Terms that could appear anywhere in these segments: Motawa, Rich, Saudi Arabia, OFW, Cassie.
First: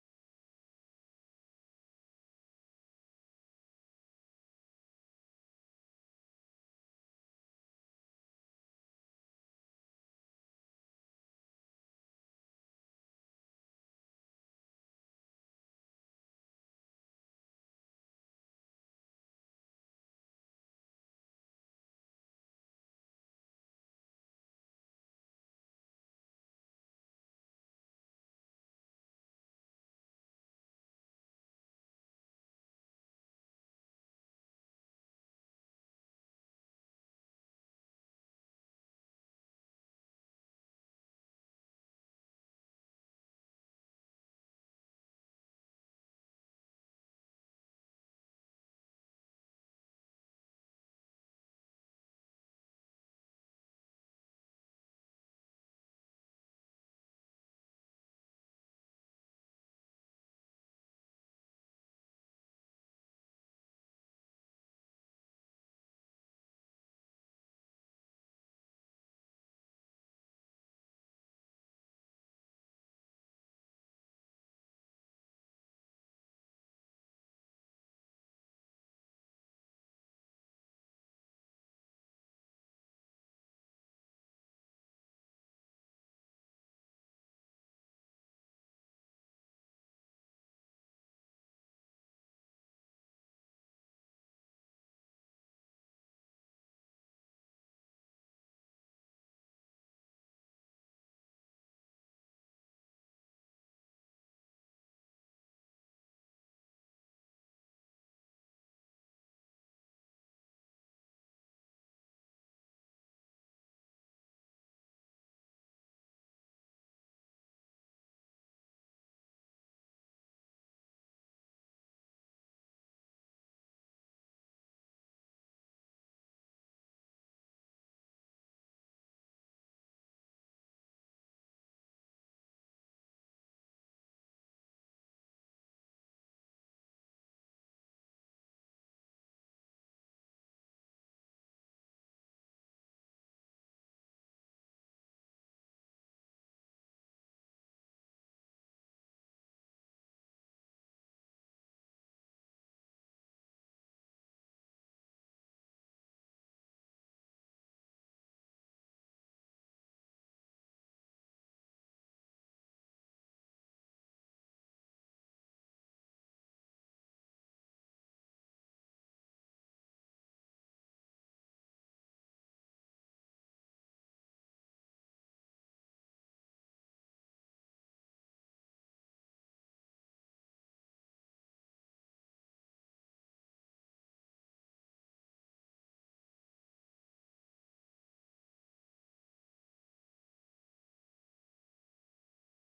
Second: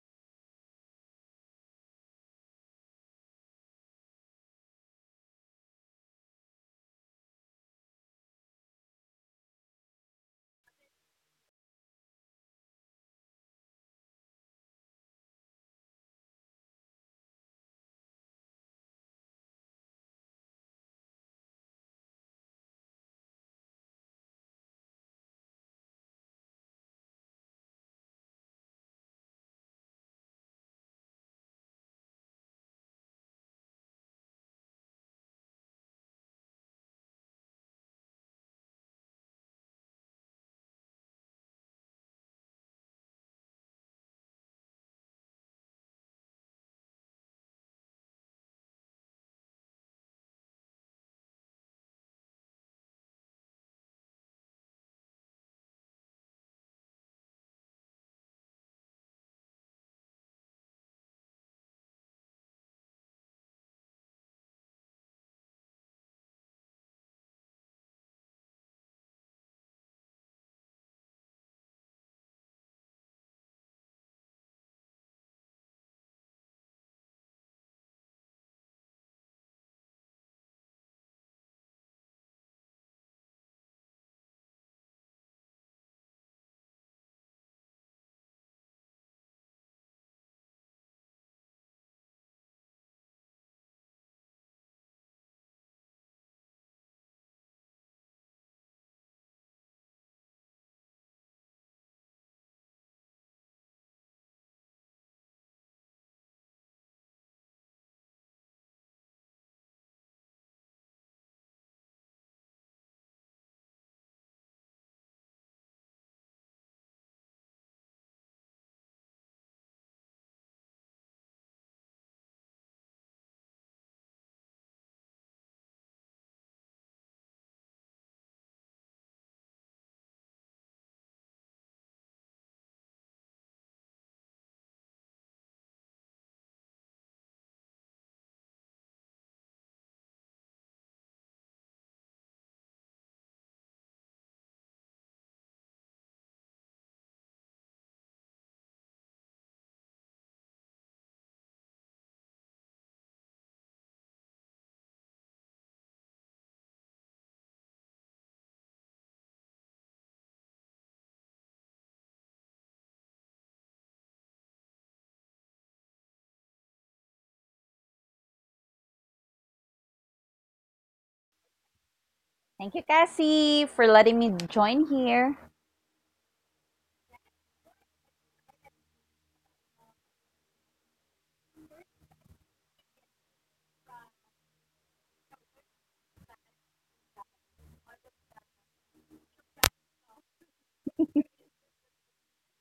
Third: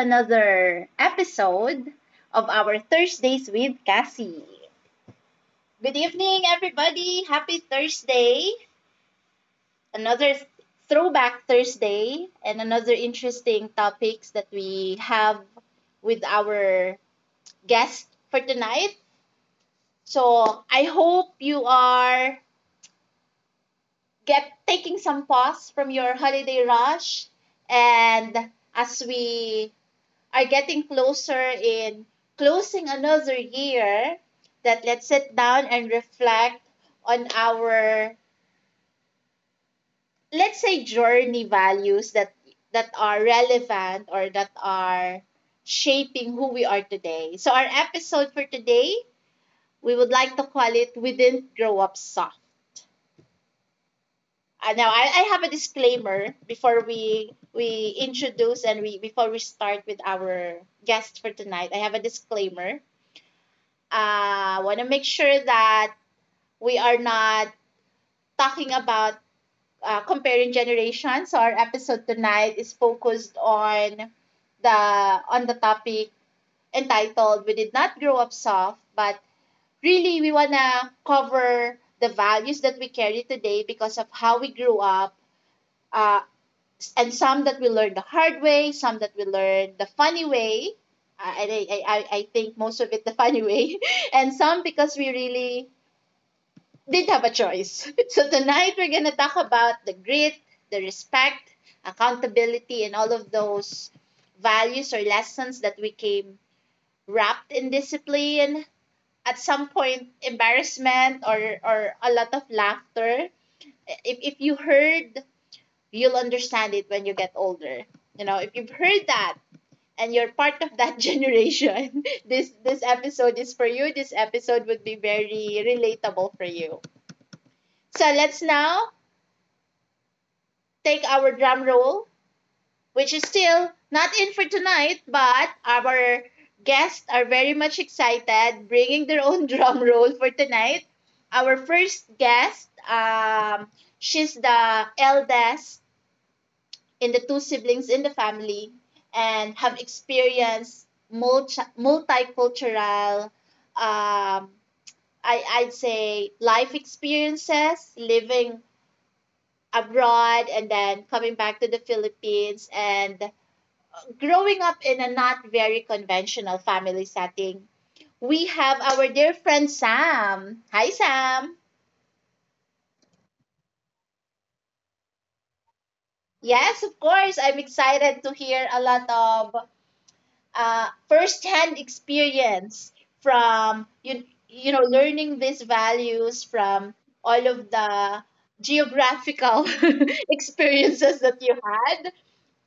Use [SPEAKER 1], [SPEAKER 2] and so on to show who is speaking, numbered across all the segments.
[SPEAKER 1] another episode of our Thursdays with Cassie. Good evening, everybody. Happy Thursday. Another throwback Thursday and another interesting topics that we have with our guest for tonight. So I hope you are get taking some pause from your holiday rush and as we are getting closer in closing another year that let's sit down and reflect on our, let's say, journey values that are relevant or that are shaping who we are today. So our episode for today, we would like to call it "We Didn't Grow Up Soft." Now I have a disclaimer before we introduce and we before we start with our guest for tonight. I have a disclaimer, want to make sure that we are not talking about, comparing generations. So our episode tonight is focused the on the topic entitled "We Did Not Grow Up Soft," but really we wanna cover the values that we carry today because of how we grew up, uh, and some that we learned the hard way, some that we learned the funny way. And I think most of it the funny way, and some because we really didn't have a choice. So tonight we're going to talk about the grit, the respect, accountability, and all of those values or lessons that we came wrapped in discipline. At some point, embarrassment or a lot of laughter. If you heard, you'll understand it when you get older. You know, if you've heard that and you're part of that generation, this episode is for you. This episode would be very relatable for you. So let's now take our drum roll, which is still not in for tonight, but our guests are very much excited, bringing their own drum roll for tonight. Our first guest, she's the eldest in the two siblings in the family and have experienced multicultural, I, I'd say, life experiences, living abroad and then coming back to the Philippines and growing up in a not very conventional family setting, we have our dear friend Sam. Hi, Sam.
[SPEAKER 2] Thank you, Cassie, for letting me join here.
[SPEAKER 1] Yes, of course. I'm excited to hear a lot of first-hand experience from you. You know, learning these values from all of the geographical experiences that you had,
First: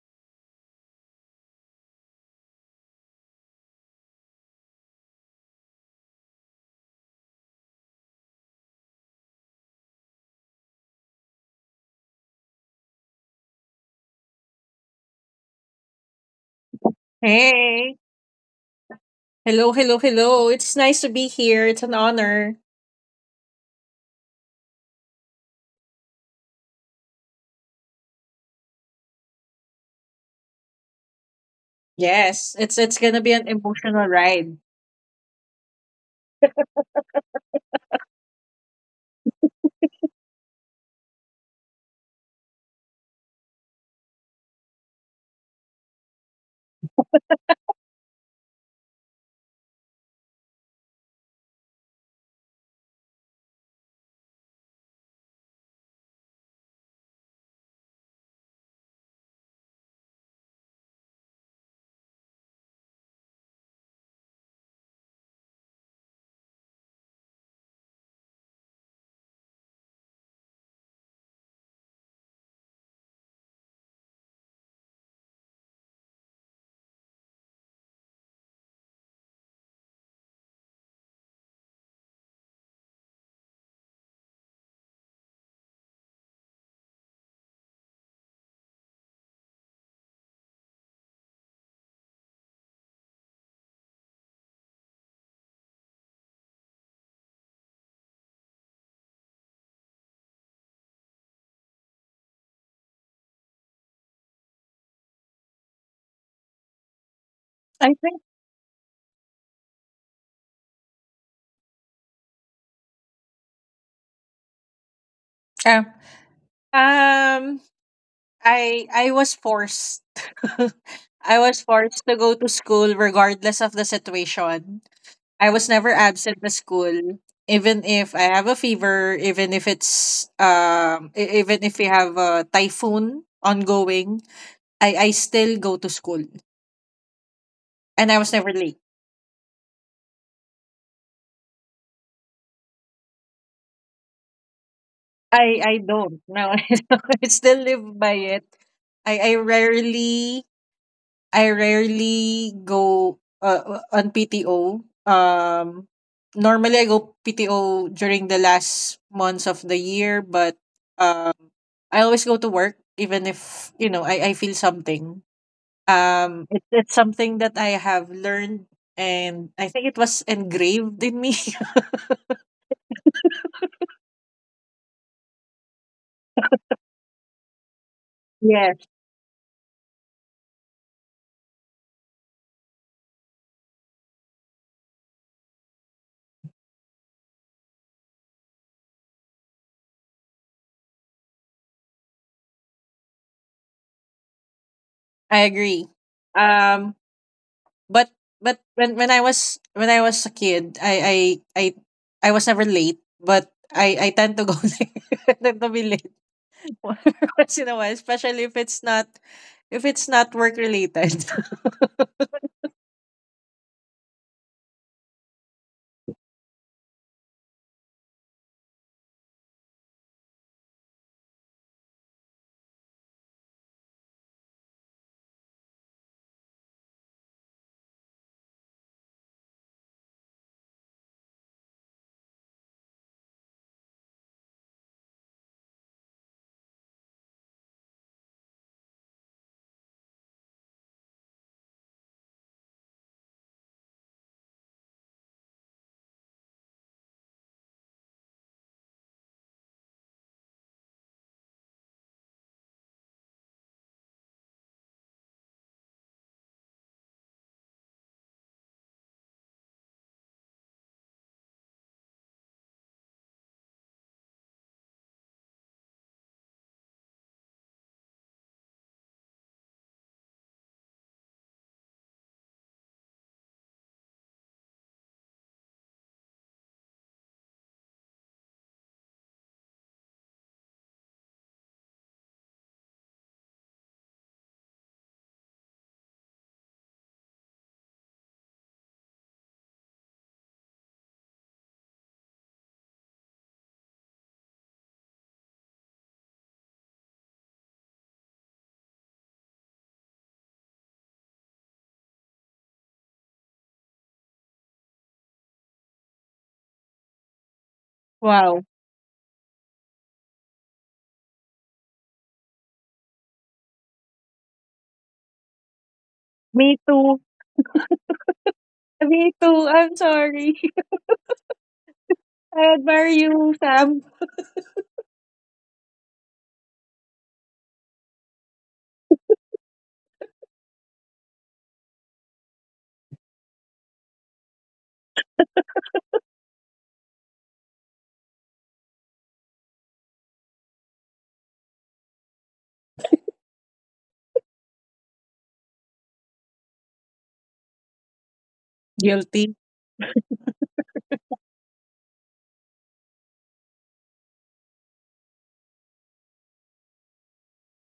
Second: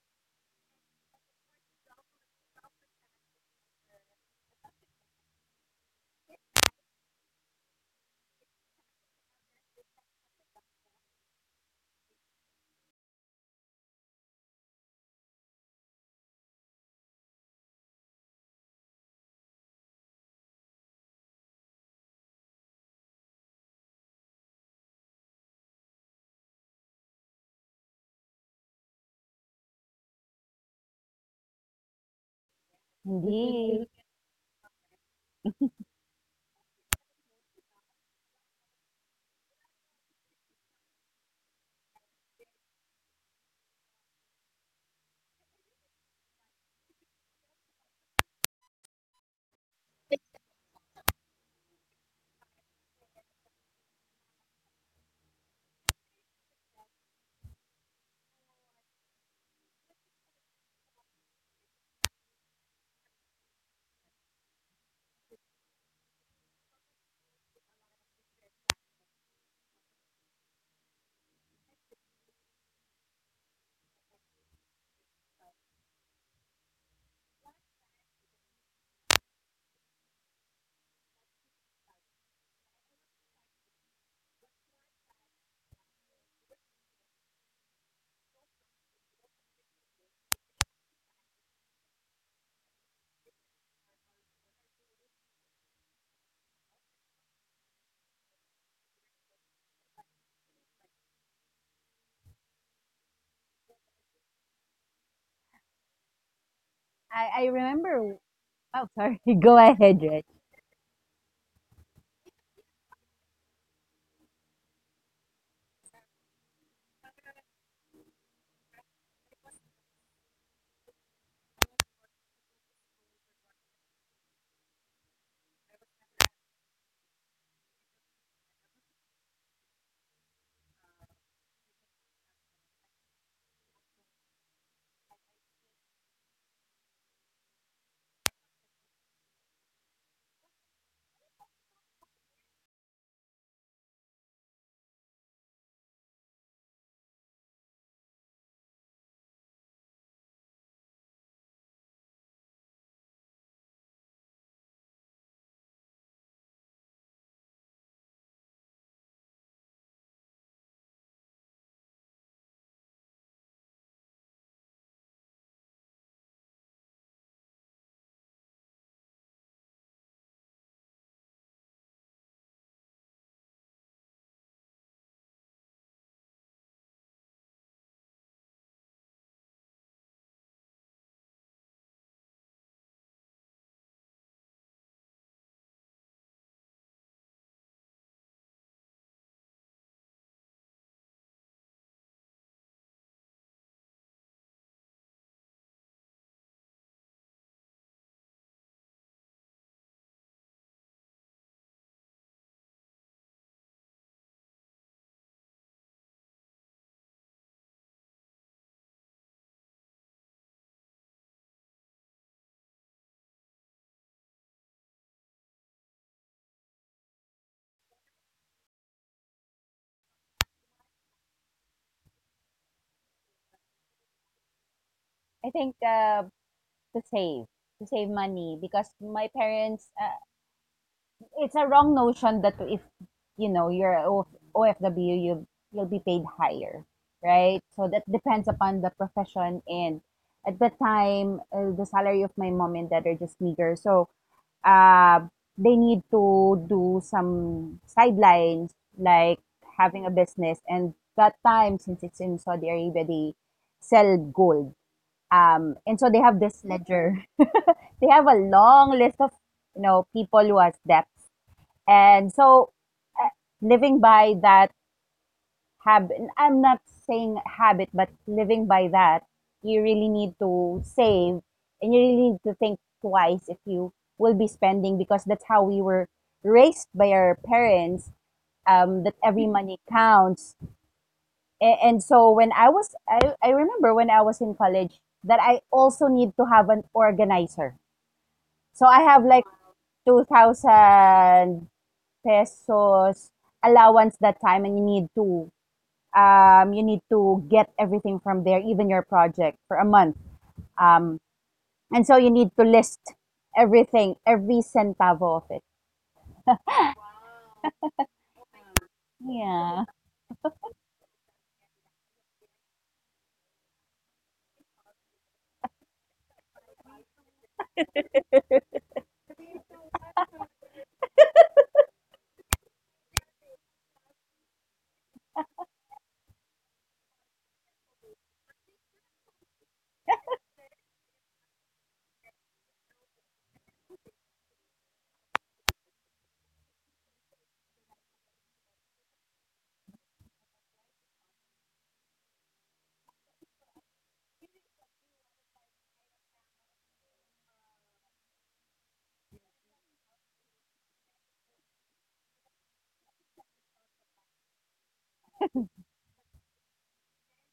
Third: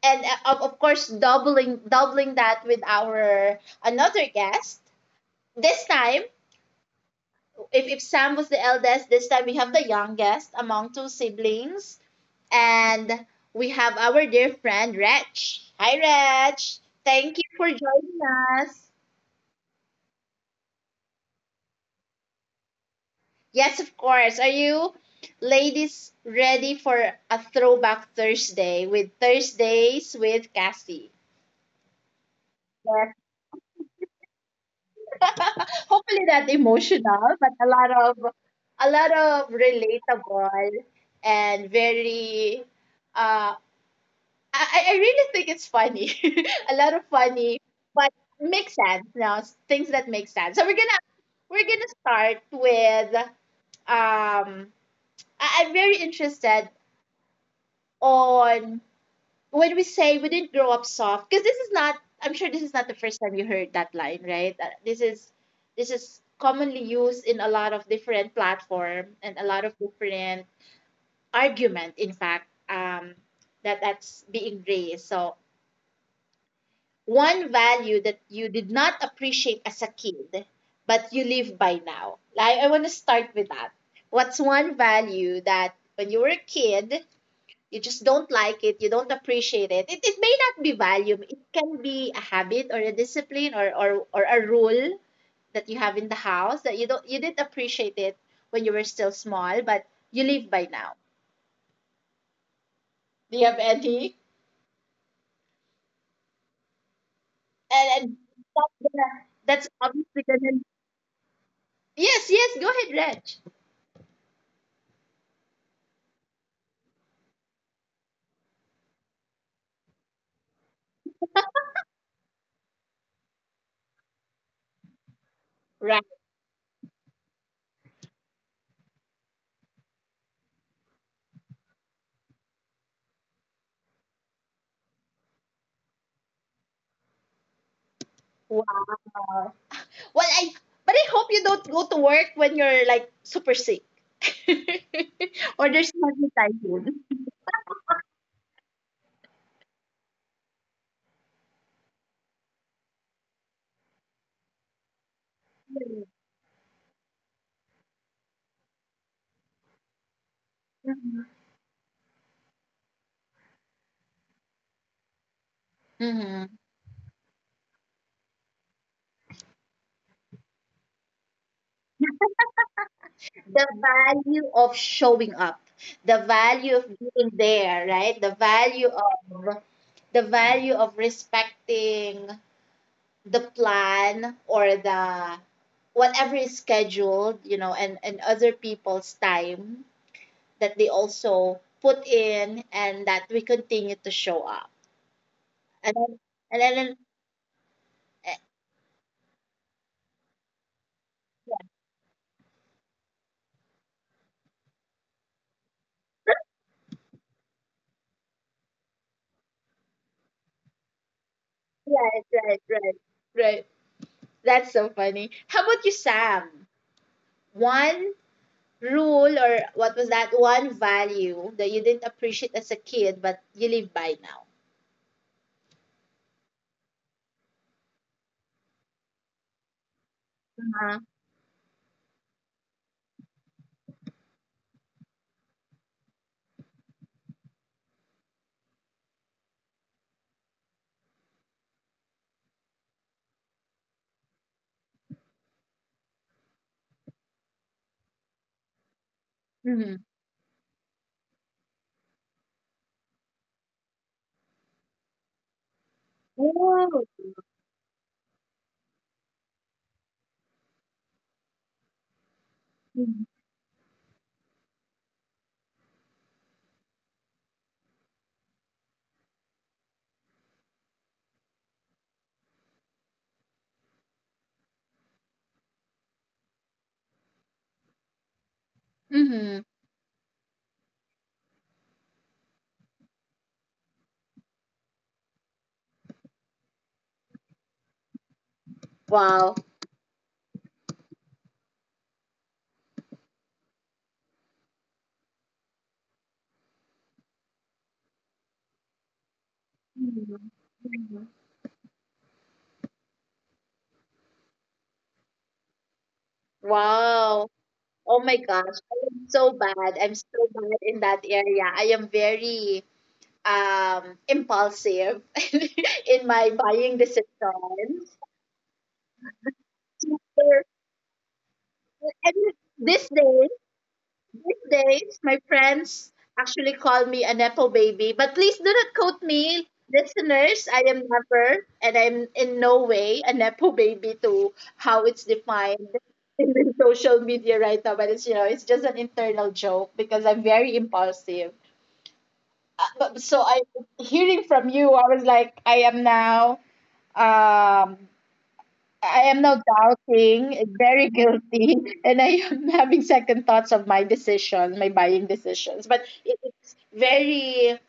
[SPEAKER 1] and of course, doubling that with our another guest. This time, if Sam was the eldest, this time we have the youngest among two siblings. And we have our dear friend, Rach. Hi, Rach. Thank you for
[SPEAKER 3] Hey.
[SPEAKER 1] joining us.
[SPEAKER 3] Hello, hello, hello. It's nice to be here. It's an honor.
[SPEAKER 1] Yes, of course. Are you ladies ready for a throwback Thursday with Thursdays with Cassie?
[SPEAKER 3] Yes, it's
[SPEAKER 1] Yes.
[SPEAKER 3] gonna be an
[SPEAKER 2] Indeed.
[SPEAKER 3] emotional ride.
[SPEAKER 1] Hopefully not emotional, but a lot of, a lot of relatable and very, uh, I really think it's funny. A lot of funny, but makes sense now. Things that make sense. So we're gonna start with um. I'm very interested on when we say we didn't grow up soft because this is not. I'm sure this is not the first time you heard that line, right? This is, this is commonly used in a lot of different platform and a lot of different argument. In fact, that's being raised. So one value that you did not appreciate as a kid, but you live by now? Like, I want to start with that. What's one value that when you were a kid, you just don't like it, you don't appreciate it? It may not be value, it can be a habit or a discipline or a rule that you have in the house that you don't, you didn't appreciate it when you were still small, but you live by now. Do you have any?
[SPEAKER 2] I
[SPEAKER 1] And,
[SPEAKER 3] I
[SPEAKER 1] and
[SPEAKER 3] think
[SPEAKER 2] remember.
[SPEAKER 1] that's
[SPEAKER 2] Oh, sorry.
[SPEAKER 1] that's
[SPEAKER 2] Go
[SPEAKER 1] obviously
[SPEAKER 2] ahead,
[SPEAKER 1] gonna...
[SPEAKER 2] Rich.
[SPEAKER 1] Yes, yes, go ahead,
[SPEAKER 3] uh, um I was forced. I was forced to go to school regardless of the situation. I was never
[SPEAKER 1] Reg.
[SPEAKER 3] absent at school. Even if I have a fever, even if we have a typhoon ongoing, I still go to school. And I was never late.
[SPEAKER 1] Wow. Well, I, but I hope you don't go to work when you're like super sick
[SPEAKER 3] I
[SPEAKER 1] or
[SPEAKER 3] I
[SPEAKER 1] there's
[SPEAKER 3] don't.
[SPEAKER 1] heavy
[SPEAKER 3] No,
[SPEAKER 1] typhoon.
[SPEAKER 3] I still live by it. I I rarely I rarely go on PTO. Normally I go PTO during the last months of the year, but
[SPEAKER 1] Mhm.
[SPEAKER 3] um, I always go to work even if I feel something. Um,
[SPEAKER 1] Mhm.
[SPEAKER 3] it's it's something that I have learned, and I think it was engraved in me.
[SPEAKER 1] The value of showing up, the value of being there, right? The
[SPEAKER 3] Yes,
[SPEAKER 1] value of, the value of respecting the plan or the, whatever is scheduled, you know, and other people's time that they also put in and that we continue to show up.
[SPEAKER 3] I agree.
[SPEAKER 1] And then, and then,
[SPEAKER 3] Um,
[SPEAKER 1] and-
[SPEAKER 3] But
[SPEAKER 1] eh,
[SPEAKER 3] but when I was a kid, I, I was never late, but I tend to go late. I tend to be late once in a while, especially if it's not work related.
[SPEAKER 1] right, right, right, right. That's so funny. How about you, Sam? One rule or what was that one value that you didn't appreciate as a kid but you live by now?
[SPEAKER 2] I think to save, to save money, because my parents,
[SPEAKER 1] Uh-huh.
[SPEAKER 2] it's a wrong notion that if you know you're a OFW, you you'll be paid higher, right? So that depends upon the profession and. At the time, the salary of my mom and dad are just meager. So, uh, they need to do some sidelines like
[SPEAKER 1] Mm-hmm.
[SPEAKER 2] having a business, and that time, since it's in Saudi Arabia, they sell gold, and so they have this
[SPEAKER 1] Oh.
[SPEAKER 2] ledger. They have a long list of people who has debts. And so, uh, living by that habit, I'm not saying habit, but living by that, you really need to save, and you really need to think twice if you will be spending, because that's how we were raised by our parents. That
[SPEAKER 1] Mm-hmm.
[SPEAKER 2] every money counts. And so when I was I remember when I was in college that I also need to have an organizer, so I
[SPEAKER 1] Wow.
[SPEAKER 2] have like 2,000 pesos allowance that time, and you need to get everything from there, even your project for a
[SPEAKER 1] Mhm.
[SPEAKER 2] month.
[SPEAKER 1] Mhm.
[SPEAKER 2] Um, and so you need to list everything, every centavo of it.
[SPEAKER 1] Wow. Oh my
[SPEAKER 3] Wow.
[SPEAKER 1] gosh. I am so bad. I'm
[SPEAKER 2] Yeah,
[SPEAKER 1] so bad in that area. I am very, impulsive in my
[SPEAKER 3] Me
[SPEAKER 1] buying
[SPEAKER 3] too.
[SPEAKER 1] decisions.
[SPEAKER 3] Me too. I'm sorry.
[SPEAKER 1] And
[SPEAKER 3] I
[SPEAKER 1] these
[SPEAKER 3] admire
[SPEAKER 1] days,
[SPEAKER 3] you, Sam.
[SPEAKER 1] these days, my friends actually call me a nepo baby. But please do not quote me, listeners. I am never, and I'm in no way a nepo baby to how it's defined in the social media right now. But it's, you know, it's just an internal joke because I'm very impulsive. Uh, but- So I, hearing from you, I was like, I am now... Um, I am
[SPEAKER 3] Guilty.
[SPEAKER 1] now doubting, very guilty, and I am having second thoughts of my decisions, my buying decisions. But it's very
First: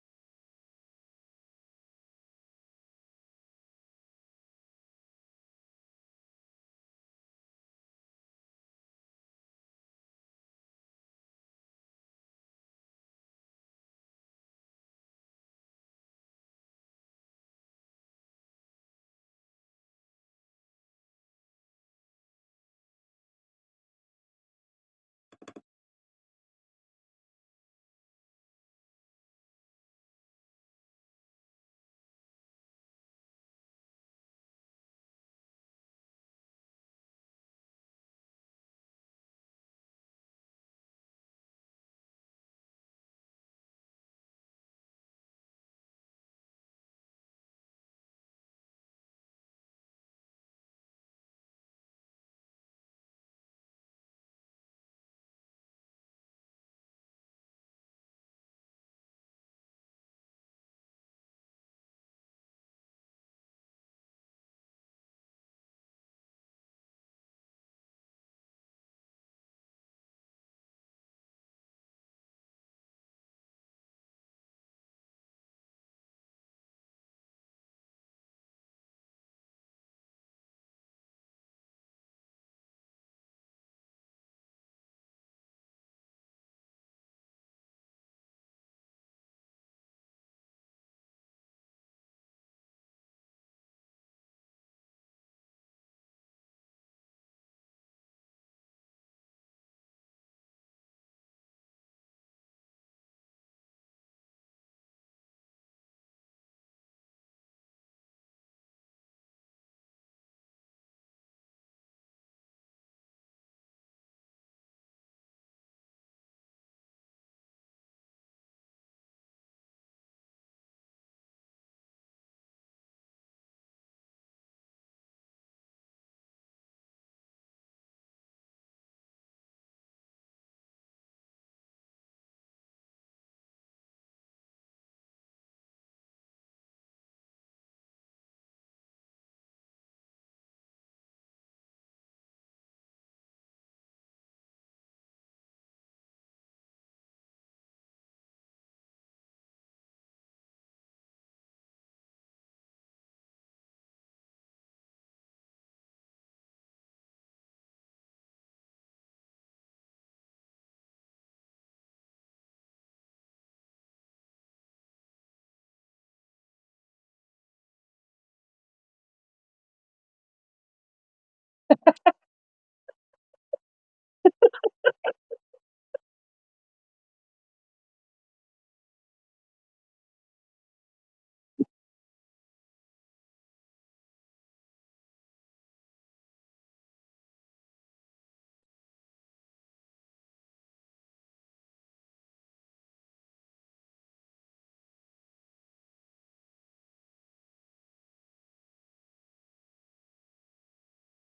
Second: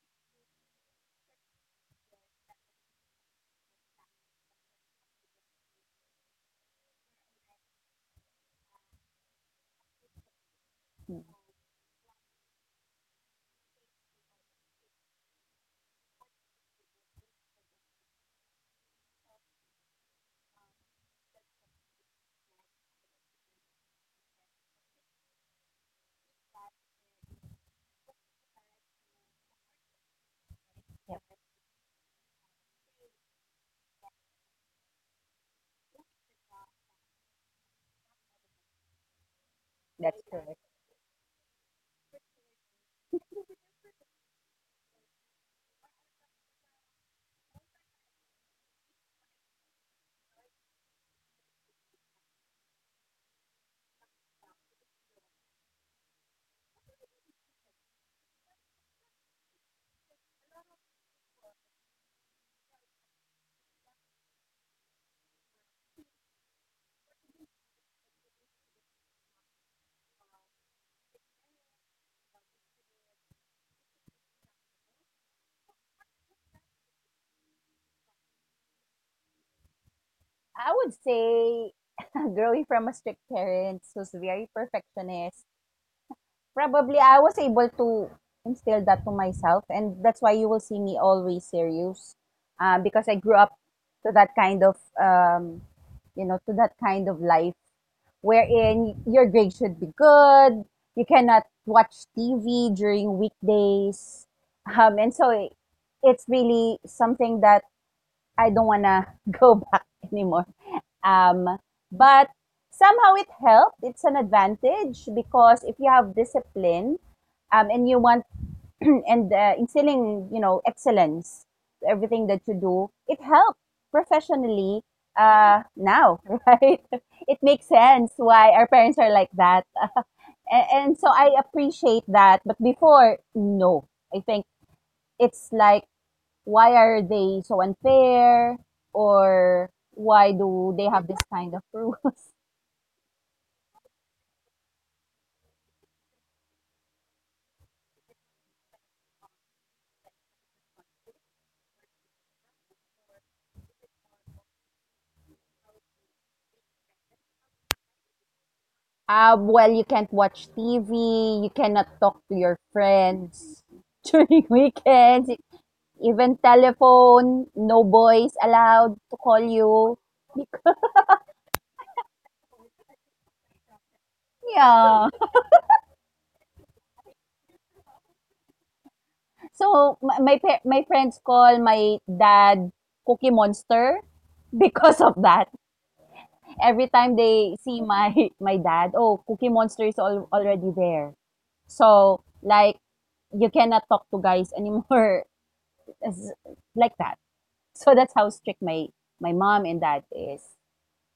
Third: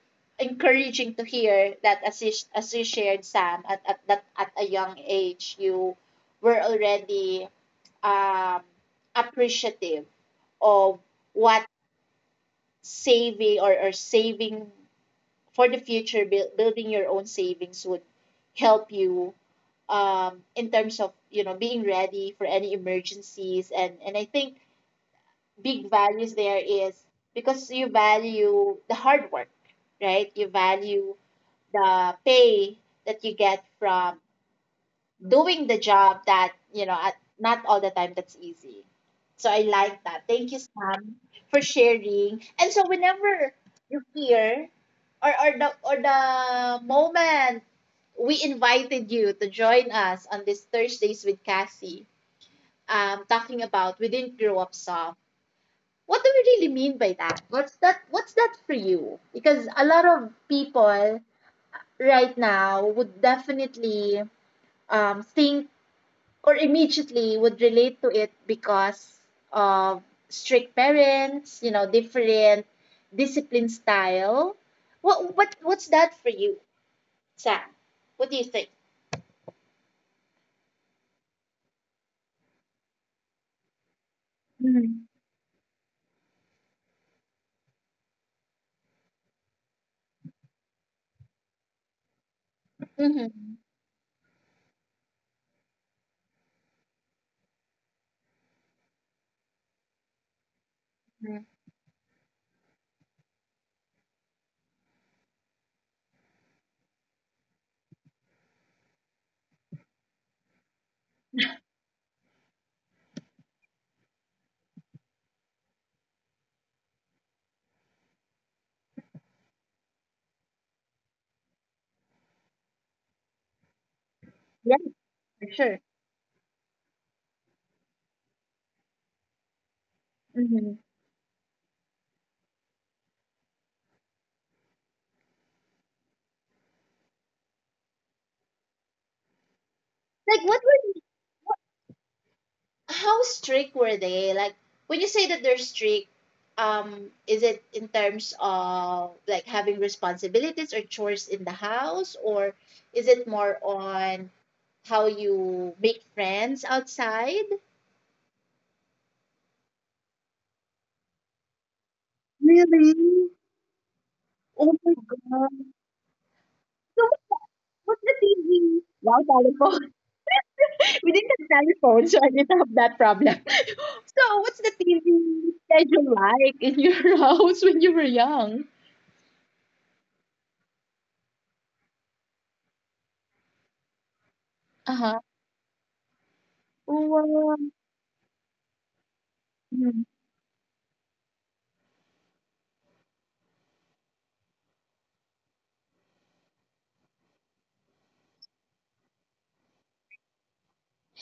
[SPEAKER 1] encouraging to hear that as you shared, Sam, at a young age, you were already, um, appreciative of what saving or saving for the future, building your own savings would help you, in terms of, you know, being ready for any emergencies, and I think big values there is because you value the hard work, right? You value
[SPEAKER 2] yep,
[SPEAKER 1] the pay that you get from doing the job that you know at, not all the time that's easy. So I like
[SPEAKER 2] that's
[SPEAKER 1] that. Thank
[SPEAKER 2] correct.
[SPEAKER 1] you, Sam, for sharing. And so whenever you fear or the moment we invited you to join us on this Thursdays with Cassie, talking about we didn't grow up soft, what do we really mean by that? What's that for you? Because a lot of people right now would definitely, think or immediately would relate to it because of strict parents, you know, different discipline style. What's that for you, Sam? What do you think?
[SPEAKER 2] I would say, growing from a strict parent who's very
[SPEAKER 1] Mhm.
[SPEAKER 2] perfectionist, probably I was able to instill that to myself. And that's why you will see me always serious, because I grew up
[SPEAKER 1] Mm-hmm.
[SPEAKER 2] to that kind of, you know, to that kind of life wherein your grade should be good. You cannot watch TV during weekdays. And so it's really something that I don't want to go back anymore. Um, but somehow it helped. It's an advantage, because if you have discipline, and you want and instilling, excellence to everything that you do, it helps
[SPEAKER 1] Yeah,
[SPEAKER 2] professionally
[SPEAKER 1] for sure.
[SPEAKER 2] now, right? It makes sense why our parents are like that. And,
[SPEAKER 1] Mhm.
[SPEAKER 2] and so I appreciate that. But before, no. I think it's like, why are they so unfair? Or why
[SPEAKER 1] Like what
[SPEAKER 2] do they
[SPEAKER 1] were
[SPEAKER 2] have this kind of rules?
[SPEAKER 1] how strict were they? Like when you say that they're strict, is it in terms of like having responsibilities or chores in the house, or is it more on how you make friends outside?
[SPEAKER 2] Well, you can't watch TV. You cannot talk to your
[SPEAKER 1] Really?
[SPEAKER 2] friends during
[SPEAKER 1] Oh my
[SPEAKER 2] weekends.
[SPEAKER 1] god.
[SPEAKER 2] Even
[SPEAKER 1] So
[SPEAKER 2] telephone, no
[SPEAKER 1] what's the
[SPEAKER 2] boys
[SPEAKER 1] TV?
[SPEAKER 2] allowed
[SPEAKER 1] Wow,
[SPEAKER 2] to call
[SPEAKER 1] telephone.
[SPEAKER 2] you. Bec-
[SPEAKER 1] We didn't have telephone, so I didn't have that problem. So, what's the
[SPEAKER 2] Yeah.
[SPEAKER 1] TV schedule like in your house when you were young?
[SPEAKER 2] So my friends call my dad Cookie Monster
[SPEAKER 1] Uh
[SPEAKER 2] because
[SPEAKER 1] huh.
[SPEAKER 2] of that. Every time
[SPEAKER 1] Wow.
[SPEAKER 2] they see my my dad, oh, Cookie Monster
[SPEAKER 1] Mm.
[SPEAKER 2] is already there. So like you cannot talk to guys anymore as- like that. So that's how strict my mom and dad is,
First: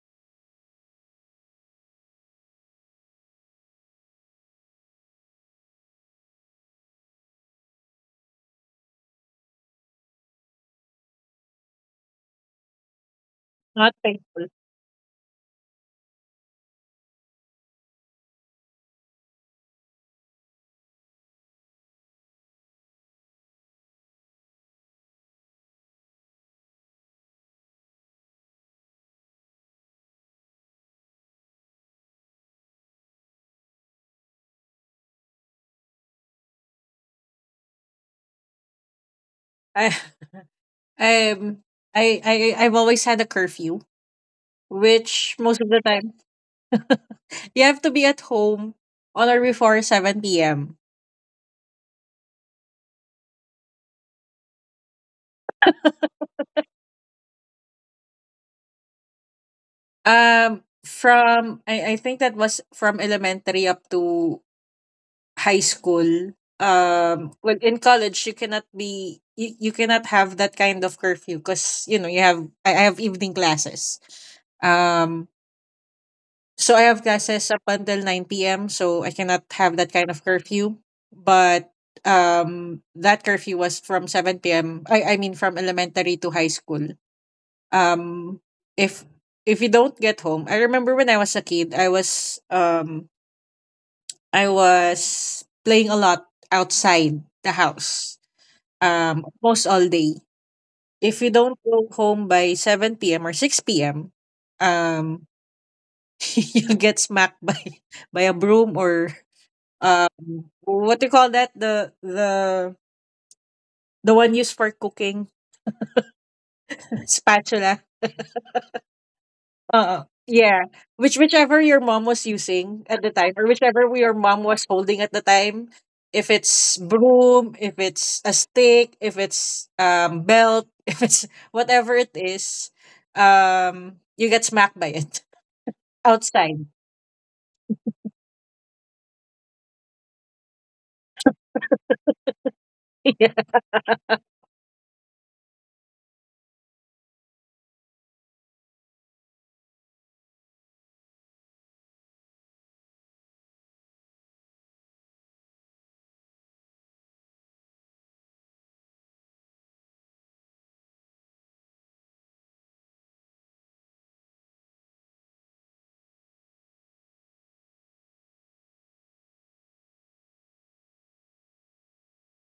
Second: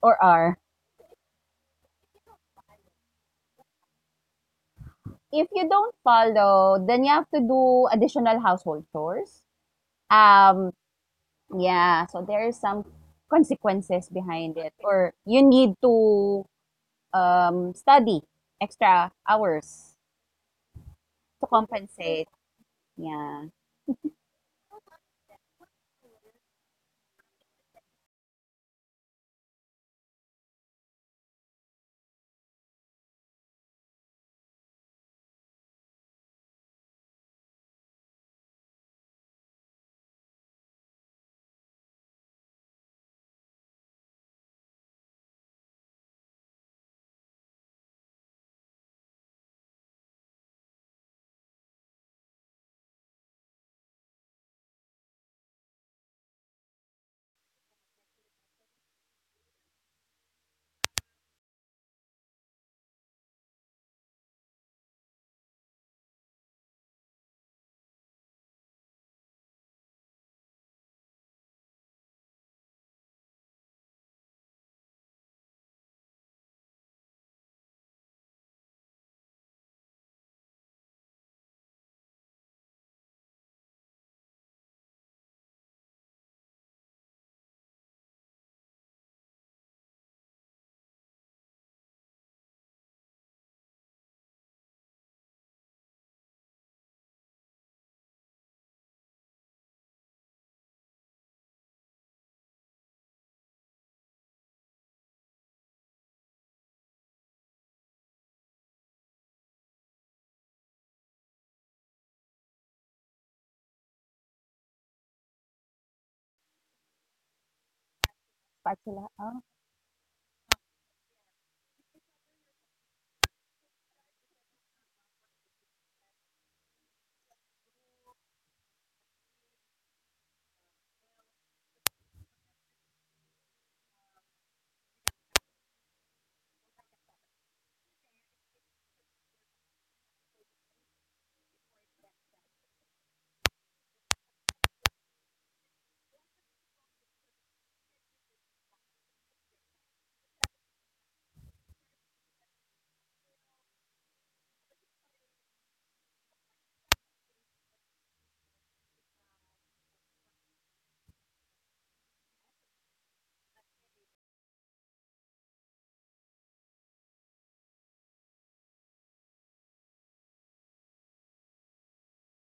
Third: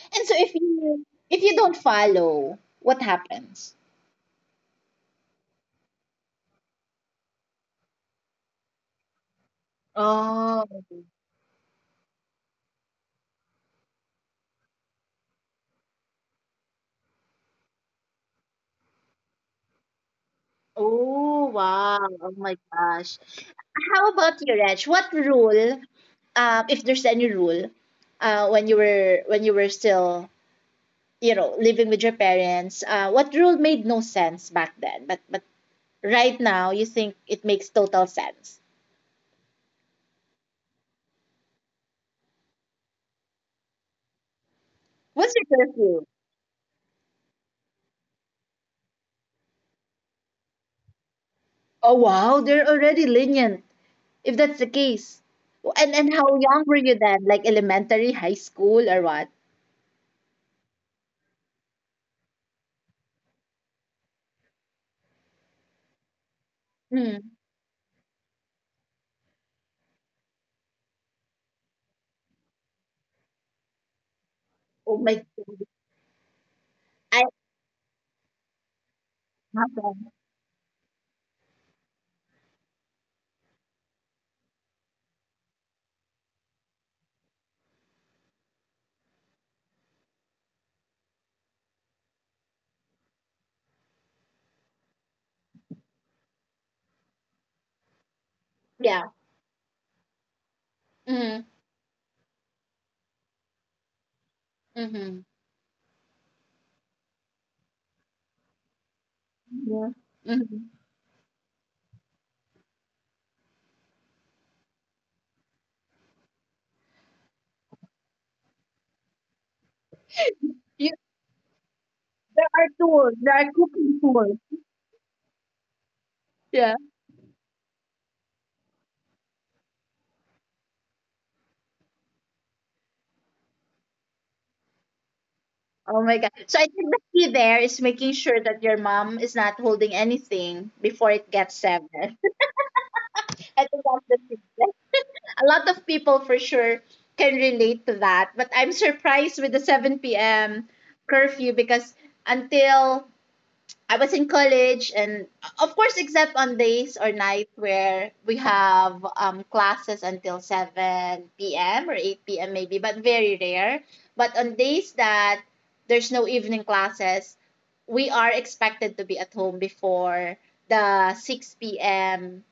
[SPEAKER 2] or
[SPEAKER 1] And so,
[SPEAKER 2] are.
[SPEAKER 1] if you don't follow, what happens?
[SPEAKER 2] If you don't follow, then you have to do additional household chores.
[SPEAKER 1] Oh.
[SPEAKER 2] Um, yeah, so there is some
[SPEAKER 3] Not
[SPEAKER 2] consequences
[SPEAKER 3] thankful.
[SPEAKER 2] behind it, or you need to study extra hours
[SPEAKER 1] Oh
[SPEAKER 2] to
[SPEAKER 1] wow.
[SPEAKER 2] compensate.
[SPEAKER 1] Oh my gosh.
[SPEAKER 2] Yeah,
[SPEAKER 1] How about you, Reg? What rule, if there's any rule, when you were still, you know, living with your parents, what rule made no sense back then, but right now you think it makes total sense?
[SPEAKER 3] I um I I've always had a curfew,
[SPEAKER 1] What's
[SPEAKER 3] which most
[SPEAKER 1] your
[SPEAKER 3] of the
[SPEAKER 1] curfew?
[SPEAKER 3] time you have to be at home on or before 7 p.m.
[SPEAKER 1] Oh wow, they're already lenient. If that's the case, and how young were you then? Like elementary, high school, or what?
[SPEAKER 3] I think that was from elementary up to high school.
[SPEAKER 1] Hmm.
[SPEAKER 3] Well, in college you cannot you cannot have that kind of curfew because I have evening classes.
[SPEAKER 1] Oh my
[SPEAKER 3] Um,
[SPEAKER 1] god,
[SPEAKER 3] so I have
[SPEAKER 1] I
[SPEAKER 3] classes up until 9 p.m. So I cannot have that kind
[SPEAKER 1] haven't.
[SPEAKER 3] of curfew. But that curfew was from 7 p.m. I mean from elementary to high school. Um if if you don't get home. I remember when I was a kid, I was playing a lot outside the house,
[SPEAKER 1] Yeah.
[SPEAKER 3] almost all day. If you
[SPEAKER 1] Mm-hmm.
[SPEAKER 3] don't go home by 7 p.m. or 6 p.m.,
[SPEAKER 1] Mm-hmm.
[SPEAKER 3] um you'll get smacked by by a broom, or
[SPEAKER 1] Yeah.
[SPEAKER 3] uh
[SPEAKER 1] Mm-hmm.
[SPEAKER 3] what do you call that, the one used for cooking? Spatula.
[SPEAKER 2] spatula
[SPEAKER 3] Yeah. Whichever your mom was
[SPEAKER 1] There are
[SPEAKER 3] using at the
[SPEAKER 1] tools.
[SPEAKER 3] time,
[SPEAKER 1] There
[SPEAKER 3] or
[SPEAKER 1] are
[SPEAKER 3] whichever
[SPEAKER 1] cooking
[SPEAKER 3] your
[SPEAKER 1] tools.
[SPEAKER 3] mom was holding at the time, if
[SPEAKER 1] Yeah.
[SPEAKER 3] it's broom, if it's a stick, if it's belt, if it's whatever it is, you get smacked by it
[SPEAKER 1] Oh my god. So I
[SPEAKER 3] outside.
[SPEAKER 1] think the key there is making sure that your mom is not holding anything before it gets severed.
[SPEAKER 3] Yeah.
[SPEAKER 1] I think that's the secret. A lot of people for sure can relate to that, but I'm surprised with the 7 p.m. curfew because until I was in college, and, of course, except on days or night where we have, classes until 7 p.m. or 8 p.m. maybe, but very rare. But on days that there's no evening classes, we are expected to be at home before the 6 p.m.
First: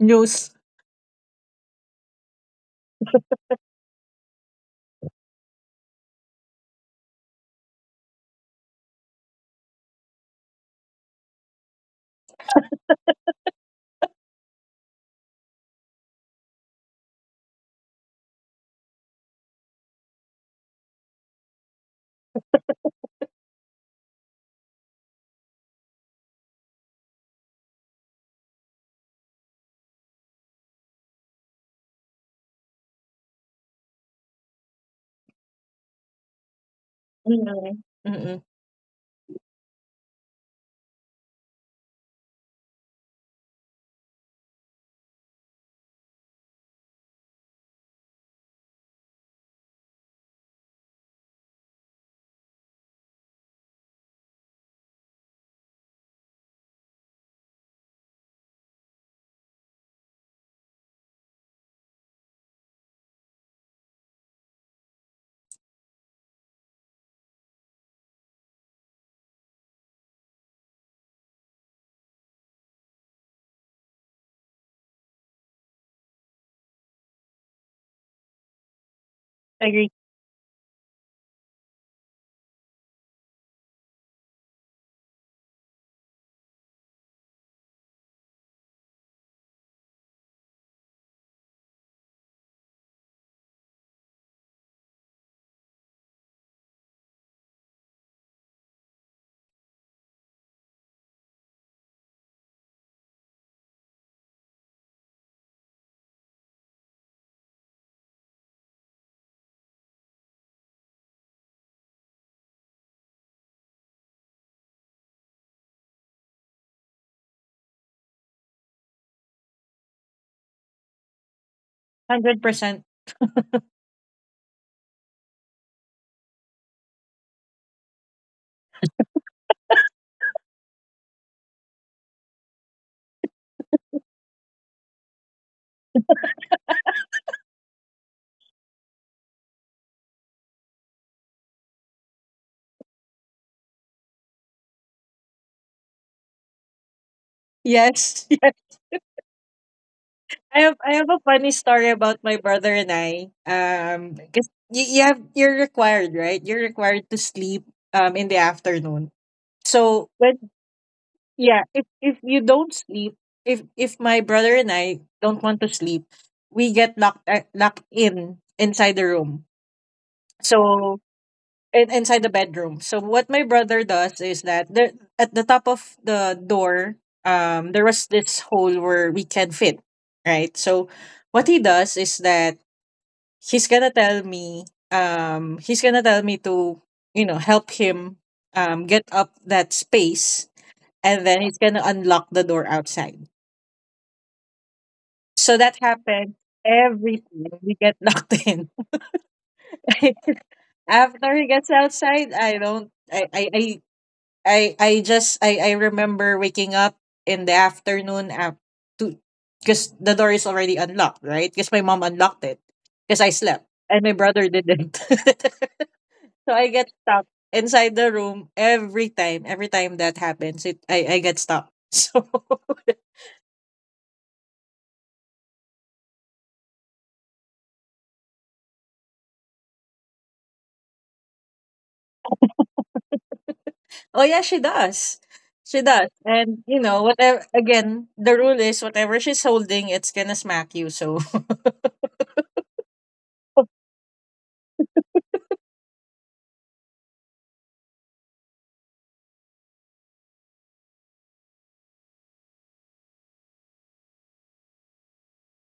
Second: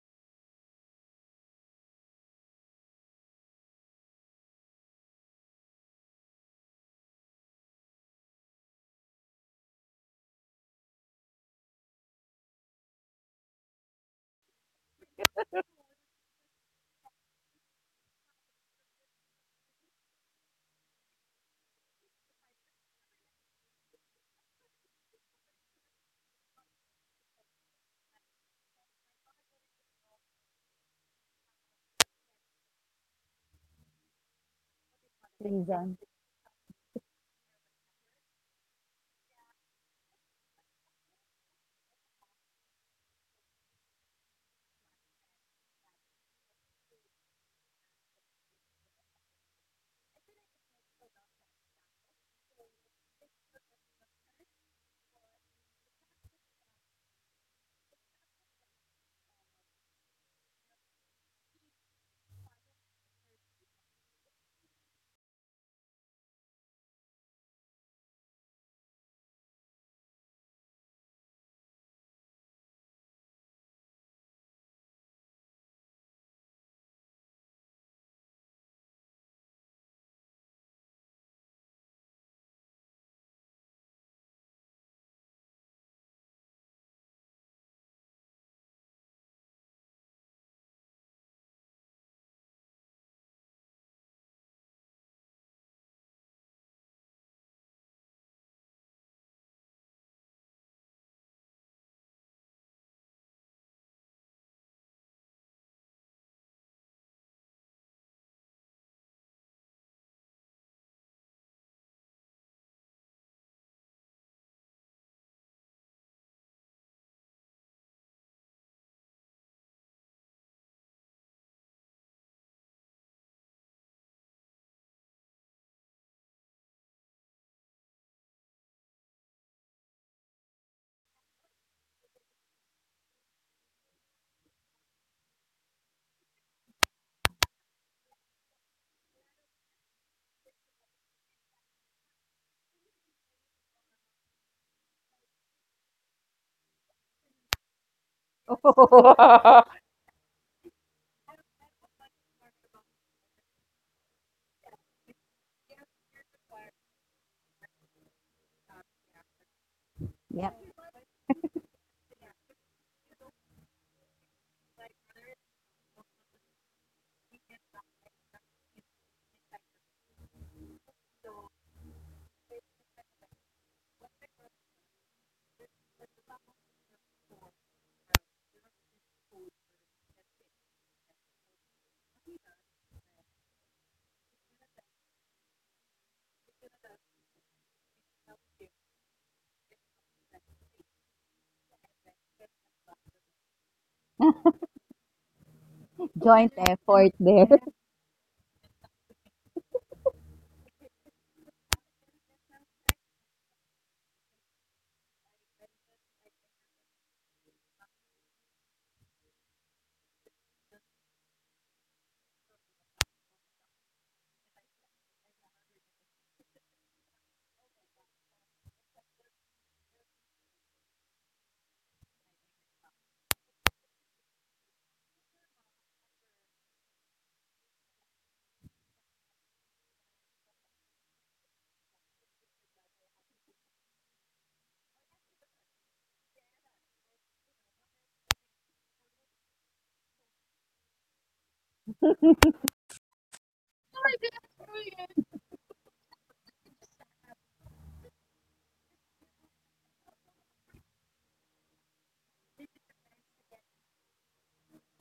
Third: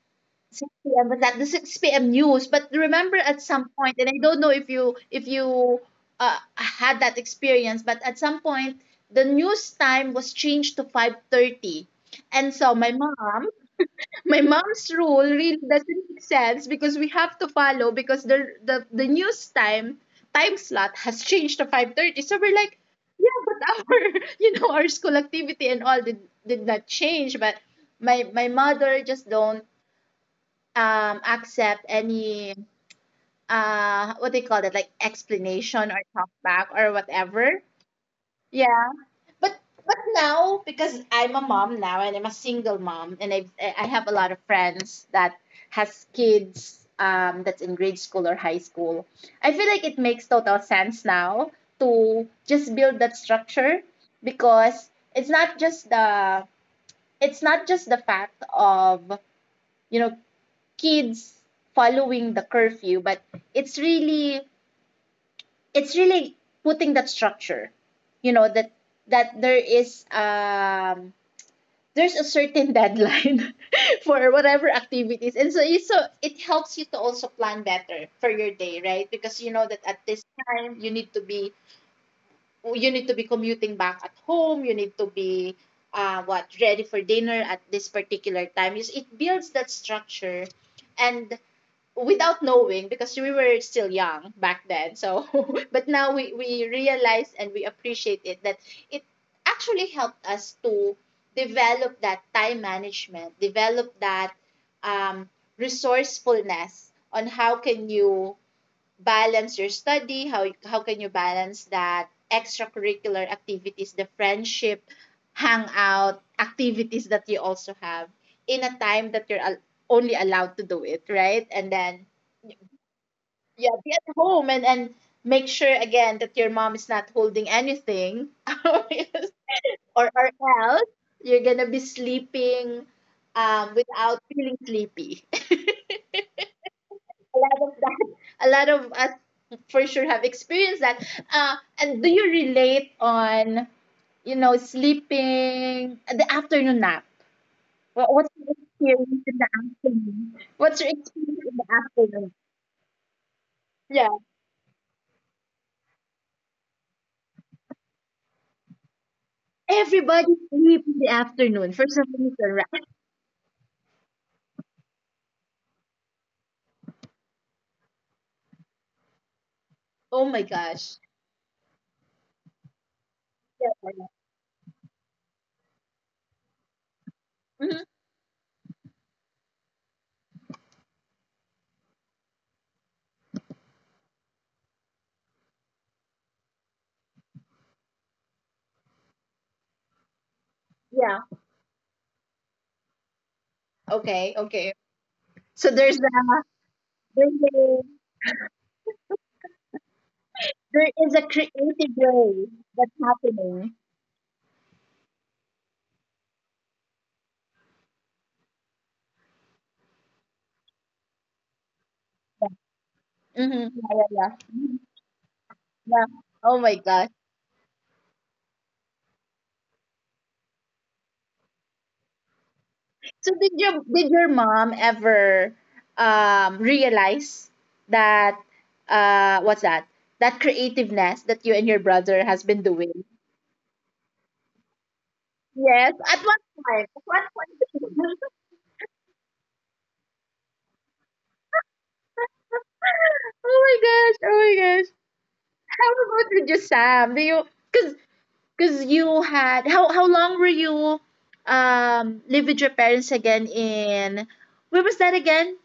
[SPEAKER 3] News.
[SPEAKER 1] 6 p.m., but at the 6 p.m. news. But remember at some point, and I don't know if you, had that experience, but at some point the news time was changed to 5:30. And so my mom, my mom's rule really doesn't make sense because we have to follow because the news time slot has changed to 5:30. So we're like, yeah, but our our school activity and all did not change, but my mother just don't accept any what they call that, like, explanation
[SPEAKER 2] reason.
[SPEAKER 1] or talk back or whatever.
[SPEAKER 3] Mm, mm.
[SPEAKER 1] Yeah, but but now, because I'm a mom now, and I'm a single mom, and I have a lot of friends that has kids that's in grade school or high school, I feel like it makes total sense now to just build that structure, because it's not just the it's not just the fact of you know kids following the curfew, but it's really it's really putting that structure. You know that that there is um there's a certain deadline for whatever activities, and so it helps you to also plan better for your day, right? Because you know that
[SPEAKER 3] Agree,
[SPEAKER 1] at this time you need to be commuting back at home. You need to be what ready for dinner at this particular time. Is it, builds that structure, and without knowing, because we were still young back then. So but now we realize and we appreciate it that it actually helped us to develop that time management, develop that um, resourcefulness on how can you balance your study, how can you balance that extracurricular activities, the friendship hangout activities that you also have in a time that you're only allowed to do it, right? And then,
[SPEAKER 3] 100%.
[SPEAKER 1] yeah, be at home, and make sure again that your mom is not holding anything, or else you're gonna be sleeping, without feeling sleepy. a lot of that a lot of for sure have experienced that. And do you relate on, sleeping, the afternoon nap? What's
[SPEAKER 3] Yes.
[SPEAKER 1] your experience in the afternoon?
[SPEAKER 3] I have
[SPEAKER 1] What's your
[SPEAKER 3] I have a
[SPEAKER 1] experience
[SPEAKER 3] funny
[SPEAKER 1] in the
[SPEAKER 3] story about
[SPEAKER 1] afternoon?
[SPEAKER 3] my brother and I.
[SPEAKER 1] Yeah,
[SPEAKER 3] Because you're required, right? You're required to sleep in the afternoon. So
[SPEAKER 1] everybody
[SPEAKER 3] but
[SPEAKER 2] Yep,
[SPEAKER 1] sleep in the
[SPEAKER 3] yeah,
[SPEAKER 1] afternoon for
[SPEAKER 3] if
[SPEAKER 1] some
[SPEAKER 3] if you
[SPEAKER 1] reason,
[SPEAKER 3] don't
[SPEAKER 1] right?
[SPEAKER 3] sleep, if my brother and I don't want to sleep, we get locked locked in inside the room.
[SPEAKER 1] Oh my gosh.
[SPEAKER 3] So inside the bedroom. So what my
[SPEAKER 1] Yeah.
[SPEAKER 3] brother
[SPEAKER 1] Yeah,
[SPEAKER 3] does is that, there at the top of the door,
[SPEAKER 1] yeah. Mhm.
[SPEAKER 3] there was this hole where we can fit, right? So what he does is that he's gonna tell me he's gonna tell me to, help him get up that space,
[SPEAKER 1] Yeah.
[SPEAKER 3] and then he's gonna unlock the door outside.
[SPEAKER 1] Okay. Okay.
[SPEAKER 3] So
[SPEAKER 1] So
[SPEAKER 3] that
[SPEAKER 1] there's
[SPEAKER 3] happened
[SPEAKER 1] that.
[SPEAKER 2] joint effort
[SPEAKER 3] every
[SPEAKER 1] There's
[SPEAKER 2] there.
[SPEAKER 3] time we
[SPEAKER 1] a,
[SPEAKER 3] get locked in.
[SPEAKER 1] there is a
[SPEAKER 3] After he gets
[SPEAKER 1] creative
[SPEAKER 3] outside,
[SPEAKER 1] way
[SPEAKER 3] I
[SPEAKER 1] that's
[SPEAKER 3] don't
[SPEAKER 1] happening.
[SPEAKER 3] I just I remember waking up in the afternoon, af- to because the door is already unlocked, right? Because my mom unlocked it because I
[SPEAKER 1] Hmm. Yeah.
[SPEAKER 3] slept and
[SPEAKER 1] Yeah.
[SPEAKER 3] my
[SPEAKER 1] Yeah.
[SPEAKER 3] brother didn't.
[SPEAKER 1] Yeah.
[SPEAKER 3] So
[SPEAKER 1] Oh
[SPEAKER 3] I
[SPEAKER 1] my
[SPEAKER 3] get
[SPEAKER 1] gosh.
[SPEAKER 3] stuck inside the room every time. Every time that happens, I get stuck. So.
[SPEAKER 1] So did your mom ever realize that, what's that? That creativeness that you and your brother has been doing?
[SPEAKER 3] Oh yeah, she does. She
[SPEAKER 1] Yes,
[SPEAKER 3] does.
[SPEAKER 1] at one
[SPEAKER 3] And,
[SPEAKER 1] time. At one
[SPEAKER 3] whatever again,
[SPEAKER 1] point.
[SPEAKER 3] the rule is whatever she's holding, it's gonna smack you. So.
[SPEAKER 1] Oh my gosh! Oh my gosh! How about with you, Sam? Do you, because because you had, how long were you live with your parents again in, where was that again?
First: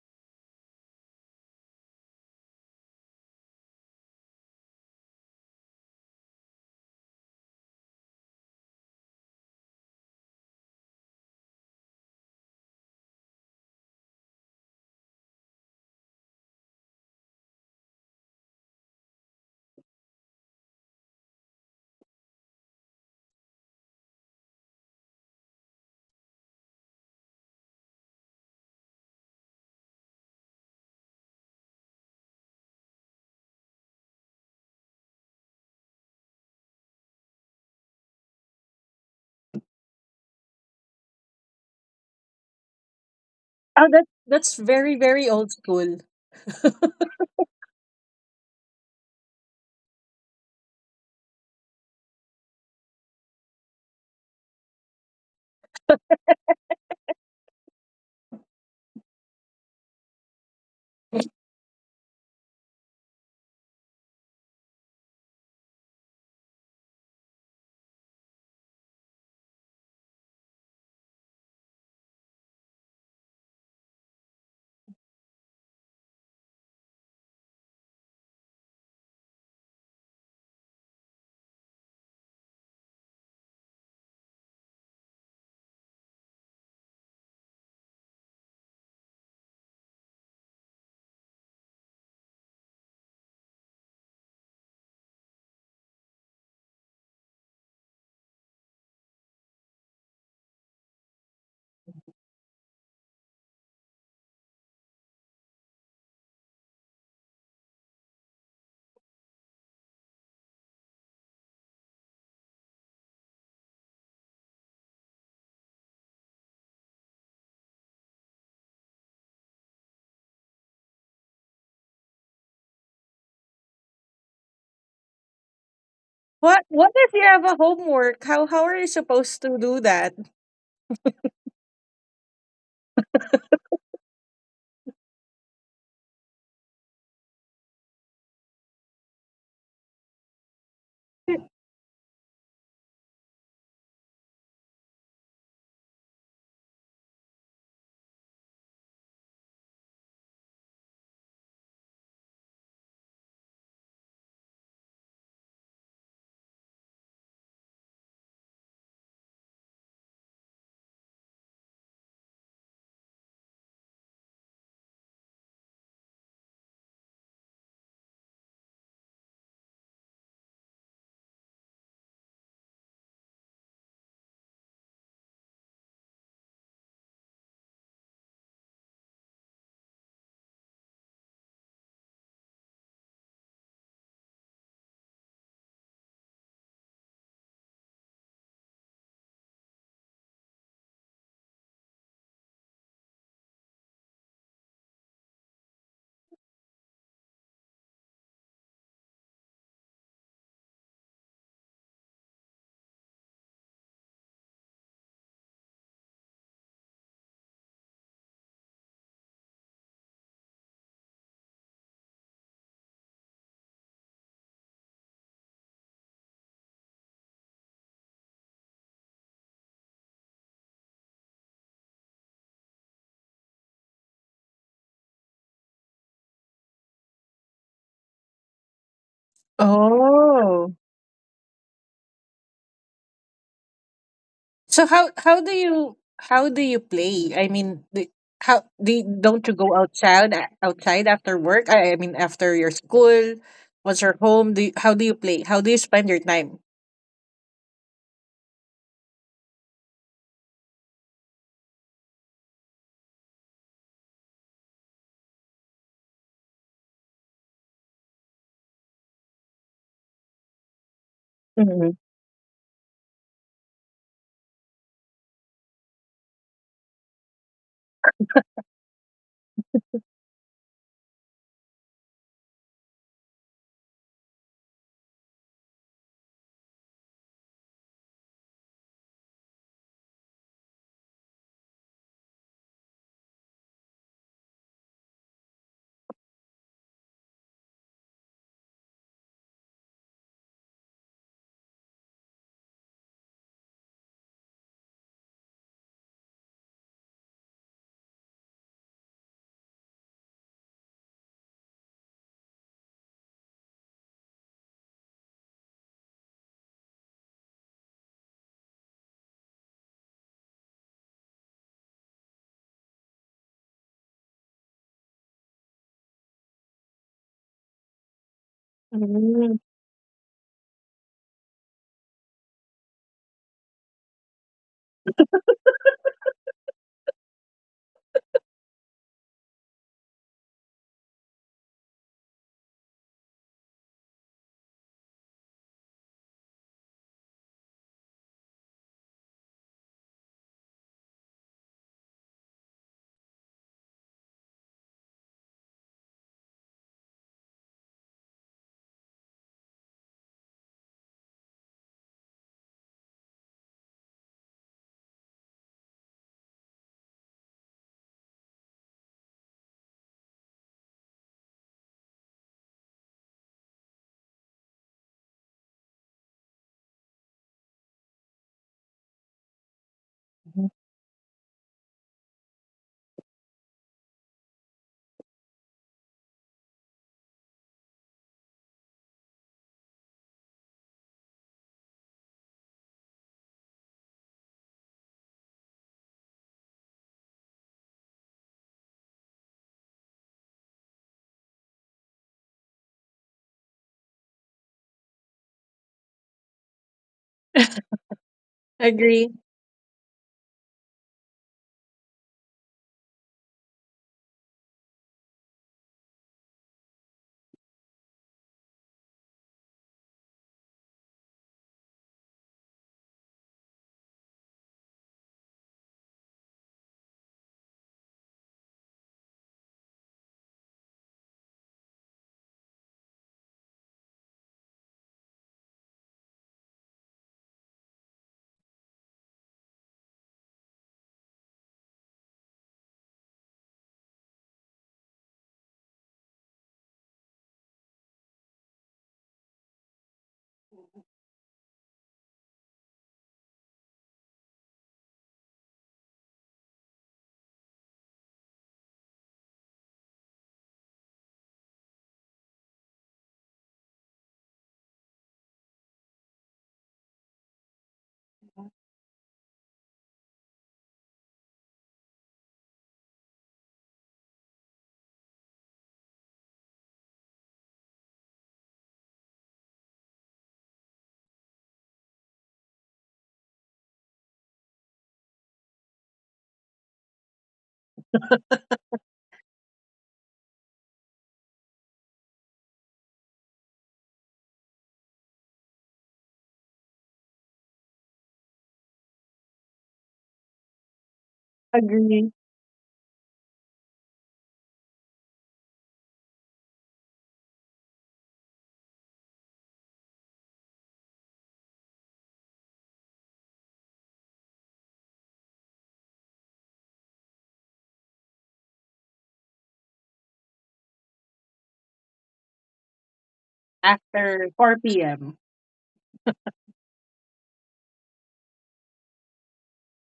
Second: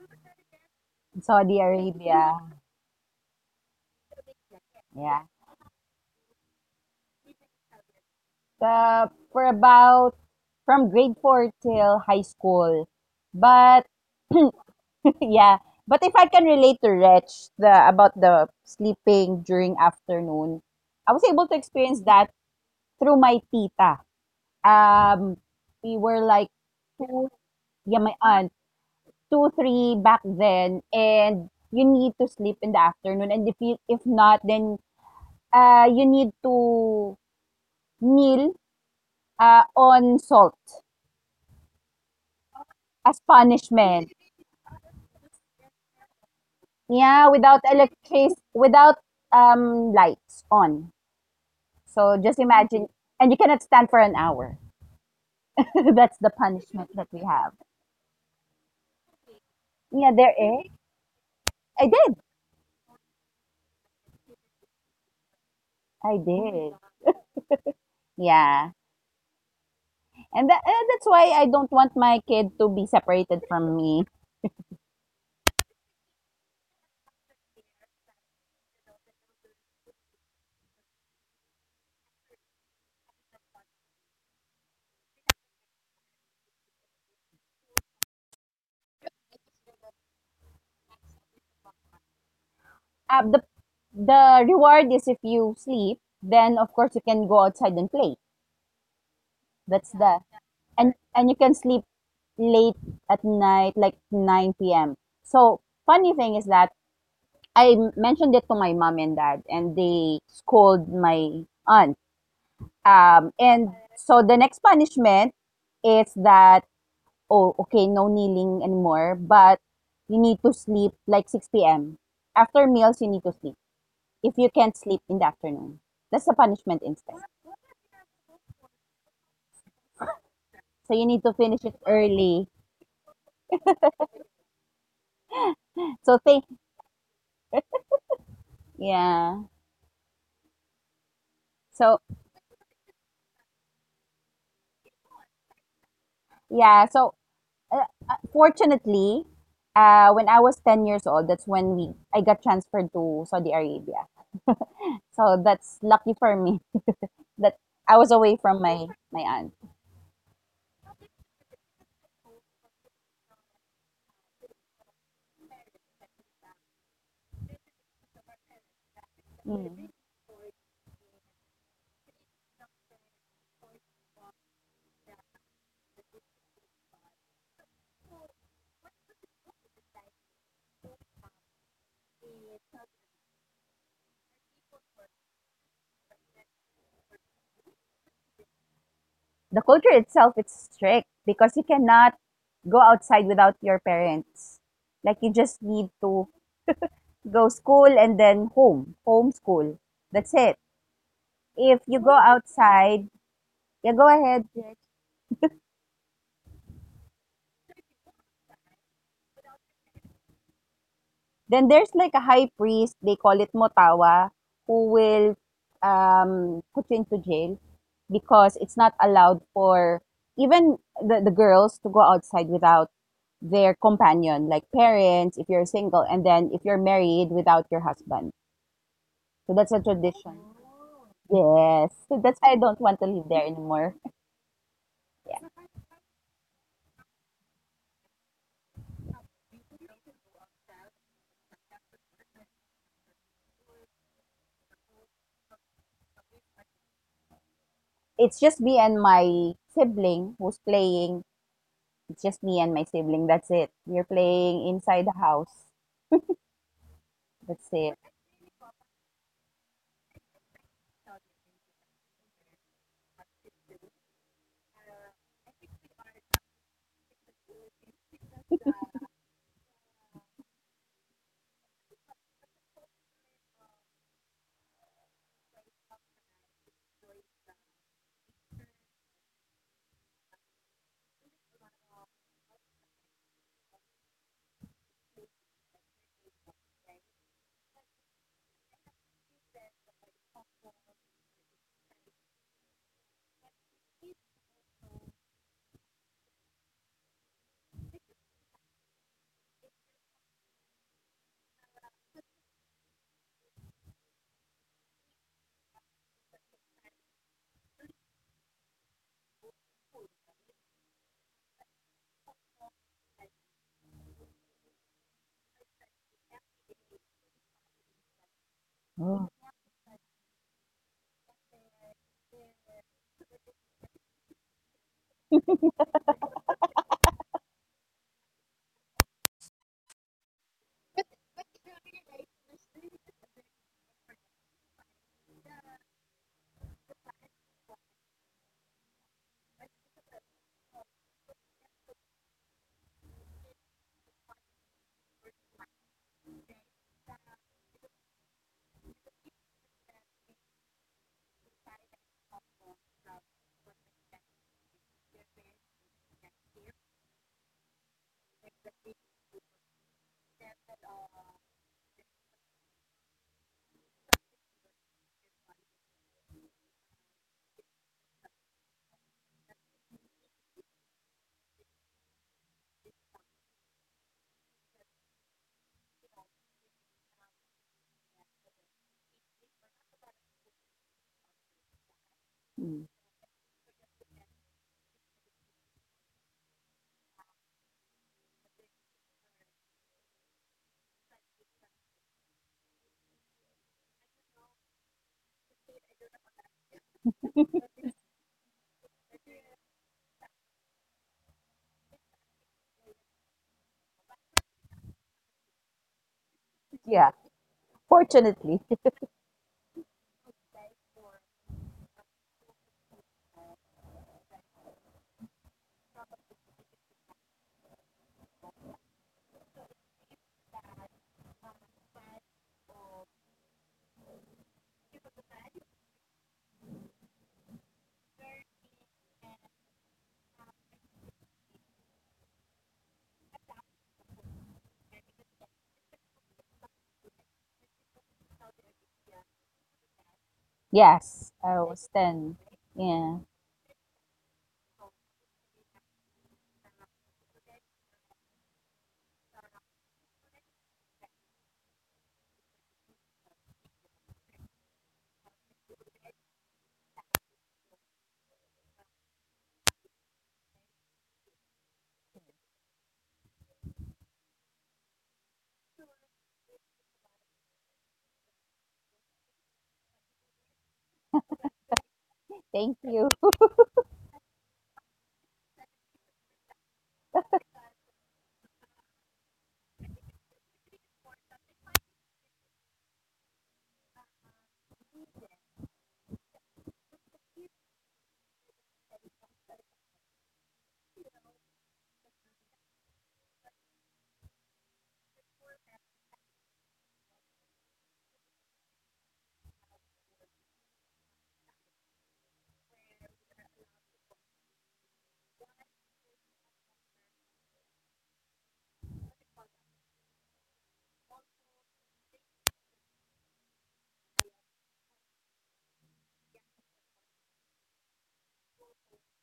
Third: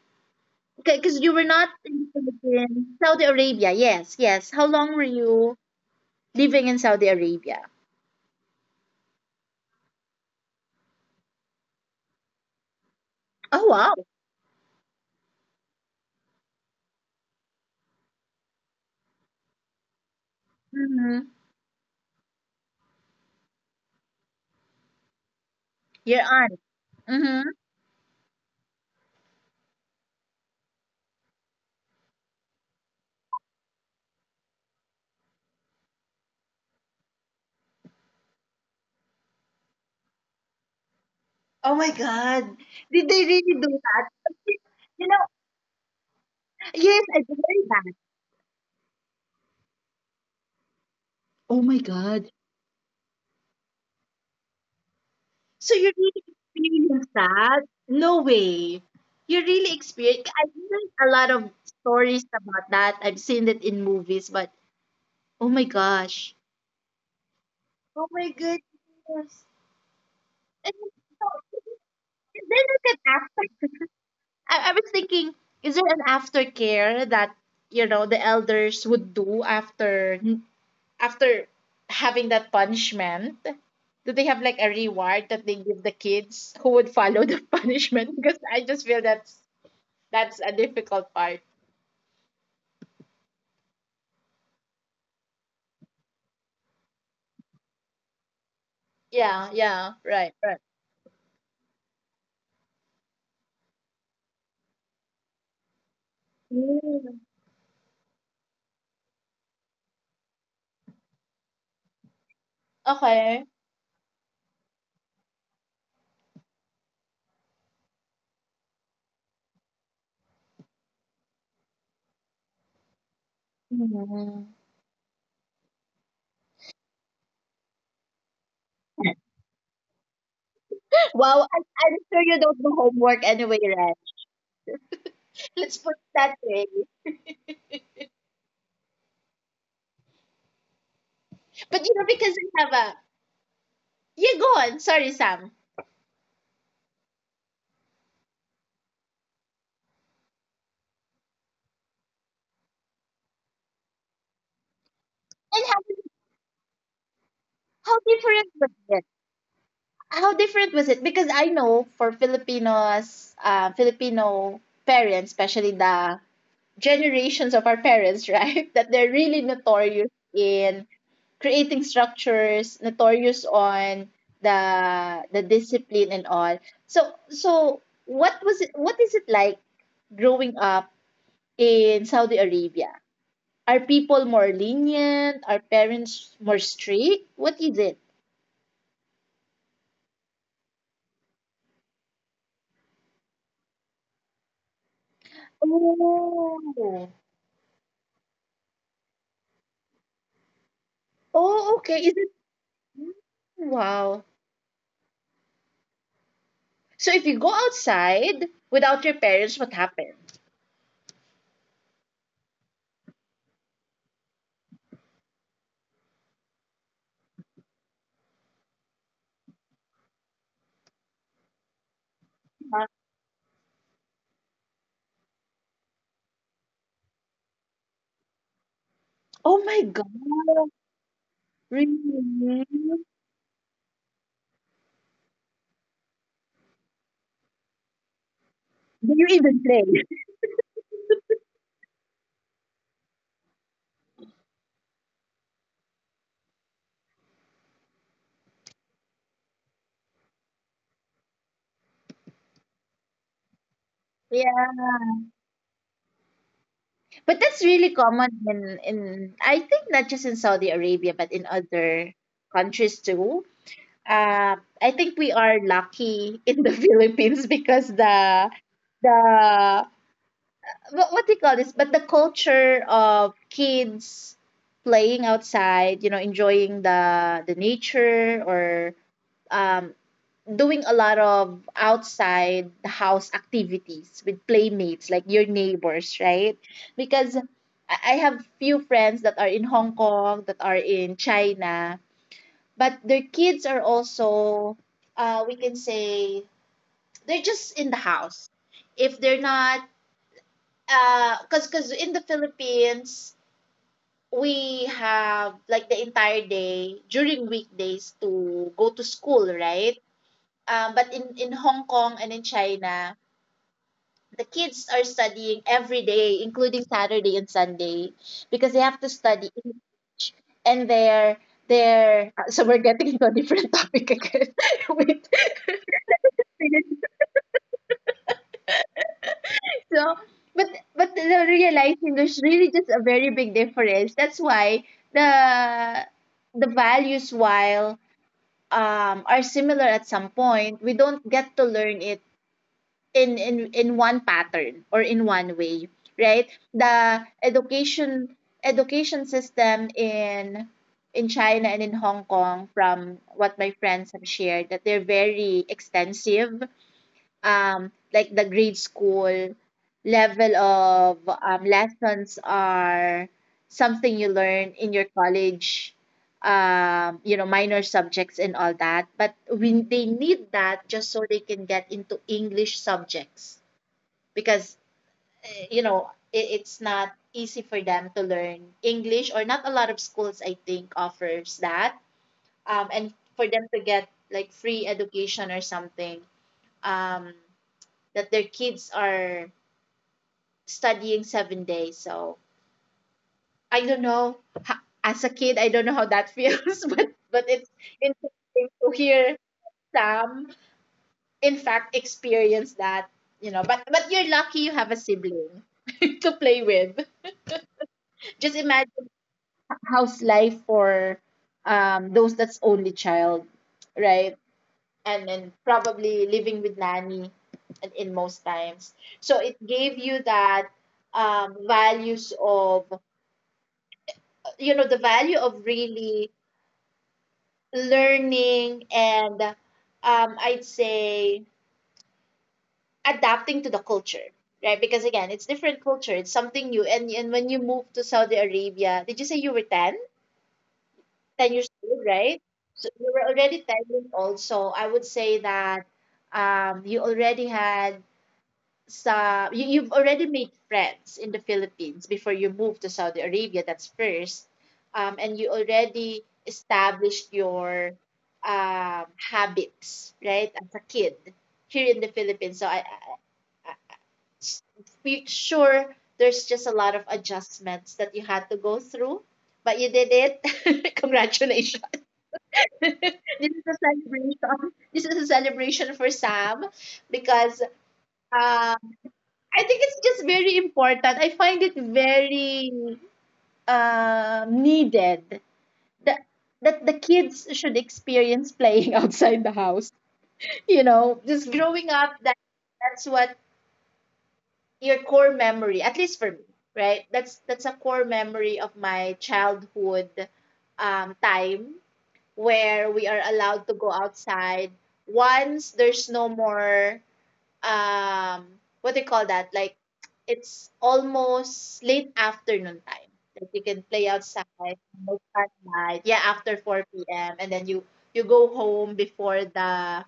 [SPEAKER 1] Because you were
[SPEAKER 2] Saudi
[SPEAKER 1] not in
[SPEAKER 2] Arabia.
[SPEAKER 1] the Philippines, Saudi Arabia. Yes, yes. How long were
[SPEAKER 2] Yeah,
[SPEAKER 1] you living in Saudi Arabia?
[SPEAKER 2] uh, for about from grade four till high school,
[SPEAKER 1] Oh wow.
[SPEAKER 2] but yeah. But if I can relate to Rich the about the sleeping during afternoon, I
[SPEAKER 1] Mm-hmm.
[SPEAKER 2] was able to experience that through my tita. Um, we were
[SPEAKER 1] Your
[SPEAKER 2] like
[SPEAKER 1] aunt.
[SPEAKER 2] two,
[SPEAKER 1] Mm-hmm.
[SPEAKER 2] yeah, my aunt, two, three back then, and you need to sleep in the afternoon. And if not, then you need to kneel on salt
[SPEAKER 1] Oh my god.
[SPEAKER 2] as
[SPEAKER 1] Did they really do
[SPEAKER 3] Oh,
[SPEAKER 2] punishment.
[SPEAKER 3] that
[SPEAKER 1] that?
[SPEAKER 3] that's very,
[SPEAKER 1] You know,
[SPEAKER 3] very old school.
[SPEAKER 1] yes,
[SPEAKER 2] Yeah,
[SPEAKER 1] I did
[SPEAKER 2] without
[SPEAKER 1] hear that.
[SPEAKER 2] electric, without lights on.
[SPEAKER 1] Oh my
[SPEAKER 2] So just
[SPEAKER 1] god.
[SPEAKER 2] imagine, and you cannot stand for an hour.
[SPEAKER 1] So you
[SPEAKER 2] That's the
[SPEAKER 1] really
[SPEAKER 2] punishment that we
[SPEAKER 1] experienced
[SPEAKER 2] have.
[SPEAKER 1] that? No way. You really
[SPEAKER 2] Yeah, there
[SPEAKER 1] experienced, I've
[SPEAKER 2] is.
[SPEAKER 1] heard a lot of
[SPEAKER 2] I did.
[SPEAKER 1] stories about that. I've seen it in movies, but oh my
[SPEAKER 2] I
[SPEAKER 1] gosh.
[SPEAKER 2] did.
[SPEAKER 1] Oh my
[SPEAKER 2] Yeah.
[SPEAKER 1] goodness.
[SPEAKER 2] And that, and
[SPEAKER 1] And then
[SPEAKER 2] that's why I don't want my kid to be
[SPEAKER 1] look at
[SPEAKER 2] separated from
[SPEAKER 1] that.
[SPEAKER 2] me.
[SPEAKER 1] I was thinking, is there an aftercare that, the elders would do after, after having that punishment? Do they have like a reward that they give the kids who would follow the punishment? Because I just feel that's, a difficult part.
[SPEAKER 2] Uh, the, the reward is, if you sleep, then of course you can go outside and play.
[SPEAKER 1] Yeah, yeah,
[SPEAKER 2] That's
[SPEAKER 1] right,
[SPEAKER 2] the,
[SPEAKER 1] right.
[SPEAKER 2] and you can sleep late at night, like 9 p.m. So, funny thing is that
[SPEAKER 1] Mm,
[SPEAKER 2] I mentioned it to my mom and dad, and they scold my aunt. Um,
[SPEAKER 1] okay.
[SPEAKER 2] and so the next punishment is that, oh, okay, no kneeling anymore, but you need to sleep like 6 p.m. After meals, you need to sleep if you
[SPEAKER 1] Mhm.
[SPEAKER 2] can't sleep in the afternoon. That's the
[SPEAKER 3] What
[SPEAKER 2] punishment
[SPEAKER 3] what if you
[SPEAKER 2] instead.
[SPEAKER 3] have a homework? How are you supposed to do that?
[SPEAKER 2] So you need to
[SPEAKER 1] Wow,
[SPEAKER 2] finish it
[SPEAKER 1] I'm sure you
[SPEAKER 2] early.
[SPEAKER 1] don't do homework anyway, right? Let's put it
[SPEAKER 2] So
[SPEAKER 1] that
[SPEAKER 2] think,
[SPEAKER 1] way.
[SPEAKER 2] yeah.
[SPEAKER 1] But you
[SPEAKER 2] So,
[SPEAKER 1] know, because I have a, yeah, go on. Sorry, Sam.
[SPEAKER 2] yeah. So, fortunately, when I was 10 years old, that's when we I got transferred to Saudi Arabia. So
[SPEAKER 1] I
[SPEAKER 2] that's
[SPEAKER 1] have.
[SPEAKER 2] lucky for me that
[SPEAKER 1] How
[SPEAKER 2] I was away
[SPEAKER 1] different
[SPEAKER 2] from
[SPEAKER 1] was
[SPEAKER 2] my,
[SPEAKER 1] it?
[SPEAKER 2] my aunt.
[SPEAKER 1] How different was it? Because I know for Filipinos, Filipino parents, especially the generations of our parents, right, that they're really
[SPEAKER 2] Mm.
[SPEAKER 1] notorious in creating structures, notorious on the the discipline and all. So what was it? What is it like growing up in Saudi Arabia? Are people more lenient? Are parents more strict? What is it?
[SPEAKER 2] The culture itself, it's strict, because you cannot go outside without your parents. Like, you just need to
[SPEAKER 1] Oh.
[SPEAKER 2] go school, and then home, home school. That's it.
[SPEAKER 1] Oh,
[SPEAKER 2] If
[SPEAKER 1] okay.
[SPEAKER 2] you go
[SPEAKER 1] Is it?
[SPEAKER 2] outside,
[SPEAKER 1] Mm.
[SPEAKER 2] yeah, go
[SPEAKER 1] Wow.
[SPEAKER 2] ahead. Yeah.
[SPEAKER 1] So if you go outside without your parents, what happens?
[SPEAKER 2] Then there's like a high priest, they call it Motawa, who will put you into jail, because it's not allowed for even the girls to go outside
[SPEAKER 1] Huh?
[SPEAKER 2] without their companion, like parents, if you're single, and then if you're married, without your husband. So
[SPEAKER 1] Oh
[SPEAKER 2] that's
[SPEAKER 1] my
[SPEAKER 2] a tradition.
[SPEAKER 1] God.
[SPEAKER 3] Oh.
[SPEAKER 2] Yes.
[SPEAKER 1] Really?
[SPEAKER 2] So that's why I don't want to live there anymore.
[SPEAKER 3] So how how
[SPEAKER 2] Yeah.
[SPEAKER 3] do you how do you play? I mean, how do
[SPEAKER 1] Do you
[SPEAKER 3] don't you
[SPEAKER 1] even
[SPEAKER 3] go
[SPEAKER 1] play?
[SPEAKER 3] outside outside after work? I mean, after your school, once you're home, how do you play? How do you spend your time?
[SPEAKER 2] It's just me and my sibling who's playing. It's just me and my sibling. That's it. We're
[SPEAKER 1] Yeah.
[SPEAKER 2] playing inside the house.
[SPEAKER 1] But that's
[SPEAKER 2] That's
[SPEAKER 1] really
[SPEAKER 2] it.
[SPEAKER 1] common in, I think, not just in Saudi Arabia, but in
[SPEAKER 3] Mm-hmm.
[SPEAKER 1] other countries too. I think we are lucky in the Philippines because the, what do you call this? But the culture of kids playing outside, enjoying the nature, or um, doing a lot of outside the house activities with playmates, like your neighbors, right? Because I have few friends that are in Hong Kong, that are in China, but their kids are also, we can say, they're just in the house if they're not, cause in the Philippines we have like the entire day during weekdays to go to school, right? But in Hong Kong and in China, the kids are studying every day, including Saturday and Sunday, because they have to study
[SPEAKER 3] Mm.
[SPEAKER 1] English and their. So we're getting into a different topic again. Wait, so, but but the realizing there's really just a very big difference. That's why the the values, while are similar at some point, we don't get to learn it in one pattern, or in one way, right? The education system in China and in Hong Kong, from what my friends have shared, that they're very extensive, like the grade school level of lessons are something you learn in your college, minor subjects and all that, but we they need that just so they can get into English subjects, because it's not easy for them to learn English, or not a lot of schools, I think, offers that,
[SPEAKER 2] Mm.
[SPEAKER 1] and for them to get like free education or something, um that their kids are studying 7 days. So I don't know. As a kid, I don't know how that feels, but it's interesting to
[SPEAKER 3] Agree.
[SPEAKER 1] hear Sam, in fact, experience that. But you're lucky you have a sibling to play with.
[SPEAKER 2] Yeah.
[SPEAKER 1] Just
[SPEAKER 2] Fortunately,
[SPEAKER 1] imagine house life for, those that's only child, right? And then probably living with nanny, and in most times. So it gave you that, values of, the value of really learning, and I'd say, adapting to the culture, right? Because again, it's different culture, it's something new. And when you moved to Saudi Arabia, did you say you were 10
[SPEAKER 2] yes.
[SPEAKER 1] years
[SPEAKER 2] I
[SPEAKER 1] old,
[SPEAKER 2] was
[SPEAKER 1] right?
[SPEAKER 2] 10.
[SPEAKER 1] So you were
[SPEAKER 2] Yeah.
[SPEAKER 1] already 10 years old, so I would say that, you already had, you've already made friends in the Philippines before you move to Saudi Arabia. That's first, and you already established your, habits, right, as a kid here in the Philippines. So I s- sure there's just a lot of adjustments that you had to go through, but you did it. Congratulations.
[SPEAKER 2] Thank
[SPEAKER 1] This
[SPEAKER 2] you.
[SPEAKER 1] is a celebration. This is a celebration for Sam because, uh, I think it's just very important. I find it very, needed that the kids should experience playing outside the house. You know, just growing up,
[SPEAKER 3] Agree.
[SPEAKER 1] that that's what your core memory, at least for me, right? That's a core memory of my childhood, time, where we are allowed to go outside once there's no more, um what do you call that? Like, it's almost late afternoon time. Like you can play
[SPEAKER 3] After
[SPEAKER 1] outside, make
[SPEAKER 3] 4 p.m.
[SPEAKER 1] fun night. Yeah, after 4 p.m., and then you go home before the,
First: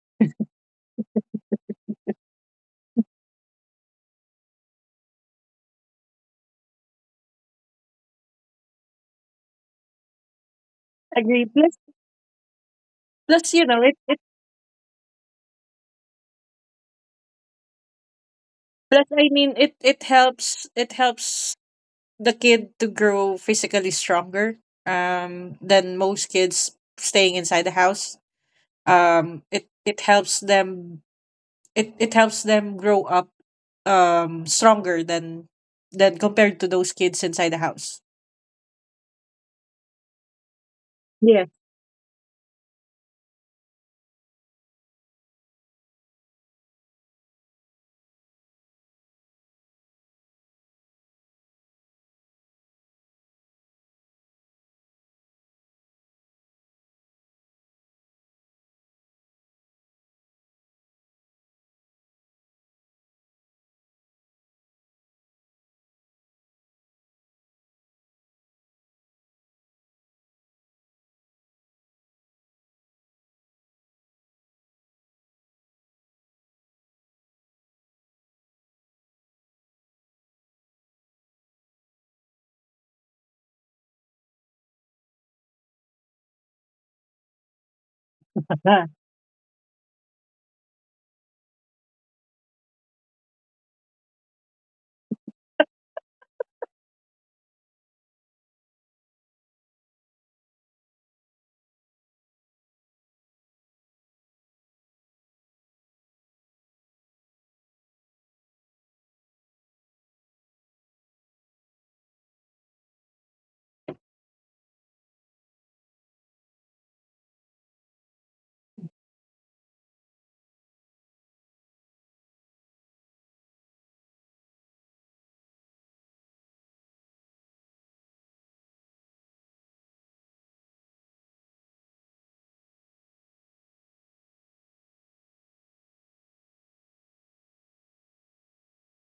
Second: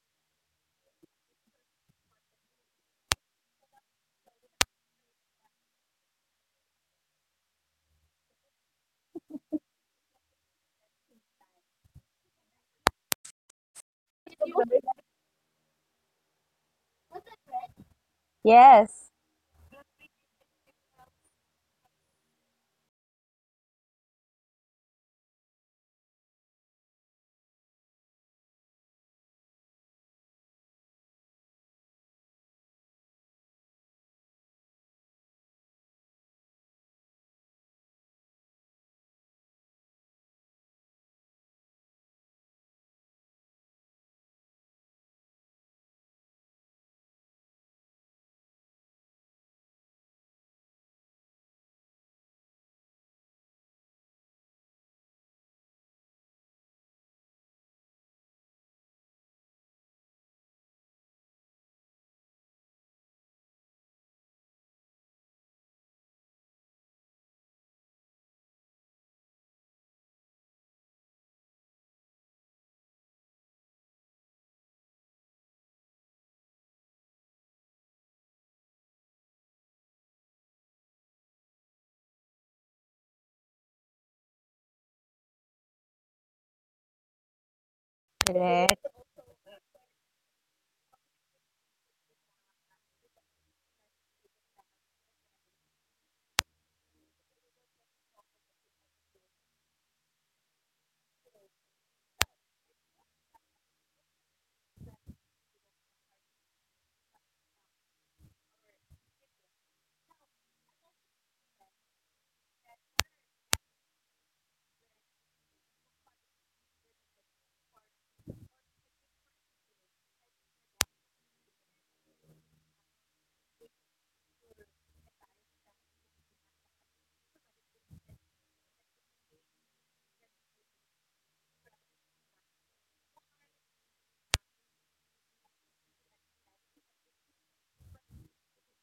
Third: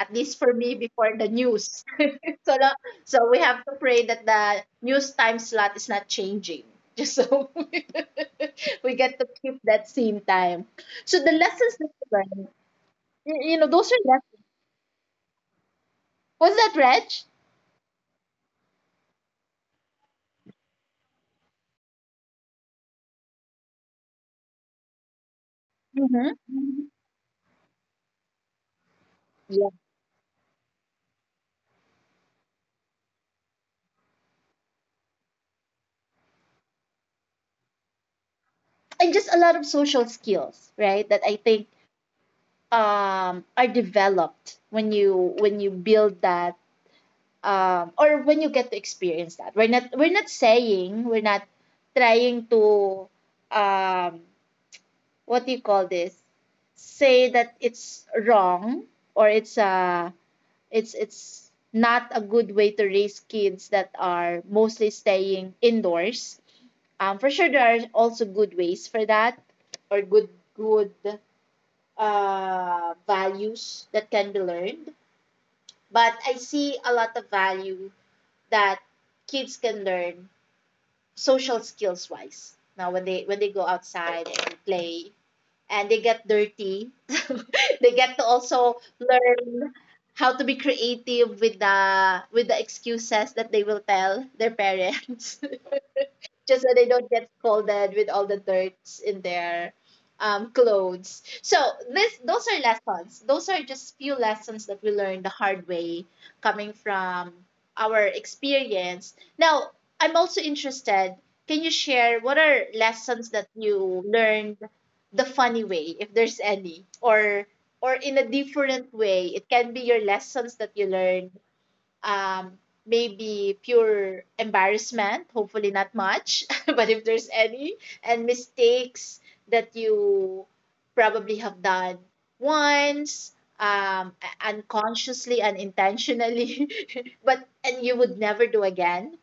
[SPEAKER 1] at least for me, before the news. so the, so we have to pray that the news time slot is not changing. Just so we get to keep that same time. So the
[SPEAKER 3] Agree.
[SPEAKER 1] lessons that we learned,
[SPEAKER 3] Plus you know
[SPEAKER 1] those
[SPEAKER 3] it
[SPEAKER 1] are
[SPEAKER 3] it
[SPEAKER 1] lessons. Was that Reg?
[SPEAKER 3] plus,
[SPEAKER 2] Yes,
[SPEAKER 3] I mean it helps the kid to grow physically stronger, than most
[SPEAKER 1] Mm-hmm.
[SPEAKER 3] kids staying inside the house. It helps them, it helps them grow up, stronger than compared to those kids inside the house.
[SPEAKER 1] And just a lot of social skills, right? That I
[SPEAKER 3] Yes.
[SPEAKER 1] think, are developed when you build that, or when you get to experience that. We're not, saying we're not trying to, um, what do you call this? Say that it's wrong, or it's not a good way to raise kids that are mostly staying indoors. For sure, there are also good ways for that, or good, values that can be learned, but I see a lot of value that kids can learn social skills wise. Now when they go outside and play, and they get dirty, they get to also
[SPEAKER 3] Uh-huh.
[SPEAKER 2] correct.
[SPEAKER 1] learn how to be creative with the excuses that they will tell their parents. just so they don't get scolded with all the dirts in their, clothes. So this those are lessons. Those are just few lessons that we learned the hard way, coming from our experience. Now, I'm also interested. Can you share what are lessons that you learned the funny way, if there's any, or, in a different way? It can be your lessons that you learned, um, maybe pure embarrassment, hopefully not much, but if there's any, and mistakes that you probably have done once, um, unconsciously, unintentionally, but and you would never do again,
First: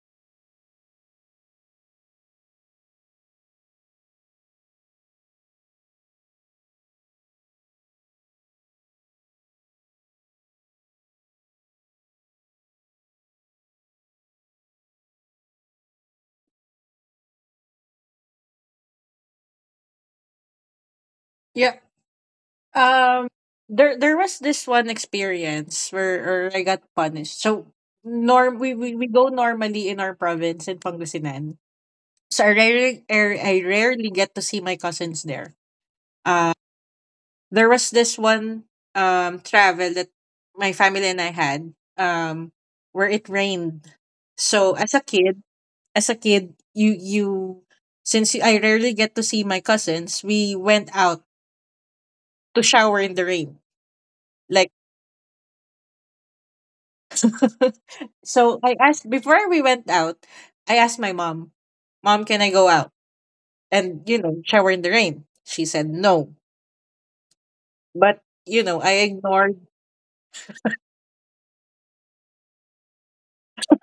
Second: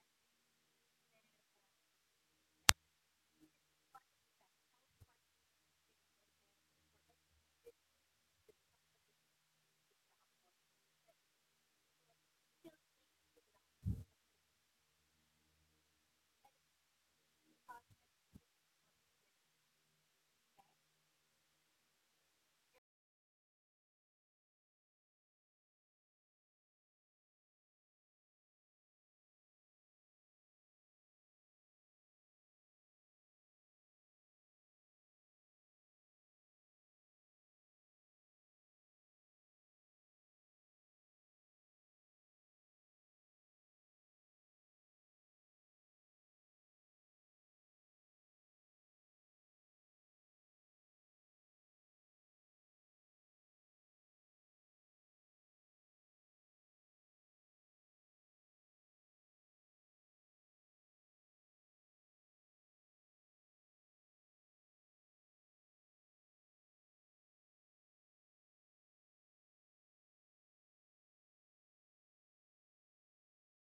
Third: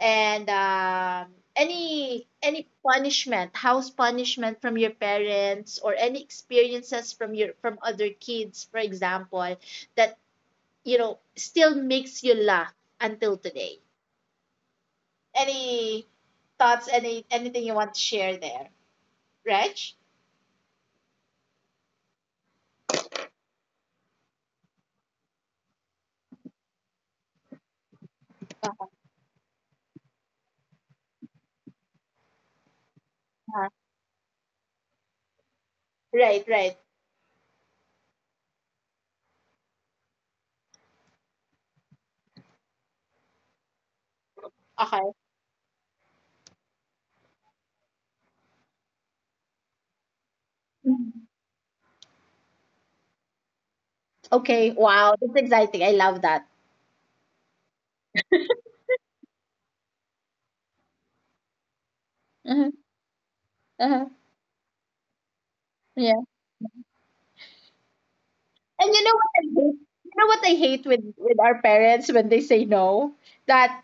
[SPEAKER 1] and, any punishment, house punishment from your parents, or any experiences from your from other kids, for example, that, still makes you laugh until today. Any thoughts, anything you want to share there? Reg?
[SPEAKER 3] Yeah. Um there was this one experience where I got punished. So we go normally in our province in Pangasinan. So I
[SPEAKER 1] Yeah.
[SPEAKER 3] rarely get to see my cousins there.
[SPEAKER 1] Right,
[SPEAKER 3] Uh,
[SPEAKER 1] right.
[SPEAKER 3] There was this one travel that my family and I had, um where it rained. So
[SPEAKER 1] Okay.
[SPEAKER 3] as a kid, you since I rarely get to see my cousins, we went out
[SPEAKER 1] Mhm.
[SPEAKER 3] to shower in the rain.
[SPEAKER 1] Okay,
[SPEAKER 3] Like.
[SPEAKER 1] wow, that's exciting. I love that.
[SPEAKER 3] So I asked before we went out, I asked my mom, "Mom, can I go
[SPEAKER 1] Uh-huh.
[SPEAKER 3] out and,
[SPEAKER 1] Uh-huh.
[SPEAKER 3] shower in the rain?" She said
[SPEAKER 1] Yeah.
[SPEAKER 3] no. But, I
[SPEAKER 1] And you know what I
[SPEAKER 3] ignored.
[SPEAKER 1] hate? You know what I hate with our parents when they say no? That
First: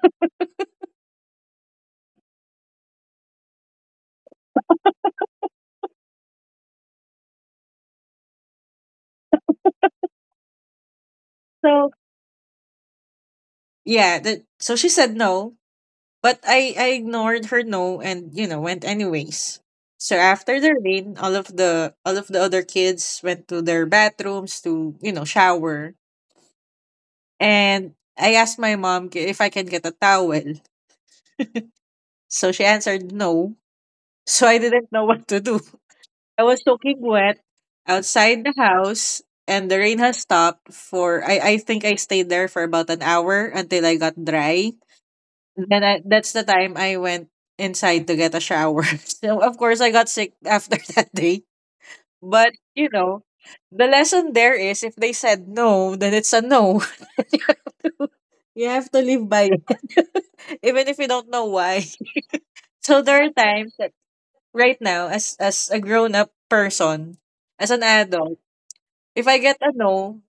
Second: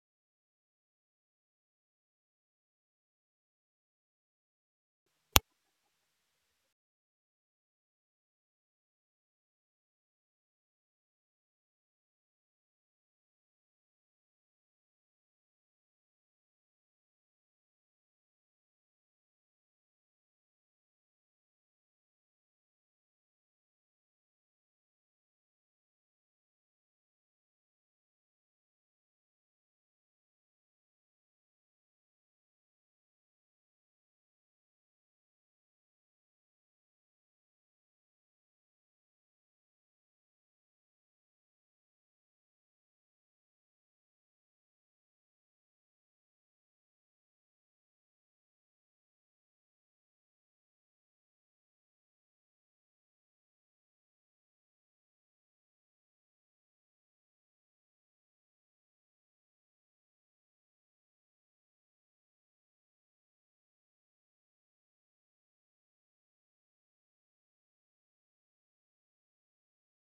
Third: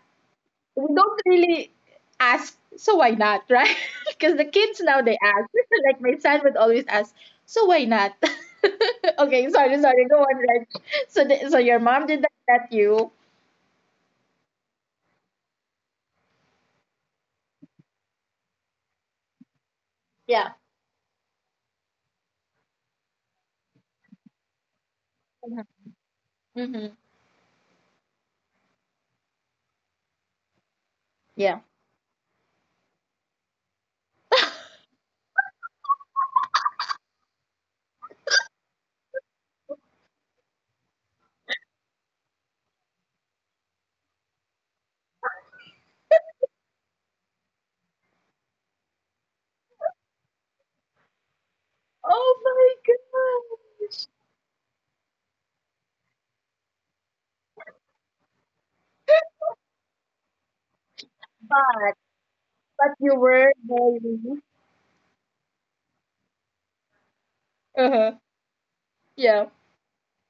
[SPEAKER 1] we don't really ask, so why not, right? Because the kids now they ask. Like my son would always ask, so why not? Okay, sorry, go on, right? So your
[SPEAKER 3] So,
[SPEAKER 1] mom did that, that you?
[SPEAKER 3] yeah, that so she said no. But I ignored her no and went anyways. So
[SPEAKER 1] Yeah.
[SPEAKER 3] after the rain, all of the other kids went to their bathrooms to, shower,
[SPEAKER 1] Mm-hmm.
[SPEAKER 3] and I asked my mom, if I can get a towel.
[SPEAKER 1] Yeah.
[SPEAKER 3] So she answered no. So I didn't know what to do. I was soaking wet outside the house, and the rain has stopped. For, I think, I stayed there for about an hour until I got dry. Then, that's the time I went inside to get a shower. So of course I got sick after that day. But,
[SPEAKER 1] Oh my
[SPEAKER 3] the
[SPEAKER 1] gosh!
[SPEAKER 3] lesson there is if they said no, then it's a no. you have to you have to live by it. Even if you don't know why.
[SPEAKER 1] But but
[SPEAKER 3] So
[SPEAKER 1] you
[SPEAKER 3] there are
[SPEAKER 1] were
[SPEAKER 3] times that
[SPEAKER 1] very.
[SPEAKER 3] right now, as a grown up person, as an
[SPEAKER 1] Uh huh.
[SPEAKER 3] adult, if I
[SPEAKER 1] Yeah.
[SPEAKER 3] get a no,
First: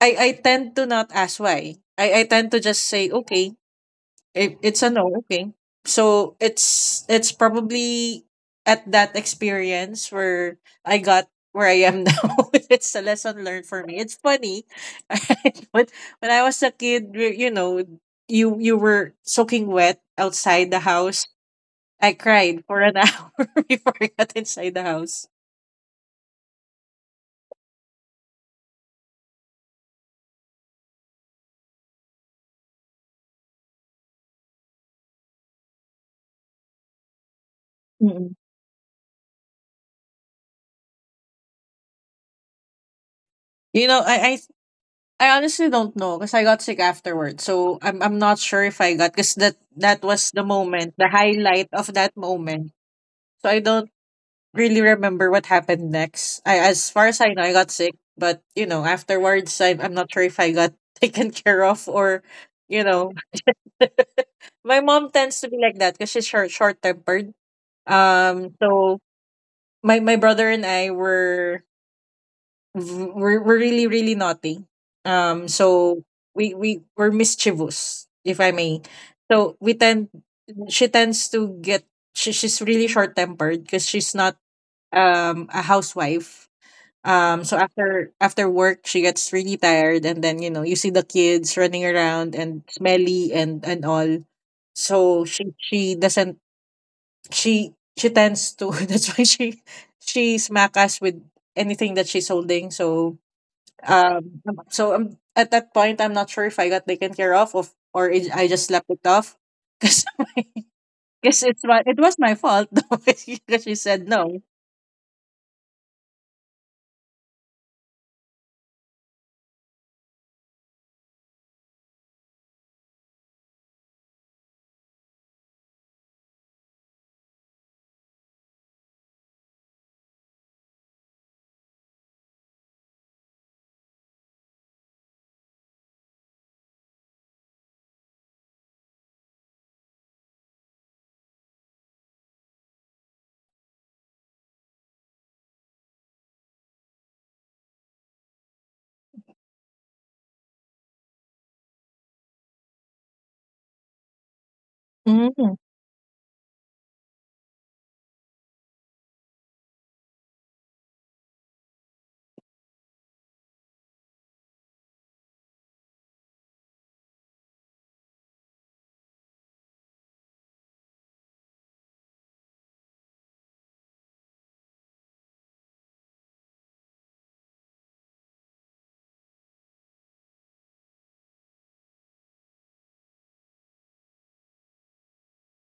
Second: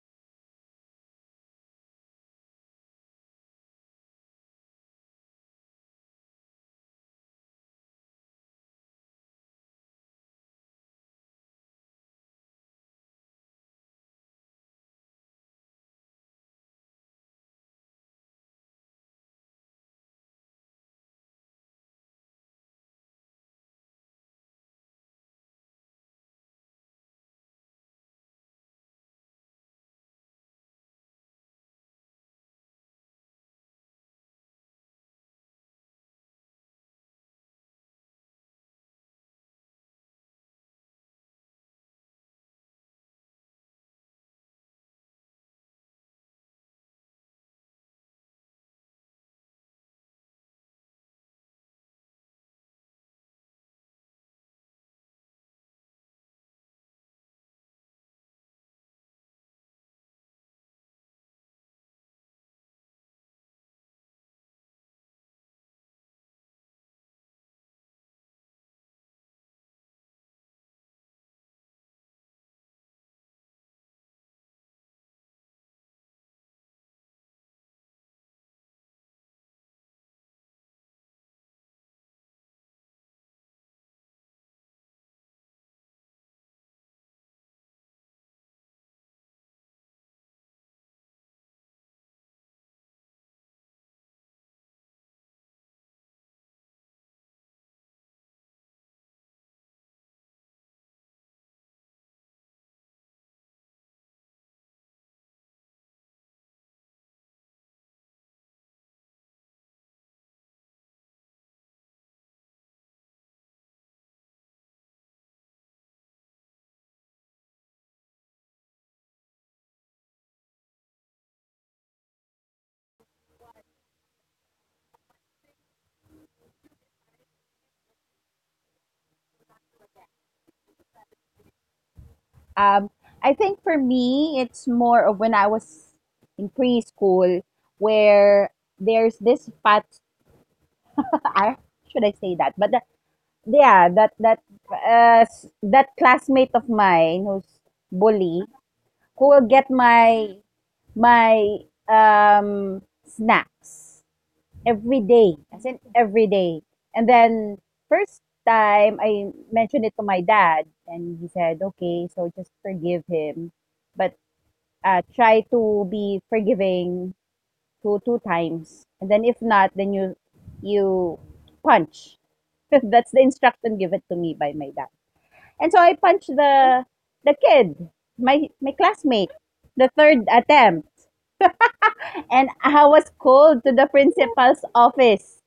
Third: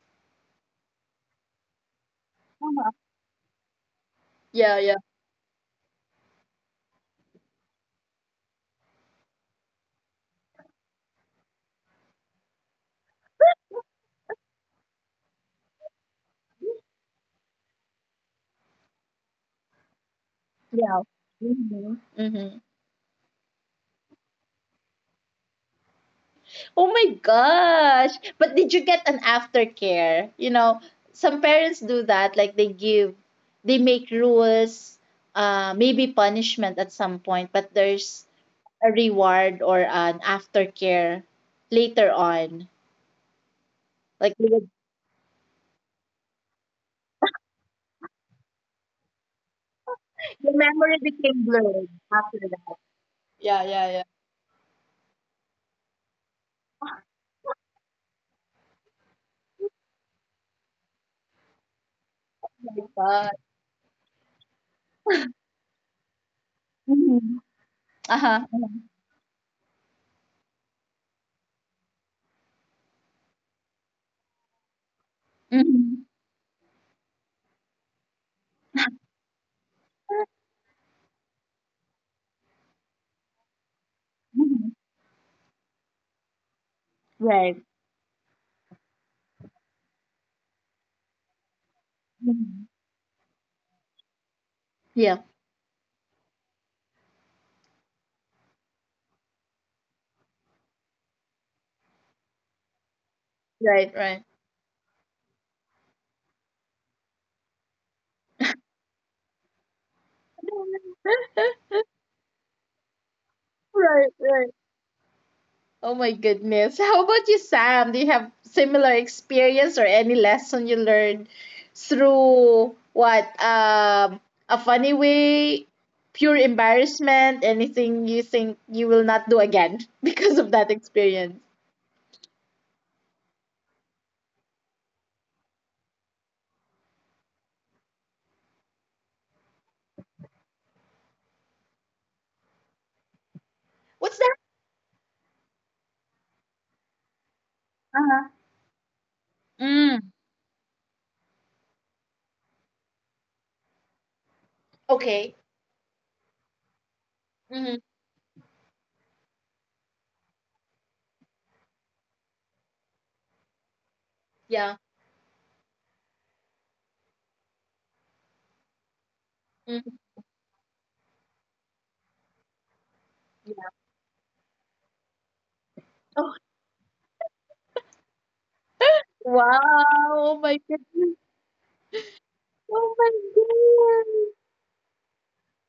[SPEAKER 3] I tend to not ask why. I tend to just
[SPEAKER 1] Uh-huh.
[SPEAKER 3] say, okay. It,
[SPEAKER 1] Yeah.
[SPEAKER 3] it's a
[SPEAKER 1] Yeah.
[SPEAKER 3] no. Okay. So it's probably at that experience where I got where I am now. It's a lesson learned for me. It's funny, but when I was a kid, you were soaking wet outside the
[SPEAKER 1] Yeah.
[SPEAKER 3] house.
[SPEAKER 1] Mm-hmm.
[SPEAKER 3] I
[SPEAKER 1] Mm-hmm.
[SPEAKER 3] cried for an hour before I got inside the house.
[SPEAKER 1] Oh my gosh! But did you get an aftercare? You know, some parents do that. Like they give, they make rules, maybe punishment at some point, but there's
[SPEAKER 3] Mm-mm.
[SPEAKER 1] a reward or an aftercare later on.
[SPEAKER 3] You know, I I
[SPEAKER 1] Like they would-
[SPEAKER 3] I honestly don't know because I got sick afterward. So I'm not sure if I got, because that was the
[SPEAKER 1] the
[SPEAKER 3] moment,
[SPEAKER 1] memory
[SPEAKER 3] the
[SPEAKER 1] became
[SPEAKER 3] highlight of
[SPEAKER 1] blurred
[SPEAKER 3] that
[SPEAKER 1] after
[SPEAKER 3] moment.
[SPEAKER 1] that.
[SPEAKER 3] So I
[SPEAKER 1] Yeah,
[SPEAKER 3] don't
[SPEAKER 1] yeah, yeah.
[SPEAKER 3] really remember what happened next. I As far as I know, I got sick, but, afterwards I'm not sure if I got taken care of or
[SPEAKER 1] Oh
[SPEAKER 3] you
[SPEAKER 1] my
[SPEAKER 3] know.
[SPEAKER 1] God.
[SPEAKER 3] My mom tends to be like that because she's short tempered.
[SPEAKER 1] Hmm. Uh-huh.
[SPEAKER 3] Um
[SPEAKER 1] Uh-huh.
[SPEAKER 3] so my my brother and I were were really really naughty. Um so
[SPEAKER 1] Mm-hmm.
[SPEAKER 3] we we were mischievous, if I may. So we tend she tends to get. She's really short tempered because she's not
[SPEAKER 1] Mm-hmm.
[SPEAKER 3] a housewife. um so
[SPEAKER 1] Right.
[SPEAKER 3] after after work she gets really tired, and then you see the kids running around and
[SPEAKER 1] Mhm.
[SPEAKER 3] smelly, and all. So
[SPEAKER 1] Yeah.
[SPEAKER 3] she doesn't she tends to. That's why she smack us with anything that she's holding. So
[SPEAKER 1] Right. Right.
[SPEAKER 3] at that point, I'm not sure if I got taken care of or I just slept it off. Because, it was my fault though, because she said
[SPEAKER 1] Right.
[SPEAKER 3] no.
[SPEAKER 1] Right. Oh my goodness. How about you, Sam? Do you have similar experience or any lesson you learned through what a funny way, pure embarrassment, anything you think you will not do again because of that experience?
[SPEAKER 2] Um, I think for me, it's more of when I was in preschool, where there's this fat. I should I say that? But that, yeah,
[SPEAKER 1] What's
[SPEAKER 2] that
[SPEAKER 1] that?
[SPEAKER 2] that uh, s- that classmate of mine who's
[SPEAKER 1] Uh-huh.
[SPEAKER 2] bully, who will get
[SPEAKER 1] Mm.
[SPEAKER 2] my snacks. Every
[SPEAKER 1] Okay.
[SPEAKER 2] day, as in every day. And
[SPEAKER 1] Mm-hmm.
[SPEAKER 2] then, first time I mentioned it to my dad, and he said, "Okay, so just forgive him, but
[SPEAKER 1] Yeah.
[SPEAKER 2] try to be forgiving two times, and then if not,
[SPEAKER 1] Mm.
[SPEAKER 2] then you punch." That's the instruction given to me by my dad. And so I
[SPEAKER 1] Oh,
[SPEAKER 2] punched the kid, my classmate,
[SPEAKER 1] wow.
[SPEAKER 2] the
[SPEAKER 1] Oh
[SPEAKER 2] third
[SPEAKER 1] my
[SPEAKER 2] attempt,
[SPEAKER 1] goodness.
[SPEAKER 2] and
[SPEAKER 1] Oh
[SPEAKER 2] I
[SPEAKER 1] my
[SPEAKER 2] was called to the
[SPEAKER 1] goodness.
[SPEAKER 2] principal's office.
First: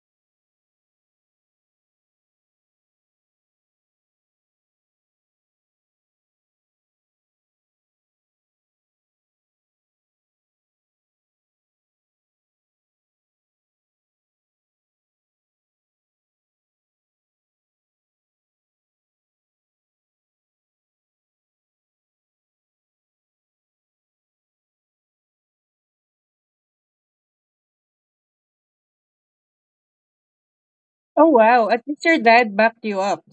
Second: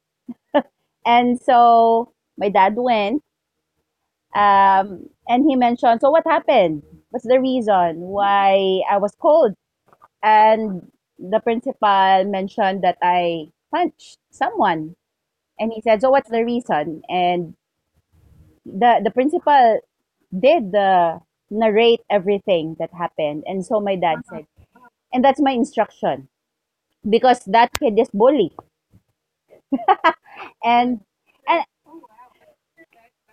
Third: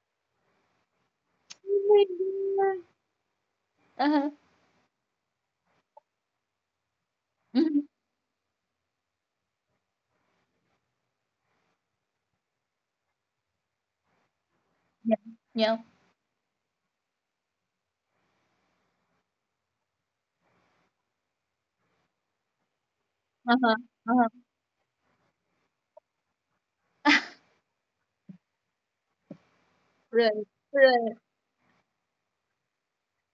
[SPEAKER 2] And
[SPEAKER 1] Oh my
[SPEAKER 2] so my dad
[SPEAKER 1] goodness.
[SPEAKER 2] went,
[SPEAKER 1] Uh-huh.
[SPEAKER 2] and he mentioned, so what happened? What's the
[SPEAKER 1] Mhm.
[SPEAKER 2] reason why I was cold? And the principal mentioned that I punched someone.
[SPEAKER 1] Yeah.
[SPEAKER 2] And
[SPEAKER 1] Yeah.
[SPEAKER 2] he said, so what's the reason? And the principal did the narrate everything that happened. And
[SPEAKER 1] Uh-huh.
[SPEAKER 2] so my dad
[SPEAKER 1] Uh-huh.
[SPEAKER 2] said, and that's my instruction, because that kid is bully.
[SPEAKER 1] Right,
[SPEAKER 2] And,
[SPEAKER 1] right.
[SPEAKER 3] Oh
[SPEAKER 2] and
[SPEAKER 3] wow, at least your dad backed you up.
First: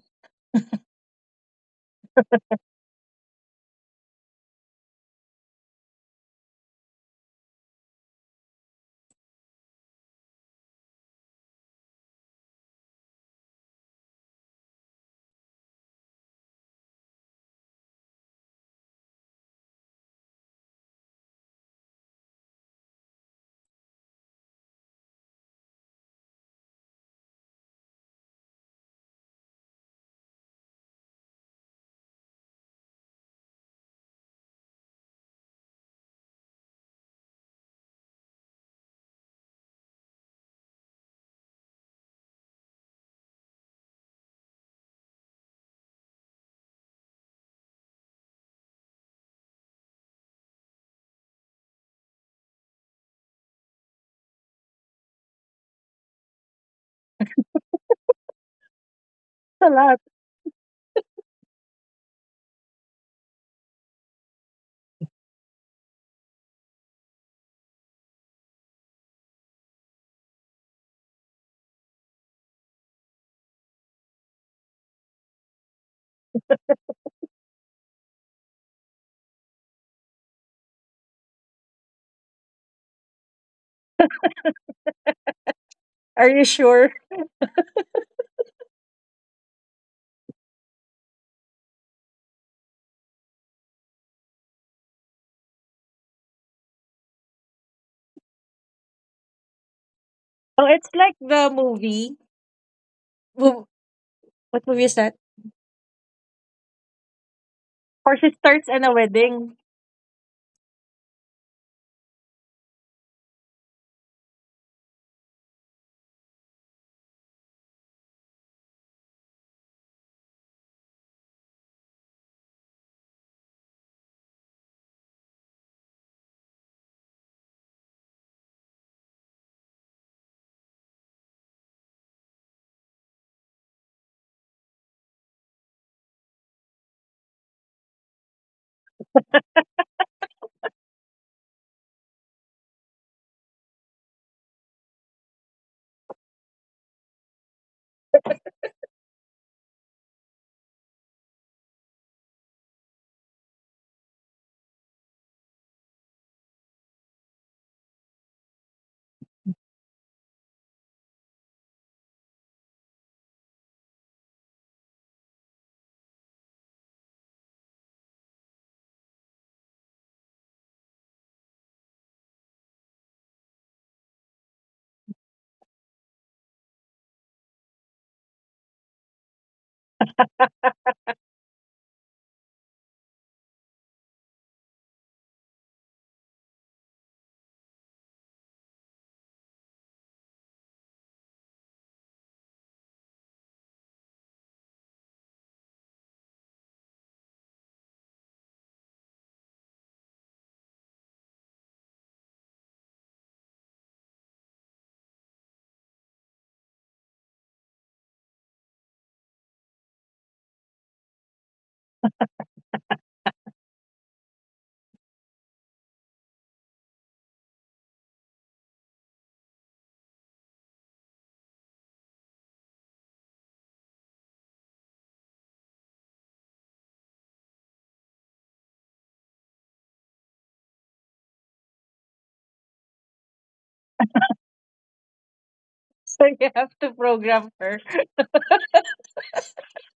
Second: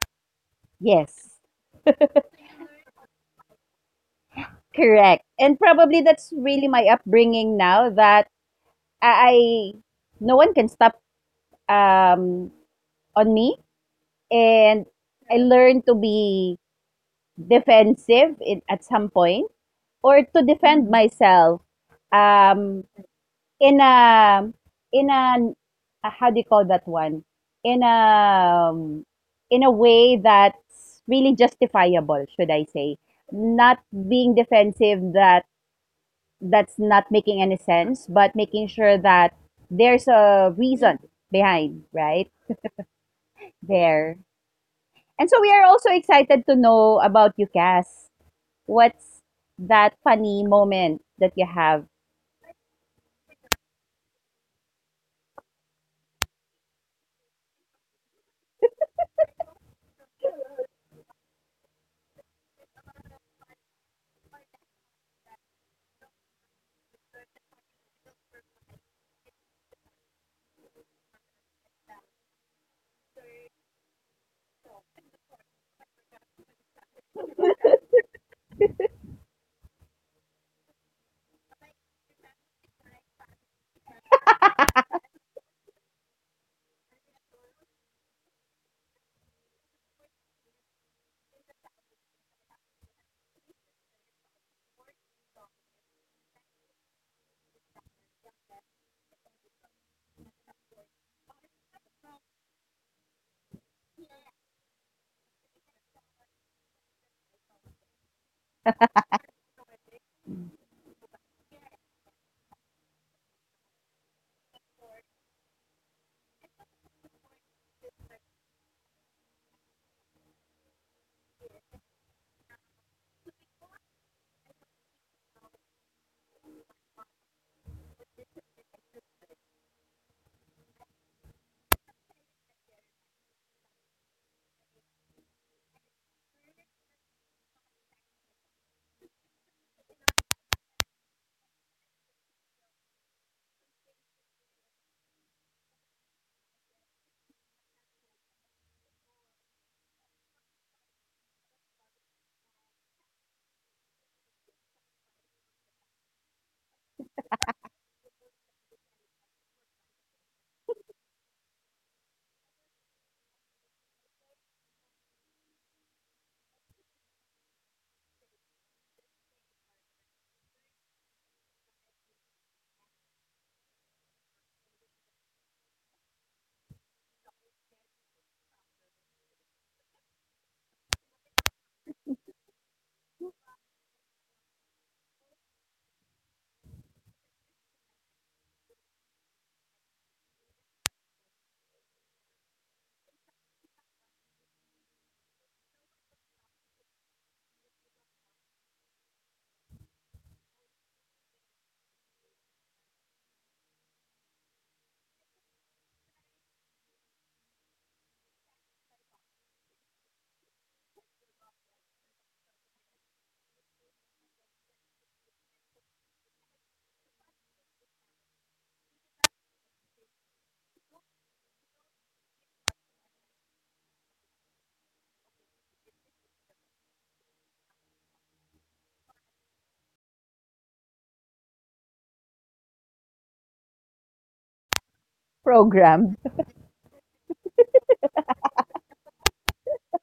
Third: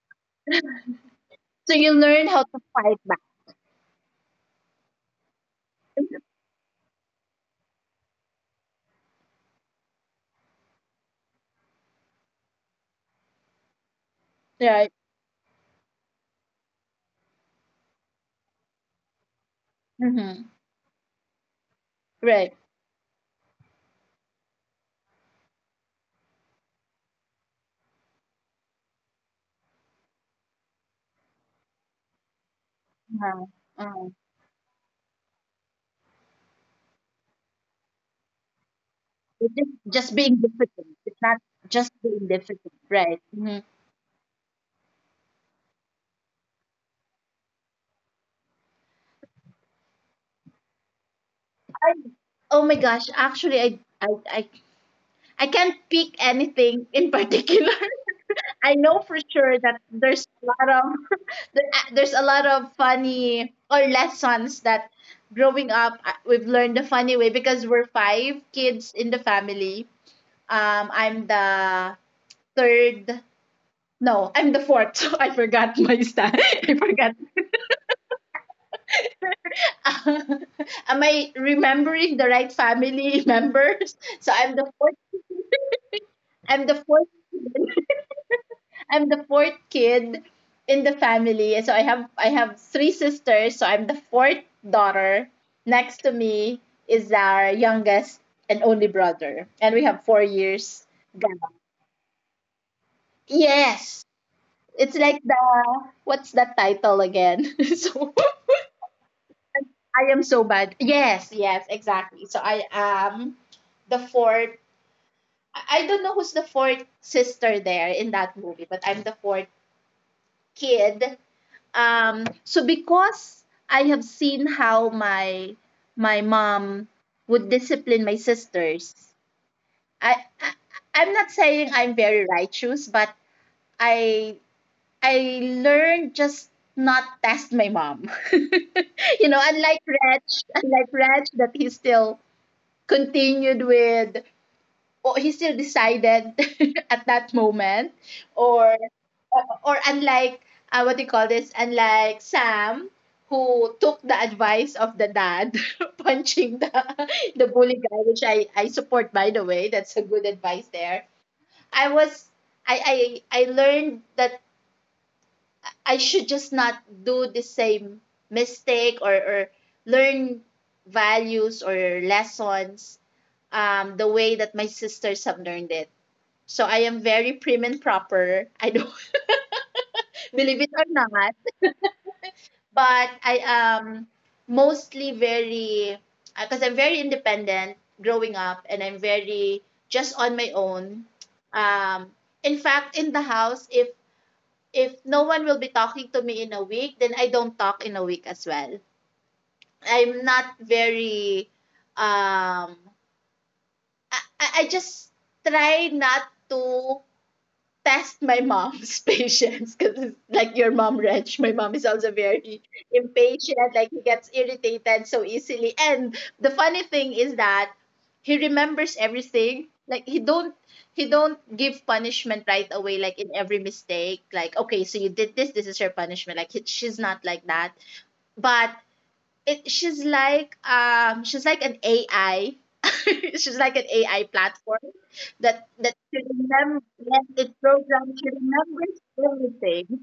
[SPEAKER 2] yes,
[SPEAKER 1] So you learn how to fight back,
[SPEAKER 2] correct. And probably that's really my upbringing now, that I no one can stop um on me, and
[SPEAKER 1] right?
[SPEAKER 2] I learned to be defensive at some point, or to
[SPEAKER 1] Mm-hmm.
[SPEAKER 2] defend myself,
[SPEAKER 1] Right.
[SPEAKER 2] um in a in a how do you call that one, in a um, in a way that's really justifiable, should I say,
[SPEAKER 1] Uh-huh.
[SPEAKER 2] not
[SPEAKER 1] uh
[SPEAKER 2] being defensive that's not making any sense, but making sure that
[SPEAKER 1] It's
[SPEAKER 2] there's
[SPEAKER 1] just being
[SPEAKER 2] a
[SPEAKER 1] difficult.
[SPEAKER 2] reason
[SPEAKER 1] It's not
[SPEAKER 2] behind,
[SPEAKER 1] just being
[SPEAKER 2] right?
[SPEAKER 1] difficult, right? Mm-hmm.
[SPEAKER 2] There. And so we are also excited to know about you, Cass. What's that funny moment that you have
[SPEAKER 1] I, oh my gosh! Actually, I can't pick anything in particular. I know for sure
[SPEAKER 3] That's a
[SPEAKER 1] that
[SPEAKER 3] lot.
[SPEAKER 1] there's a lot of there's a lot of funny or lessons that growing up we've learned the funny way because we're five kids in the family. I'm the third. No, I'm the fourth. So I forgot my star. I forgot. Am I remembering the right family members? So I'm the fourth.
[SPEAKER 3] Are you
[SPEAKER 1] I'm the
[SPEAKER 3] sure?
[SPEAKER 1] fourth. I'm the fourth kid in the family. So I have three sisters. So I'm the fourth daughter. Next to me is our youngest and only brother, and we have four
[SPEAKER 3] Oh,
[SPEAKER 1] years.
[SPEAKER 3] it's like
[SPEAKER 1] gap.
[SPEAKER 3] the movie. Wo-
[SPEAKER 1] Yes,
[SPEAKER 3] What movie
[SPEAKER 1] it's
[SPEAKER 3] is that?
[SPEAKER 1] like the what's that title again? So
[SPEAKER 3] Or she starts in a wedding.
[SPEAKER 1] I am so bad. Yes, yes, exactly. So I am the fourth. I don't know who's the fourth sister there in that movie, but I'm the fourth kid. So because I have seen how my mom would discipline my sisters, I, I I'm not saying I'm very righteous, but I I learned just not test my mom. You know, unlike Reg that he still continued with or he still decided at that moment or or unlike what do you call this, unlike Sam, who took the advice of the dad punching the bully guy, which I support, by the way. That's a good advice there. I was i i i learned that I should just not do the same mistake, or learn values or lessons the way that my sisters have learned it. So I am very prim and proper. I don't, believe it or not, but I am mostly very, because I'm very independent growing up, and I'm very just on my own. Um, in fact, in the house, if no one will be talking to me in a week, then I don't talk in a week as well. I'm not very um I just try not to test my mom's patience, because like your mom, Wrench, my mom is also very impatient. Like he gets irritated so easily, and the funny thing is that he remembers everything. Like he don't give punishment right away. Like in every mistake, like, okay, so you did this, this is your punishment. Like she's not like that. But it, she's like an AI. She's like an AI platform that
[SPEAKER 2] programmed?
[SPEAKER 1] she
[SPEAKER 3] So you have to
[SPEAKER 1] remembers it,
[SPEAKER 3] program her.
[SPEAKER 1] programs, she remembers everything.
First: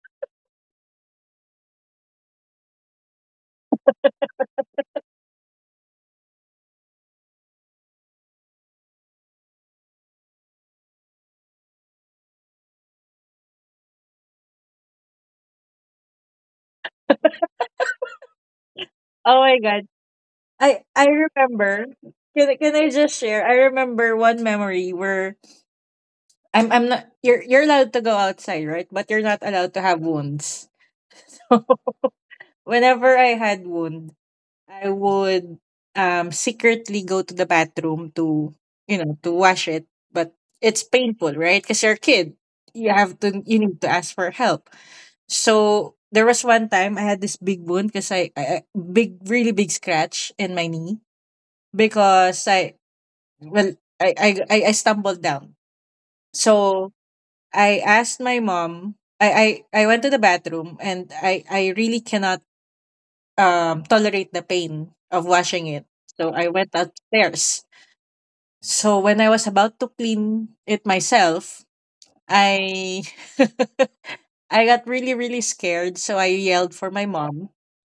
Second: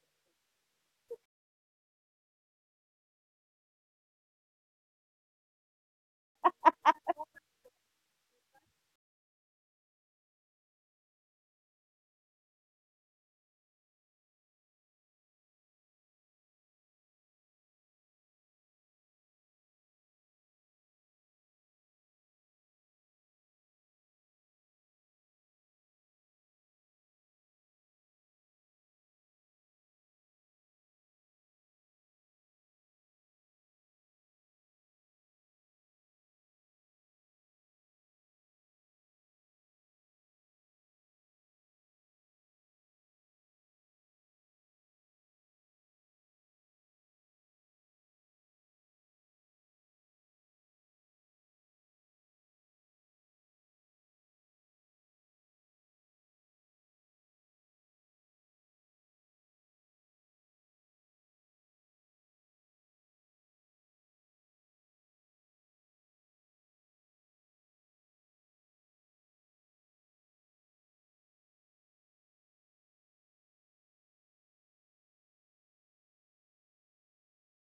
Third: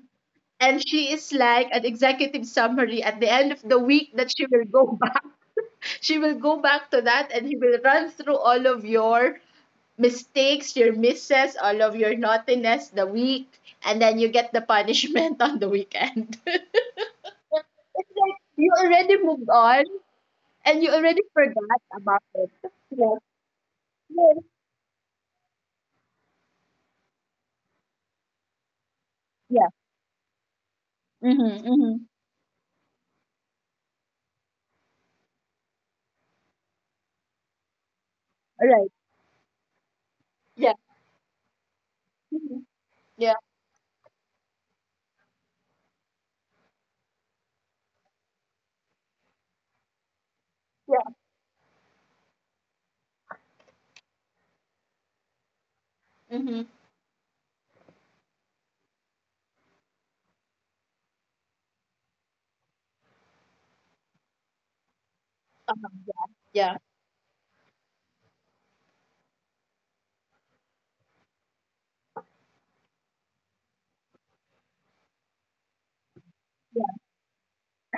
[SPEAKER 1] And she is like an executive summary at the end of the week, that she will go back. She will go back to that and she will run through all of your mistakes, your misses, all of your naughtiness the week, and then you get the punishment on the weekend. It's like you already
[SPEAKER 3] Oh
[SPEAKER 1] moved
[SPEAKER 3] my
[SPEAKER 1] on
[SPEAKER 3] god. I
[SPEAKER 1] and you
[SPEAKER 3] I
[SPEAKER 1] already forgot
[SPEAKER 3] remember.
[SPEAKER 1] about it.
[SPEAKER 3] Can I just
[SPEAKER 1] Yes.
[SPEAKER 3] share? I remember
[SPEAKER 1] Yes.
[SPEAKER 3] one memory where I'm not, you're allowed to go outside, right? But you're not
[SPEAKER 1] Yeah.
[SPEAKER 3] allowed to have wounds.
[SPEAKER 1] Mm-hmm. Mm-hmm.
[SPEAKER 3] Whenever I had wounds, I would secretly go to the bathroom, to
[SPEAKER 1] All right.
[SPEAKER 3] you know to wash it, but
[SPEAKER 1] Yeah.
[SPEAKER 3] it's painful, right? Because you're a kid,
[SPEAKER 1] Mhm. Yeah.
[SPEAKER 3] you need to ask for help. So there was one time I had this big wound because, big really big scratch in my knee,
[SPEAKER 1] Yeah.
[SPEAKER 3] because I well, I stumbled down.
[SPEAKER 1] Mm-hmm.
[SPEAKER 3] So I asked my mom. I went to the bathroom, and I really cannot tolerate the pain of washing it.
[SPEAKER 1] Uh-huh. Yeah.
[SPEAKER 3] So I went
[SPEAKER 1] Yeah.
[SPEAKER 3] upstairs. So when I was about to clean it myself, I I got really really scared. So I yelled
[SPEAKER 1] Yeah.
[SPEAKER 3] for my mom.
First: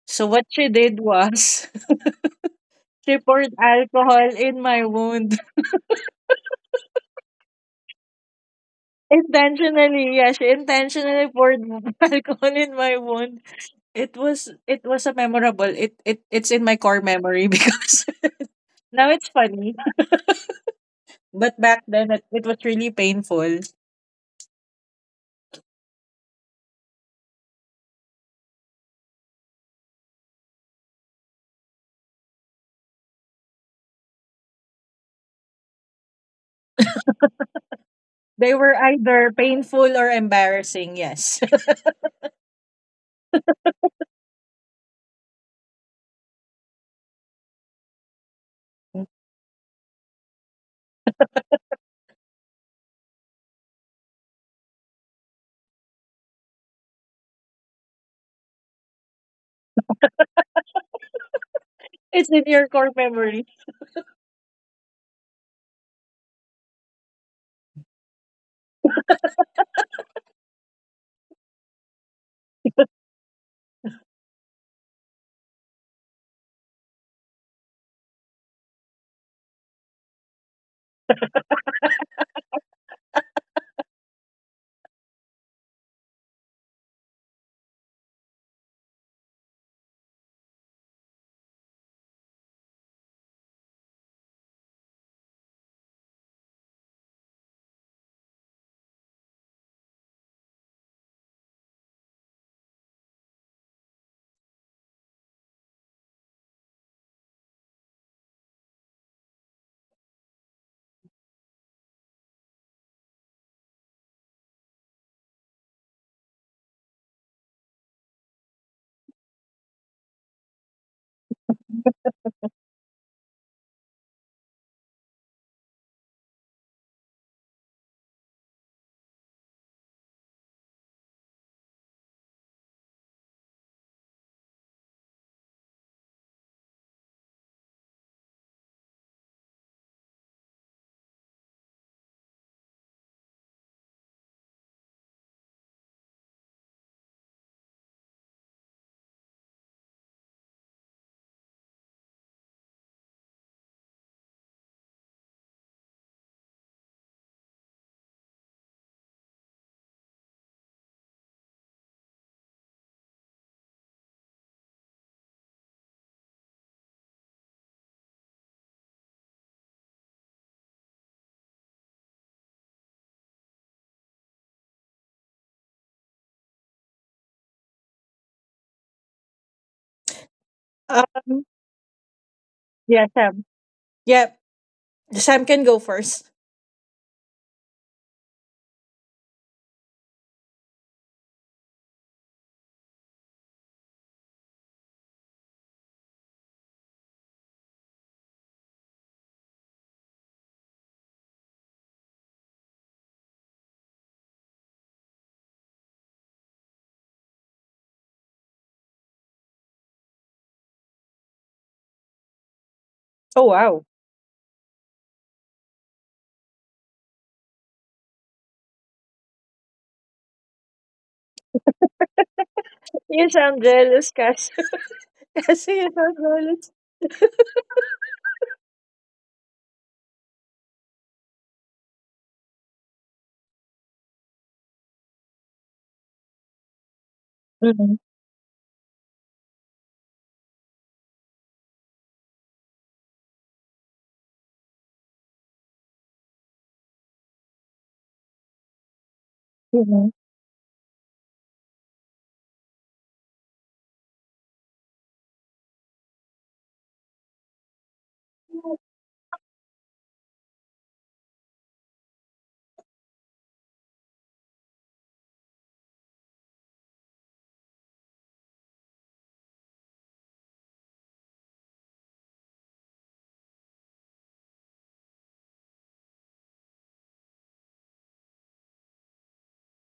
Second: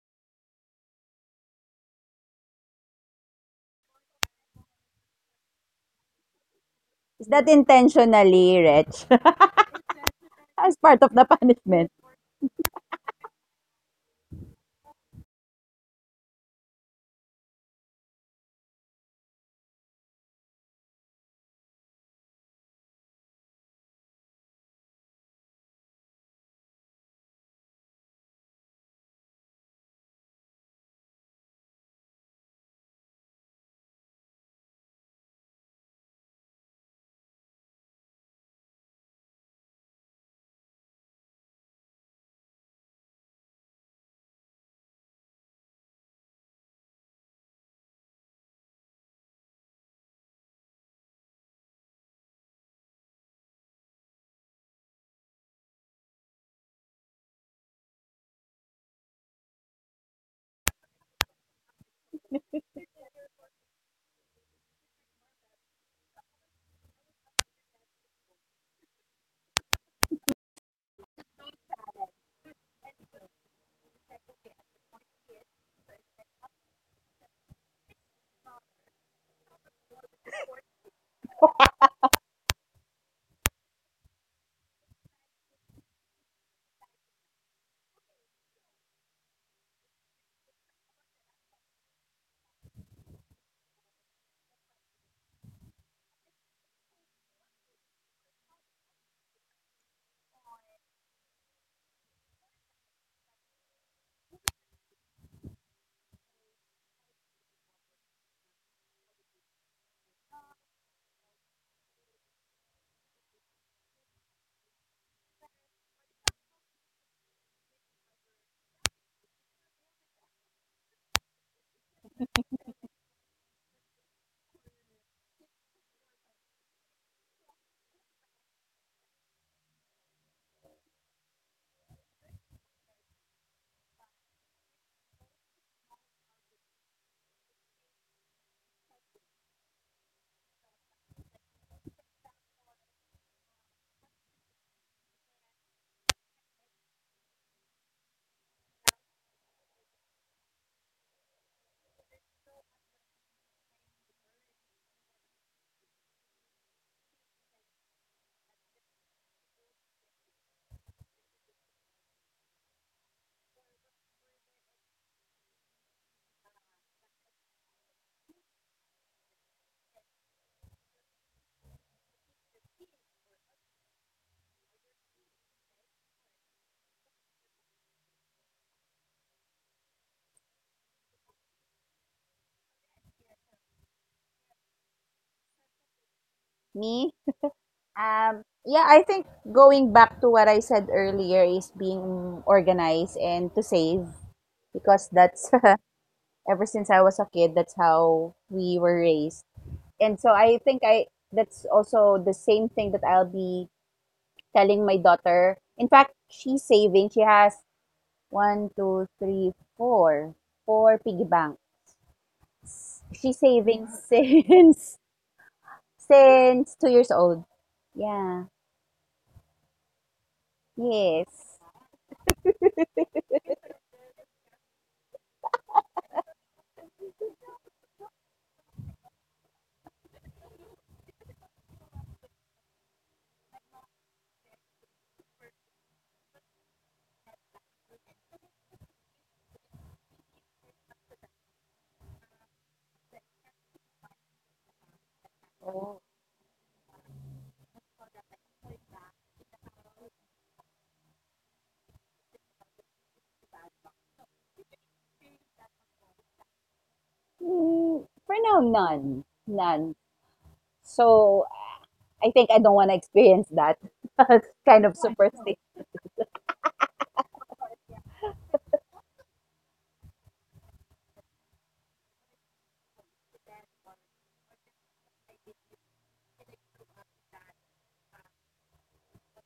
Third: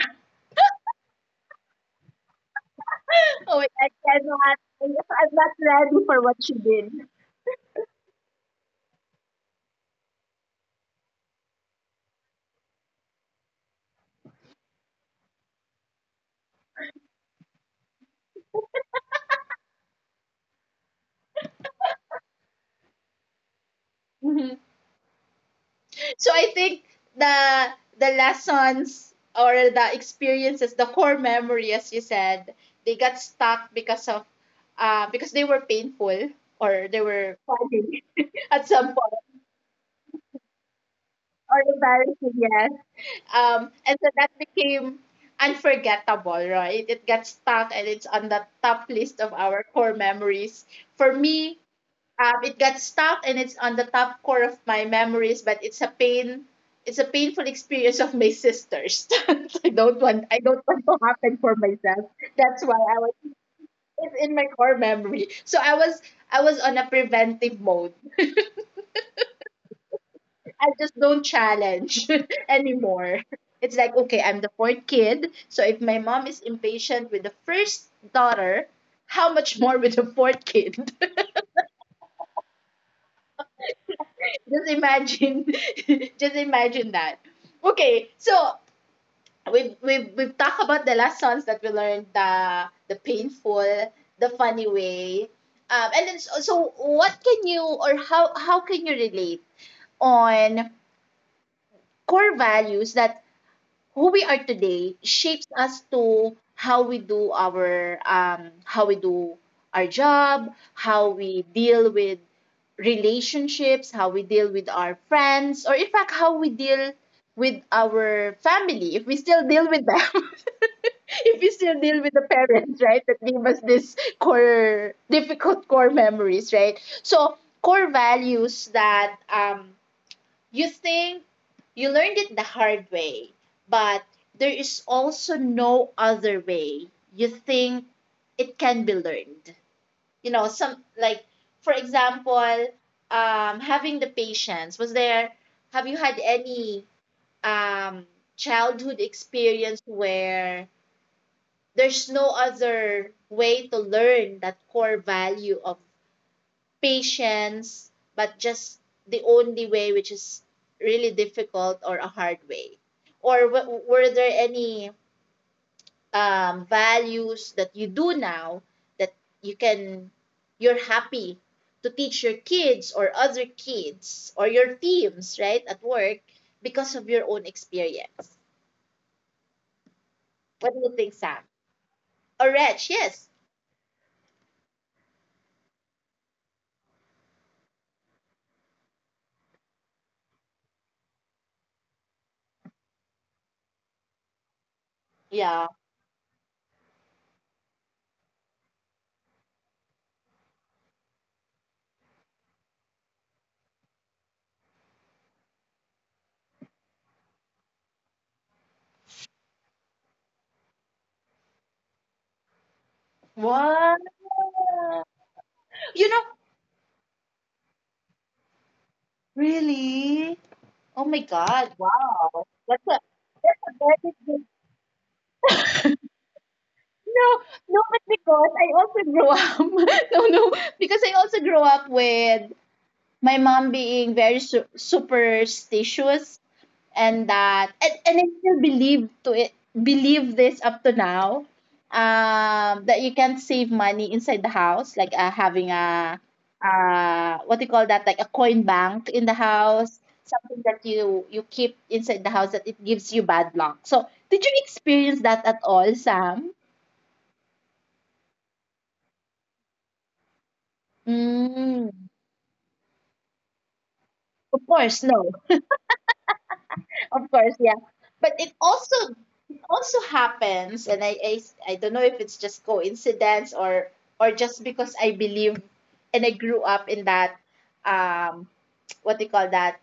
[SPEAKER 3] So what she did was she poured
[SPEAKER 1] Oh, wait, I
[SPEAKER 3] alcohol
[SPEAKER 1] cannot.
[SPEAKER 3] in my
[SPEAKER 1] I'm
[SPEAKER 3] wound
[SPEAKER 1] not ready for what you did.
[SPEAKER 2] Is that intentionally, Rich,
[SPEAKER 3] intentionally. Yeah, she
[SPEAKER 2] as part of the
[SPEAKER 3] intentionally poured
[SPEAKER 2] punishment?
[SPEAKER 3] alcohol in my wound. It was a memorable. It's in my core memory because now it's funny. But back then it was really painful.
[SPEAKER 1] Mhm. So I think the the lessons or the experiences, the core memory, as you said, they got stuck because of because they were painful or they were funny
[SPEAKER 3] They
[SPEAKER 1] at
[SPEAKER 3] were
[SPEAKER 1] some point.
[SPEAKER 3] either painful or embarrassing, yes.
[SPEAKER 1] Or embarrassing, yes. And so that became unforgettable, right? It got stuck and it's on the top list of our core memories. For me, it got stuck and it's on the top core of my memories, but it's a pain. It's a painful experience of my sisters. I don't want. I don't want to happen for myself.
[SPEAKER 3] It's in
[SPEAKER 1] That's
[SPEAKER 3] your
[SPEAKER 1] why
[SPEAKER 3] core
[SPEAKER 1] I was,
[SPEAKER 3] memory.
[SPEAKER 1] it's in my core memory. So I was on a preventive mode. I just don't challenge anymore. It's like, okay, I'm the fourth kid. So if my mom is impatient with the first daughter, how much more with the fourth kid? Just imagine, just imagine that. Okay, so we've talked about the lessons that we learned, the painful, the funny way. And then, so, so what can you, or how can you relate on core values, that who we are today shapes us to how we do our how we do our job, how we deal with relationships, how we deal with our friends, or in fact how we deal with our family if we still deal with them, if we still deal with the parents, right, that gave us this core difficult core memories, right? So core values that you think you learned it the hard way, but there is also no other way you think it can be learned. You know, some like, for example, having the patience. Was there? Have you had any um, childhood experience where there's no other way to learn that core value of patience, but just the only way, which is really difficult or a hard way? Or were there any values that you do now that you can, you're happy to teach your kids or other kids or your teams, right, at work because of your own experience? What do you think, Sam?
[SPEAKER 3] Um
[SPEAKER 1] Or Reg,
[SPEAKER 3] yeah,
[SPEAKER 1] yes.
[SPEAKER 3] Sam. Yeah. Sam can go first.
[SPEAKER 2] Me? Yeah, I think going back to what I said earlier is being organized and to save, because
[SPEAKER 1] Yeah.
[SPEAKER 2] that's ever since I was a kid, that's how we were raised. And so I think I that's also the same thing that I'll be telling my daughter. In fact, she's saving. She has one, two, three, four, four piggy banks.
[SPEAKER 3] Oh
[SPEAKER 2] She's
[SPEAKER 3] wow.
[SPEAKER 1] Wow.
[SPEAKER 2] saving since
[SPEAKER 1] You know,
[SPEAKER 2] 2 years old. Yeah.
[SPEAKER 1] really? Oh my God.
[SPEAKER 2] Yes.
[SPEAKER 1] Wow.
[SPEAKER 3] You
[SPEAKER 1] That's
[SPEAKER 3] sound
[SPEAKER 1] a
[SPEAKER 3] jealous,
[SPEAKER 1] very good.
[SPEAKER 3] Cass. Kasi you sound jealous.
[SPEAKER 1] No, no, but because I also grew up, no, because I also grew up with my mom being very superstitious. And that
[SPEAKER 3] Mhm,
[SPEAKER 1] and I still believe to it, believe this up to now, that you can save money inside the house, like having a
[SPEAKER 2] Oh.
[SPEAKER 1] what do you call that, like a coin bank in the house,
[SPEAKER 3] mhm.
[SPEAKER 1] something that you keep inside the house, that it gives you bad luck. So did you experience that at all, Sam?
[SPEAKER 2] Mm, for now, none, none. So
[SPEAKER 1] Mm,
[SPEAKER 2] I think I don't want to experience that
[SPEAKER 1] of course
[SPEAKER 2] kind
[SPEAKER 1] no.
[SPEAKER 2] of superstition.
[SPEAKER 1] Of course, yeah. But it also, it also happens, and I don't know if it's just coincidence or just because I believe and I grew up in that um what do you call that,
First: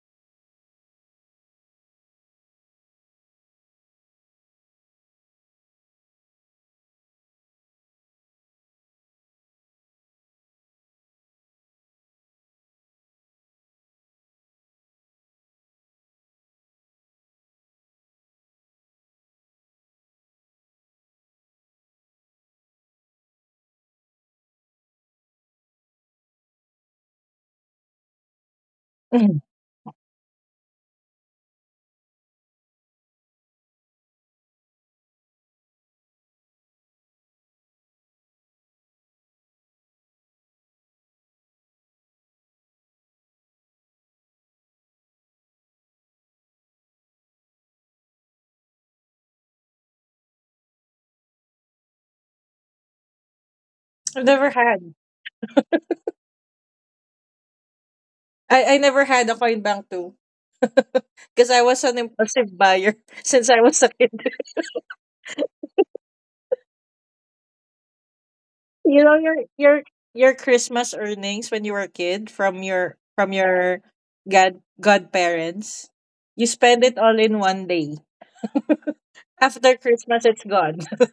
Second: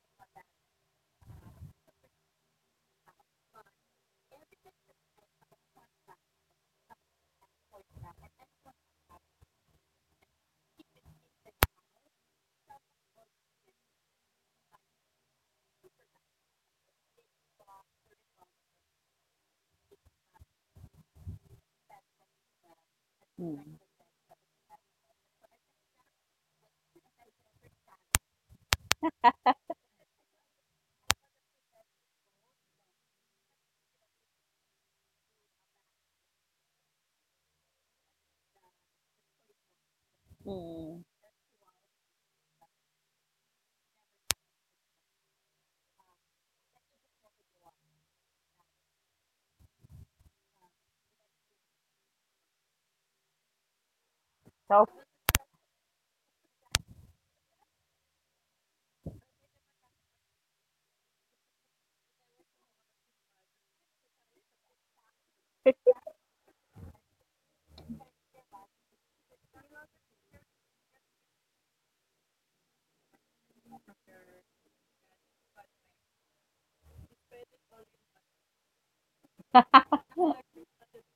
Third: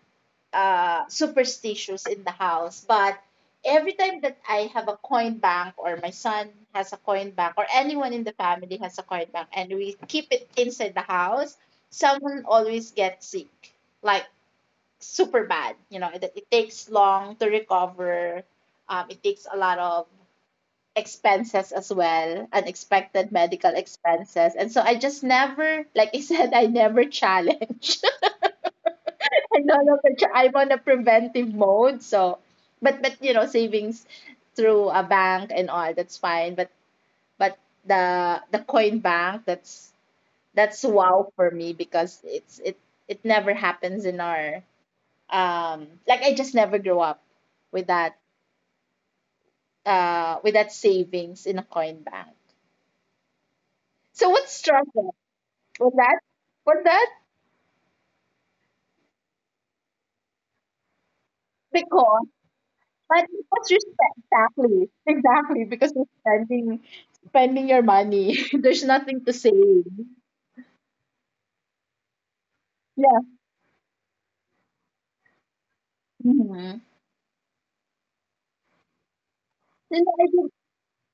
[SPEAKER 1] superstitious in the house. But every time that I have a coin bank, or my son has a coin bank, or anyone in the family has a coin bank and we keep it inside the house, someone always gets sick. Like super bad. You know, it takes long to recover. It takes a lot of expenses as well, unexpected medical
[SPEAKER 2] Mm.
[SPEAKER 1] expenses. And so I just never, like I said, I never challenge.
[SPEAKER 3] Mhm.
[SPEAKER 1] I no longer I'm on a preventive mode. So, but, you know, savings through a bank and all, that's fine. But the coin bank, that's
[SPEAKER 2] Mm.
[SPEAKER 1] wow for me, because it's, it never happens in our. Like I just never grew up with that with that savings in a coin bank.
[SPEAKER 3] I've
[SPEAKER 1] So what
[SPEAKER 3] never
[SPEAKER 2] So,
[SPEAKER 3] had.
[SPEAKER 1] struggle was that? Was that
[SPEAKER 3] I never had a coin bank too. Because I was an
[SPEAKER 1] because,
[SPEAKER 3] impulsive buyer
[SPEAKER 1] but
[SPEAKER 3] since I
[SPEAKER 1] because you
[SPEAKER 3] was a kid.
[SPEAKER 1] spend, exactly, because you're spending your money. There's
[SPEAKER 3] You know
[SPEAKER 1] nothing to
[SPEAKER 3] your your
[SPEAKER 1] save.
[SPEAKER 3] your Christmas earnings when you were a kid from your
[SPEAKER 1] Yeah.
[SPEAKER 3] from your god godparents. You
[SPEAKER 1] Mm-hmm.
[SPEAKER 3] spend it all in one day. After
[SPEAKER 1] You know,
[SPEAKER 3] Christmas
[SPEAKER 1] I
[SPEAKER 3] it's
[SPEAKER 1] think-
[SPEAKER 3] gone.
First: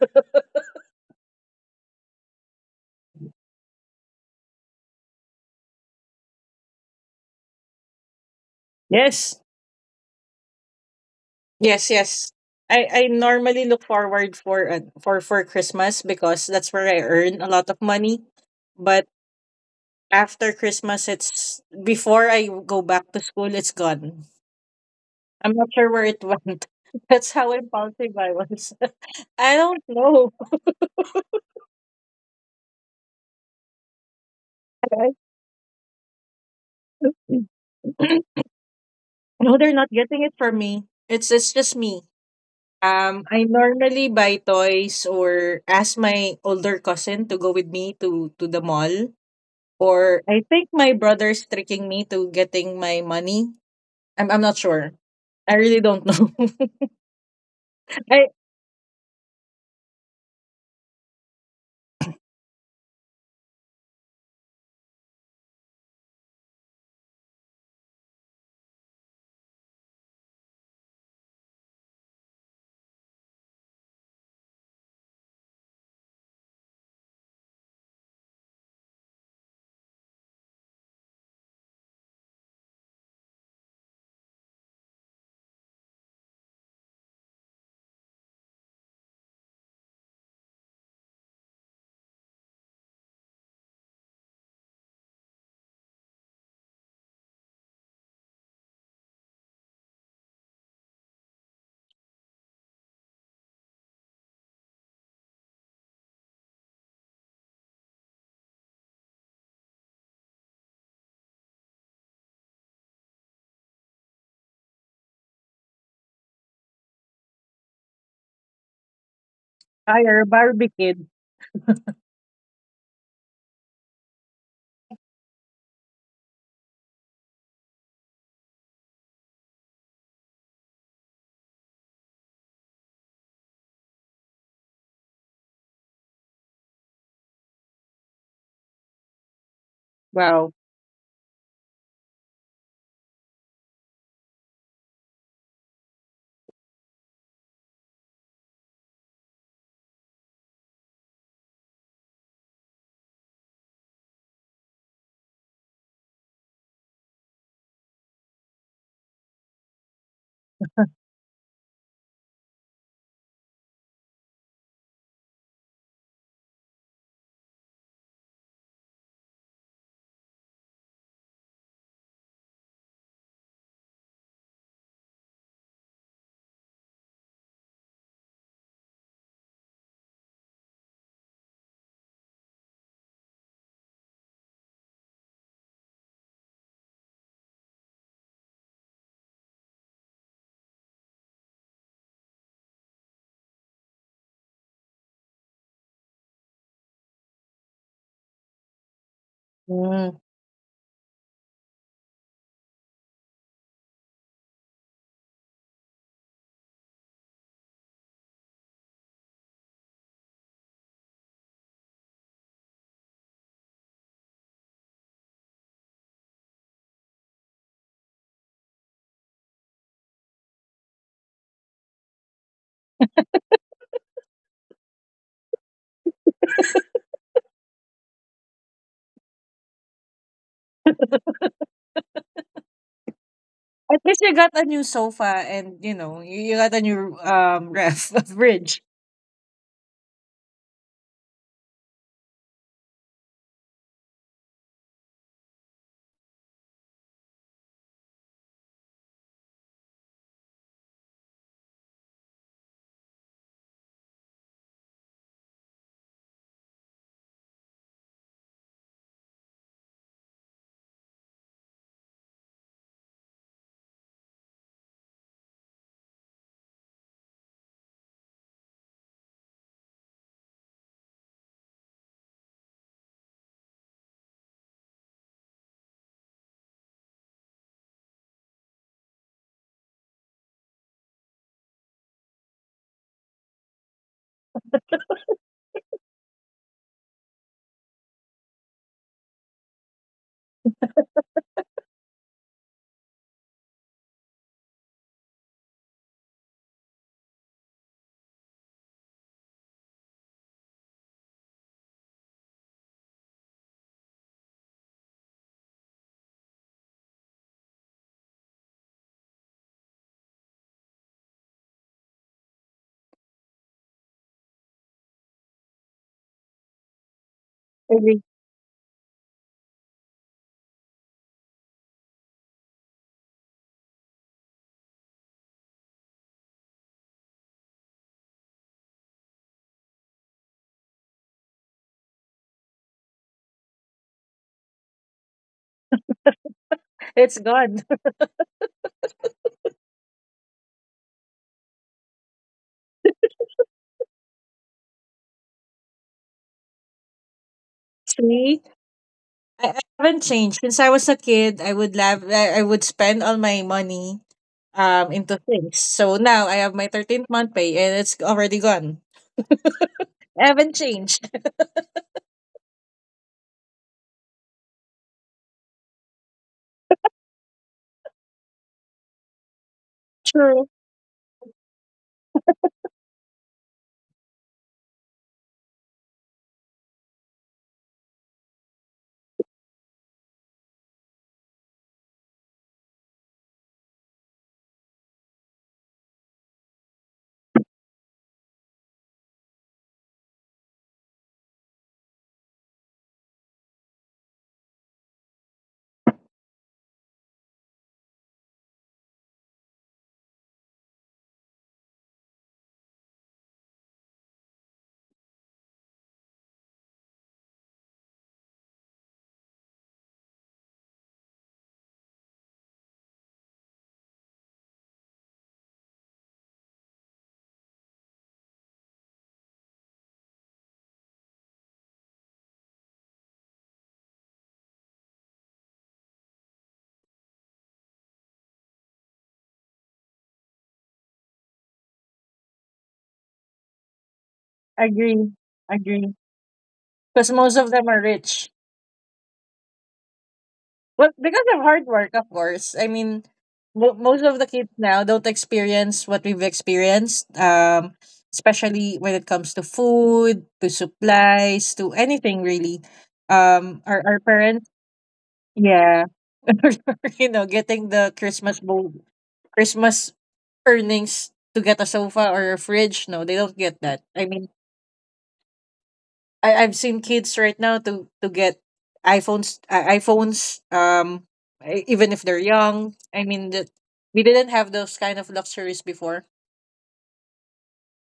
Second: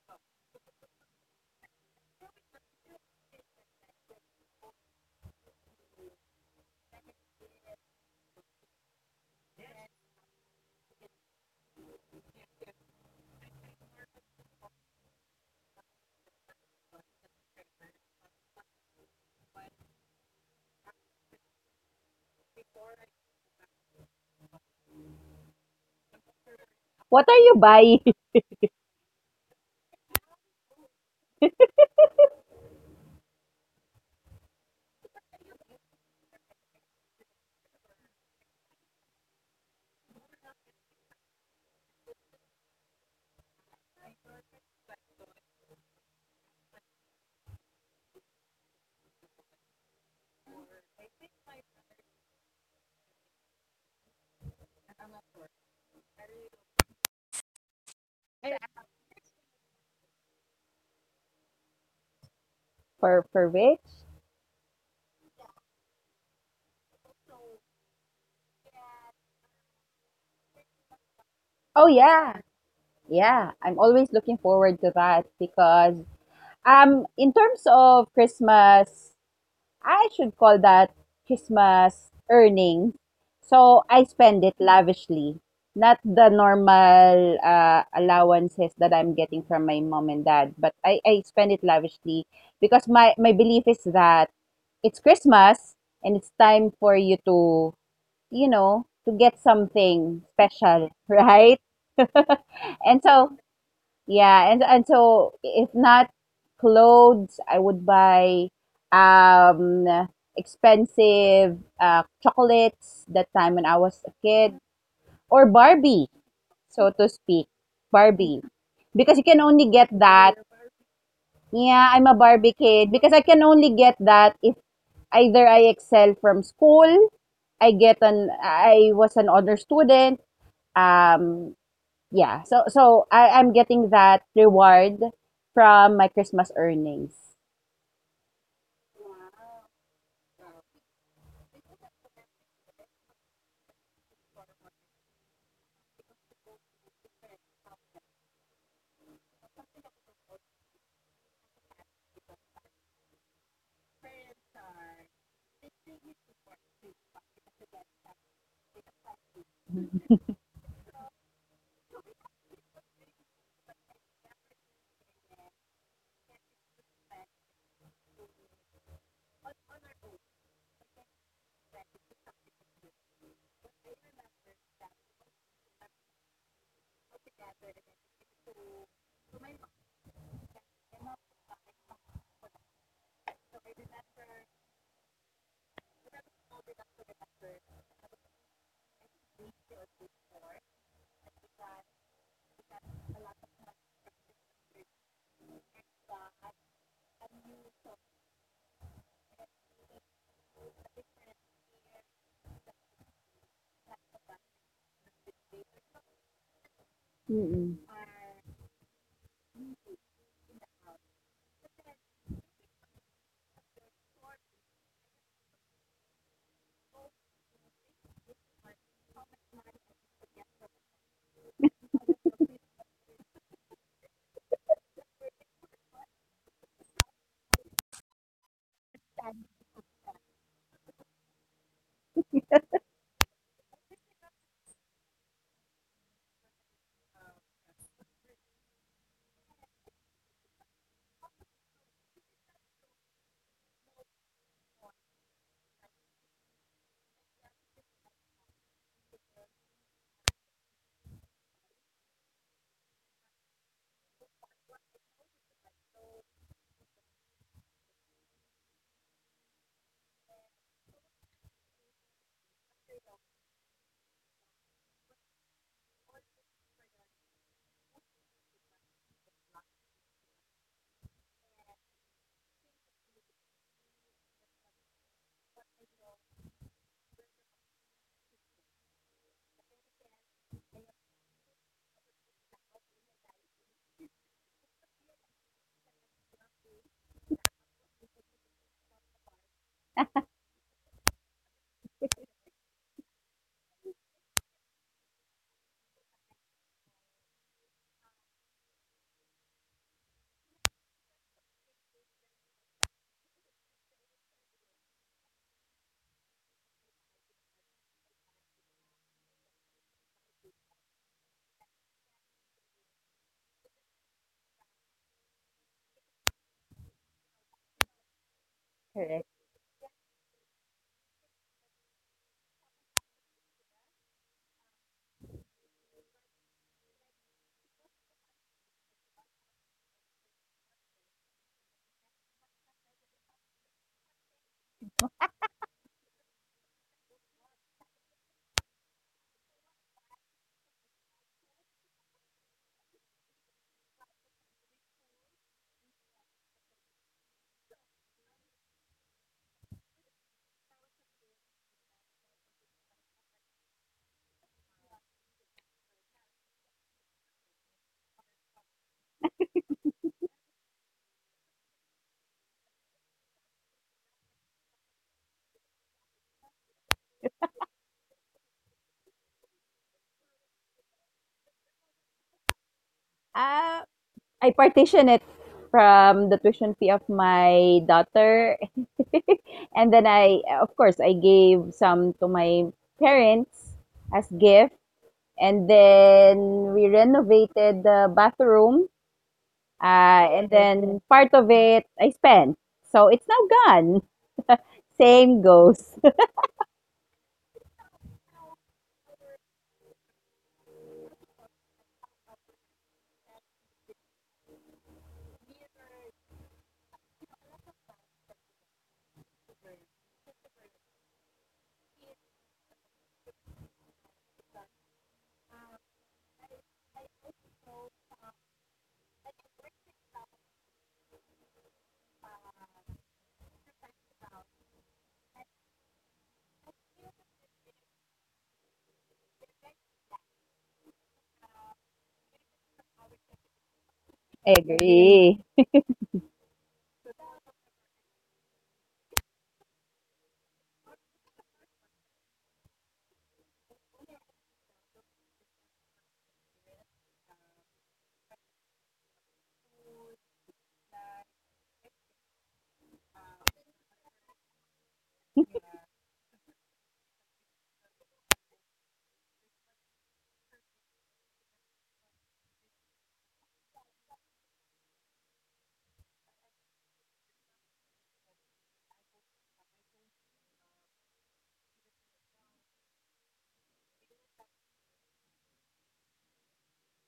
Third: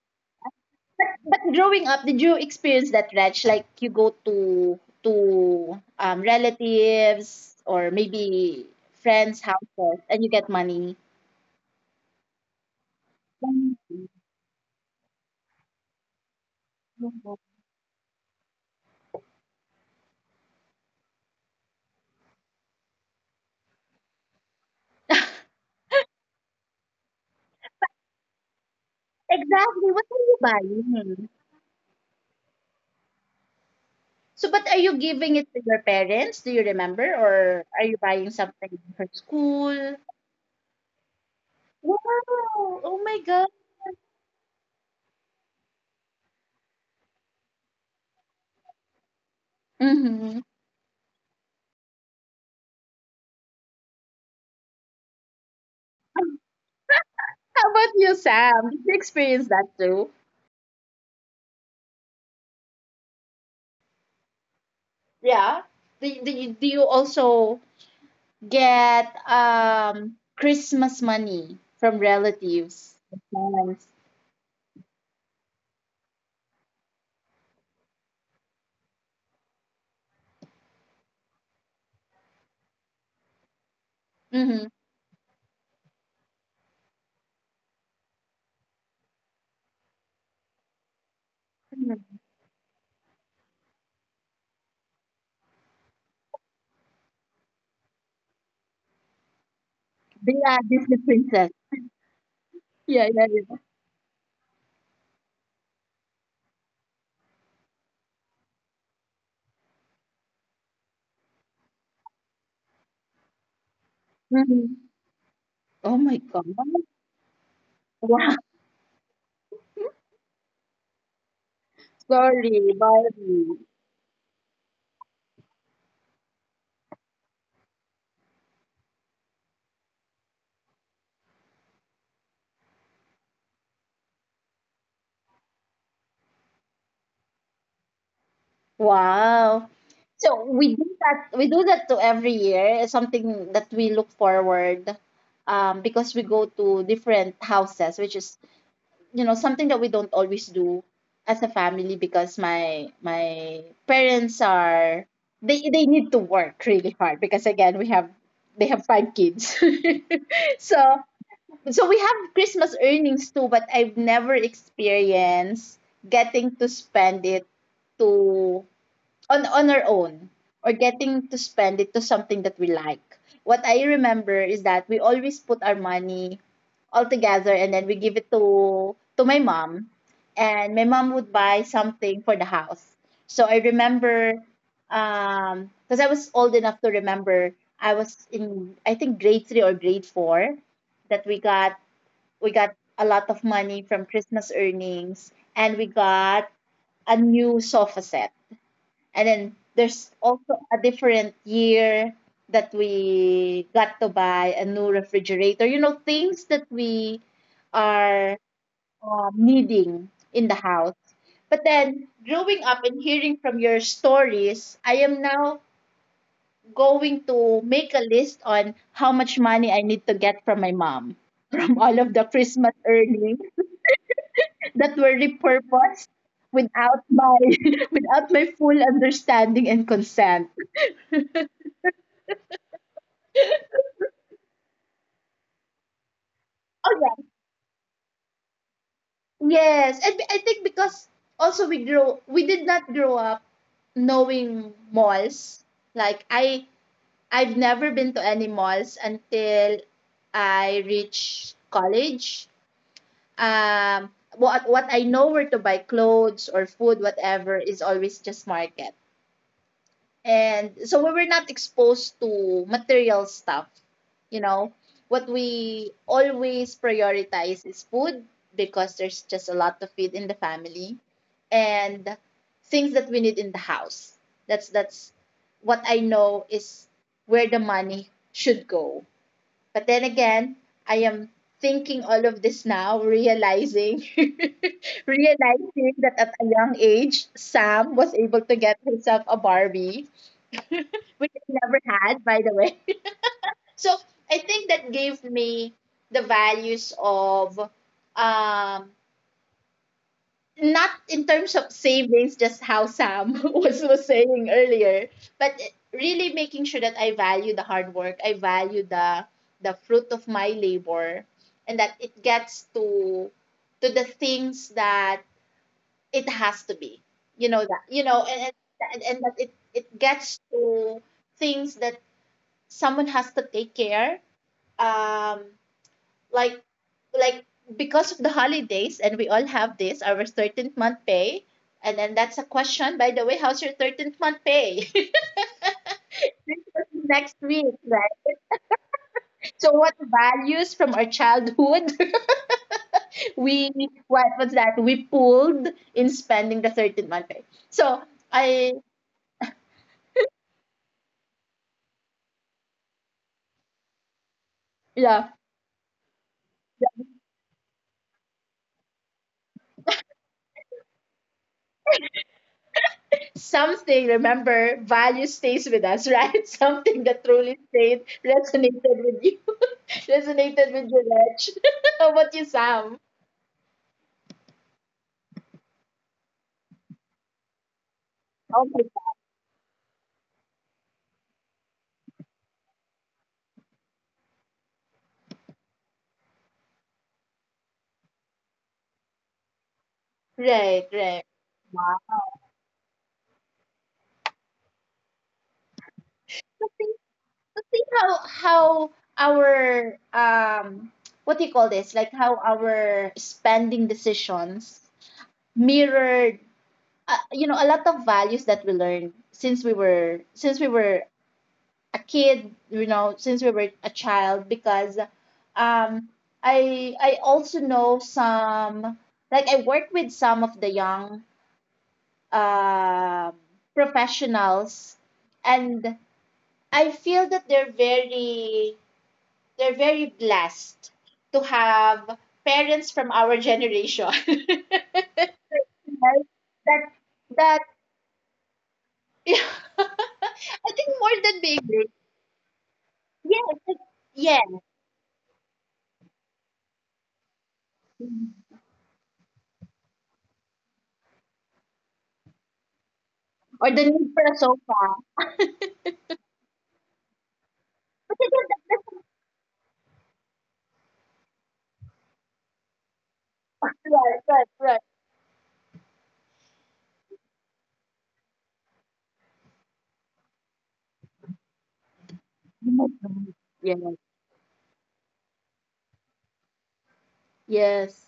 [SPEAKER 1] But, but growing up, did you experience that, Wretch? Like you go to relatives or maybe
[SPEAKER 3] Yes.
[SPEAKER 1] friends' houses and you get money.
[SPEAKER 3] Yes, yes. I normally look forward for Christmas because that's where I
[SPEAKER 1] Mhm.
[SPEAKER 3] earn a lot of money. But after Christmas it's before I go back to school it's gone. I'm not sure where it went.
[SPEAKER 2] what are
[SPEAKER 3] That's
[SPEAKER 2] you
[SPEAKER 3] how
[SPEAKER 2] buying
[SPEAKER 3] impulsive I was. I don't
[SPEAKER 1] Exactly, what are
[SPEAKER 3] know.
[SPEAKER 1] you buying? So, but are you giving it to your parents? Do you remember? Or are you buying something for
[SPEAKER 3] No, they're not
[SPEAKER 1] school?
[SPEAKER 3] getting it from me. It's just
[SPEAKER 1] Wow!
[SPEAKER 3] me.
[SPEAKER 1] Oh my God.
[SPEAKER 3] I normally buy toys or ask my older cousin to go with me to the mall. Or
[SPEAKER 1] Mm-hmm.
[SPEAKER 3] I think my brother's tricking me to getting my money. I'm not sure. I really don't know.
[SPEAKER 1] How about you,
[SPEAKER 3] I
[SPEAKER 1] Sam? Did you experience that too?
[SPEAKER 2] for which?
[SPEAKER 1] Yeah. Do you also get Christmas money from
[SPEAKER 2] Oh
[SPEAKER 1] relatives?
[SPEAKER 2] yeah,
[SPEAKER 1] Parents.
[SPEAKER 2] yeah. I'm always looking forward to that, because in terms of Christmas, I should call that Christmas earning. So I
[SPEAKER 1] Mm-hmm.
[SPEAKER 2] spend it lavishly, not the normal allowances that I'm getting from my mom and dad, but I spend it lavishly, because my belief is that it's Christmas, and it's time for you to get
[SPEAKER 1] They are
[SPEAKER 2] something
[SPEAKER 1] Disney
[SPEAKER 2] special,
[SPEAKER 1] princess.
[SPEAKER 2] right?
[SPEAKER 1] Yeah, yeah,
[SPEAKER 2] And
[SPEAKER 1] yeah.
[SPEAKER 2] so, yeah, and so if not clothes, I would buy um expensive chocolates that time when I was a
[SPEAKER 1] Mhm.
[SPEAKER 2] kid, or
[SPEAKER 1] Oh my God.
[SPEAKER 2] Barbie, so to speak.
[SPEAKER 1] Wow.
[SPEAKER 2] Barbie. Because you can
[SPEAKER 3] I
[SPEAKER 2] only
[SPEAKER 3] are a
[SPEAKER 2] get
[SPEAKER 3] Barbie
[SPEAKER 2] that.
[SPEAKER 3] kid.
[SPEAKER 2] Yeah, I'm a
[SPEAKER 1] Barbie,
[SPEAKER 2] Barbie kid,
[SPEAKER 1] Barbie.
[SPEAKER 2] because I can only get that if either I excel from school, I was an honor student, um yeah, so I'm getting that reward from my Christmas earnings.
[SPEAKER 1] Wow. So
[SPEAKER 3] Wow.
[SPEAKER 1] we do that to every year. It's something that we look forward because we go to different houses, which is you know something that we don't always do as a family because my parents are they need to work really hard because again we have they have five kids. so So we have Christmas earnings too, but I've never experienced getting to spend it to on our own, or getting to spend it to something that we like. What I remember is that we always put our money all together and then we give it to my mom, and my mom would buy something for the house. So I remember, because I was old enough to remember, I was in, I think, grade 3 or grade 4, that we got a lot of money from Christmas earnings, and we got a new sofa set. And then there's
[SPEAKER 3] Mm.
[SPEAKER 1] also a different year that we got to buy a new refrigerator. You know, things that we
[SPEAKER 2] Mm-mm,
[SPEAKER 1] are, needing in the house. But then growing up and hearing from your stories, I am now going to make a list on how much money I need to get from my mom from all of the Christmas earnings that were repurposed without my without my full understanding and consent.
[SPEAKER 3] At least you got a new sofa and you know you got a
[SPEAKER 1] Oh
[SPEAKER 3] new
[SPEAKER 1] yeah.
[SPEAKER 3] ref fridge.
[SPEAKER 1] Yes, and I think because also we did not grow up knowing malls. Like I I've never been to any malls until I reached college. What I know, where to buy clothes or food whatever, is always just market. And so we were not exposed to material stuff, you know. What we always prioritize is food, because there's just a lot of it in the family, and things that we need in the house. That's What I know is where the money should go. But then again, I am thinking all of this now, realizing realizing that at a young age, Sam was able to get himself a Barbie, which I never had, by the way. So I think that gave me the values of, um not in terms of savings, just how Sam was saying earlier, but really making sure that I value the hard work, I value the fruit of my labor, and that it gets to the things that it has to be. You know
[SPEAKER 3] I mean,
[SPEAKER 1] and and that it
[SPEAKER 2] correct.
[SPEAKER 1] gets to things that someone has to take care, um like like because of the holidays, and we all have this, our 13th month pay. And then that's a question, by the way, how's your 13th month pay? This was next
[SPEAKER 3] it's
[SPEAKER 1] week,
[SPEAKER 3] gone.
[SPEAKER 1] right? So what values from our childhood we what was that we pulled in spending the 13th month pay? So
[SPEAKER 3] See,
[SPEAKER 1] I
[SPEAKER 3] I haven't changed. Since I was a kid, I would love I would spend all my money
[SPEAKER 1] Yeah,
[SPEAKER 3] into things. So now I have my 13th month pay and it's already gone. I haven't changed.
[SPEAKER 1] something, remember, value stays with us, right? Something that truly stayed, resonated with you.
[SPEAKER 3] True.
[SPEAKER 1] Resonated with you, Rach. How about you, Sam?
[SPEAKER 2] Uh, I partition it from the tuition fee of
[SPEAKER 1] Oh
[SPEAKER 2] my
[SPEAKER 1] my God!
[SPEAKER 2] daughter. And then I, of course, I gave some to my parents as gift. And then we renovated the bathroom.
[SPEAKER 1] Right,
[SPEAKER 2] Uh,
[SPEAKER 1] right.
[SPEAKER 2] and then
[SPEAKER 1] Wow.
[SPEAKER 2] part of it I spent. So it's now gone. Same
[SPEAKER 1] To
[SPEAKER 2] goes.
[SPEAKER 1] think, to think how our, what do you call this? Like, how our spending decisions mirrored, you know, a lot of values that we learned since we were a kid, you know, since we were a child, because, um I also know some, like, I work with some of the young, um, professionals, and I feel that they're very blessed to have parents from our generation.
[SPEAKER 3] Agree. Agree.
[SPEAKER 1] Right?
[SPEAKER 2] Agree.
[SPEAKER 1] that
[SPEAKER 3] Because most
[SPEAKER 1] that
[SPEAKER 3] of them are rich.
[SPEAKER 1] I think
[SPEAKER 3] Well,
[SPEAKER 1] more than
[SPEAKER 3] because of
[SPEAKER 1] being
[SPEAKER 3] hard
[SPEAKER 1] rich,
[SPEAKER 3] work, of course. I mean,
[SPEAKER 1] yes, it-
[SPEAKER 3] mo- most of the
[SPEAKER 1] yes,
[SPEAKER 3] kids now don't experience what we've experienced, especially when it comes to food, to supplies, to anything really.
[SPEAKER 1] or
[SPEAKER 3] Um,
[SPEAKER 1] the
[SPEAKER 3] our,
[SPEAKER 1] need
[SPEAKER 3] our
[SPEAKER 1] for a
[SPEAKER 3] parents
[SPEAKER 1] sofa.
[SPEAKER 3] yeah. You know, getting the Christmas bo- Christmas earnings to get a sofa or a fridge. No, they don't
[SPEAKER 1] Right,
[SPEAKER 3] get that. I mean,
[SPEAKER 1] right, right.
[SPEAKER 3] I've seen kids right now to get iPhones I iPhones e- even if they're young. I mean, that
[SPEAKER 1] Yes,
[SPEAKER 3] we didn't have those kind of luxuries before.
[SPEAKER 1] yes.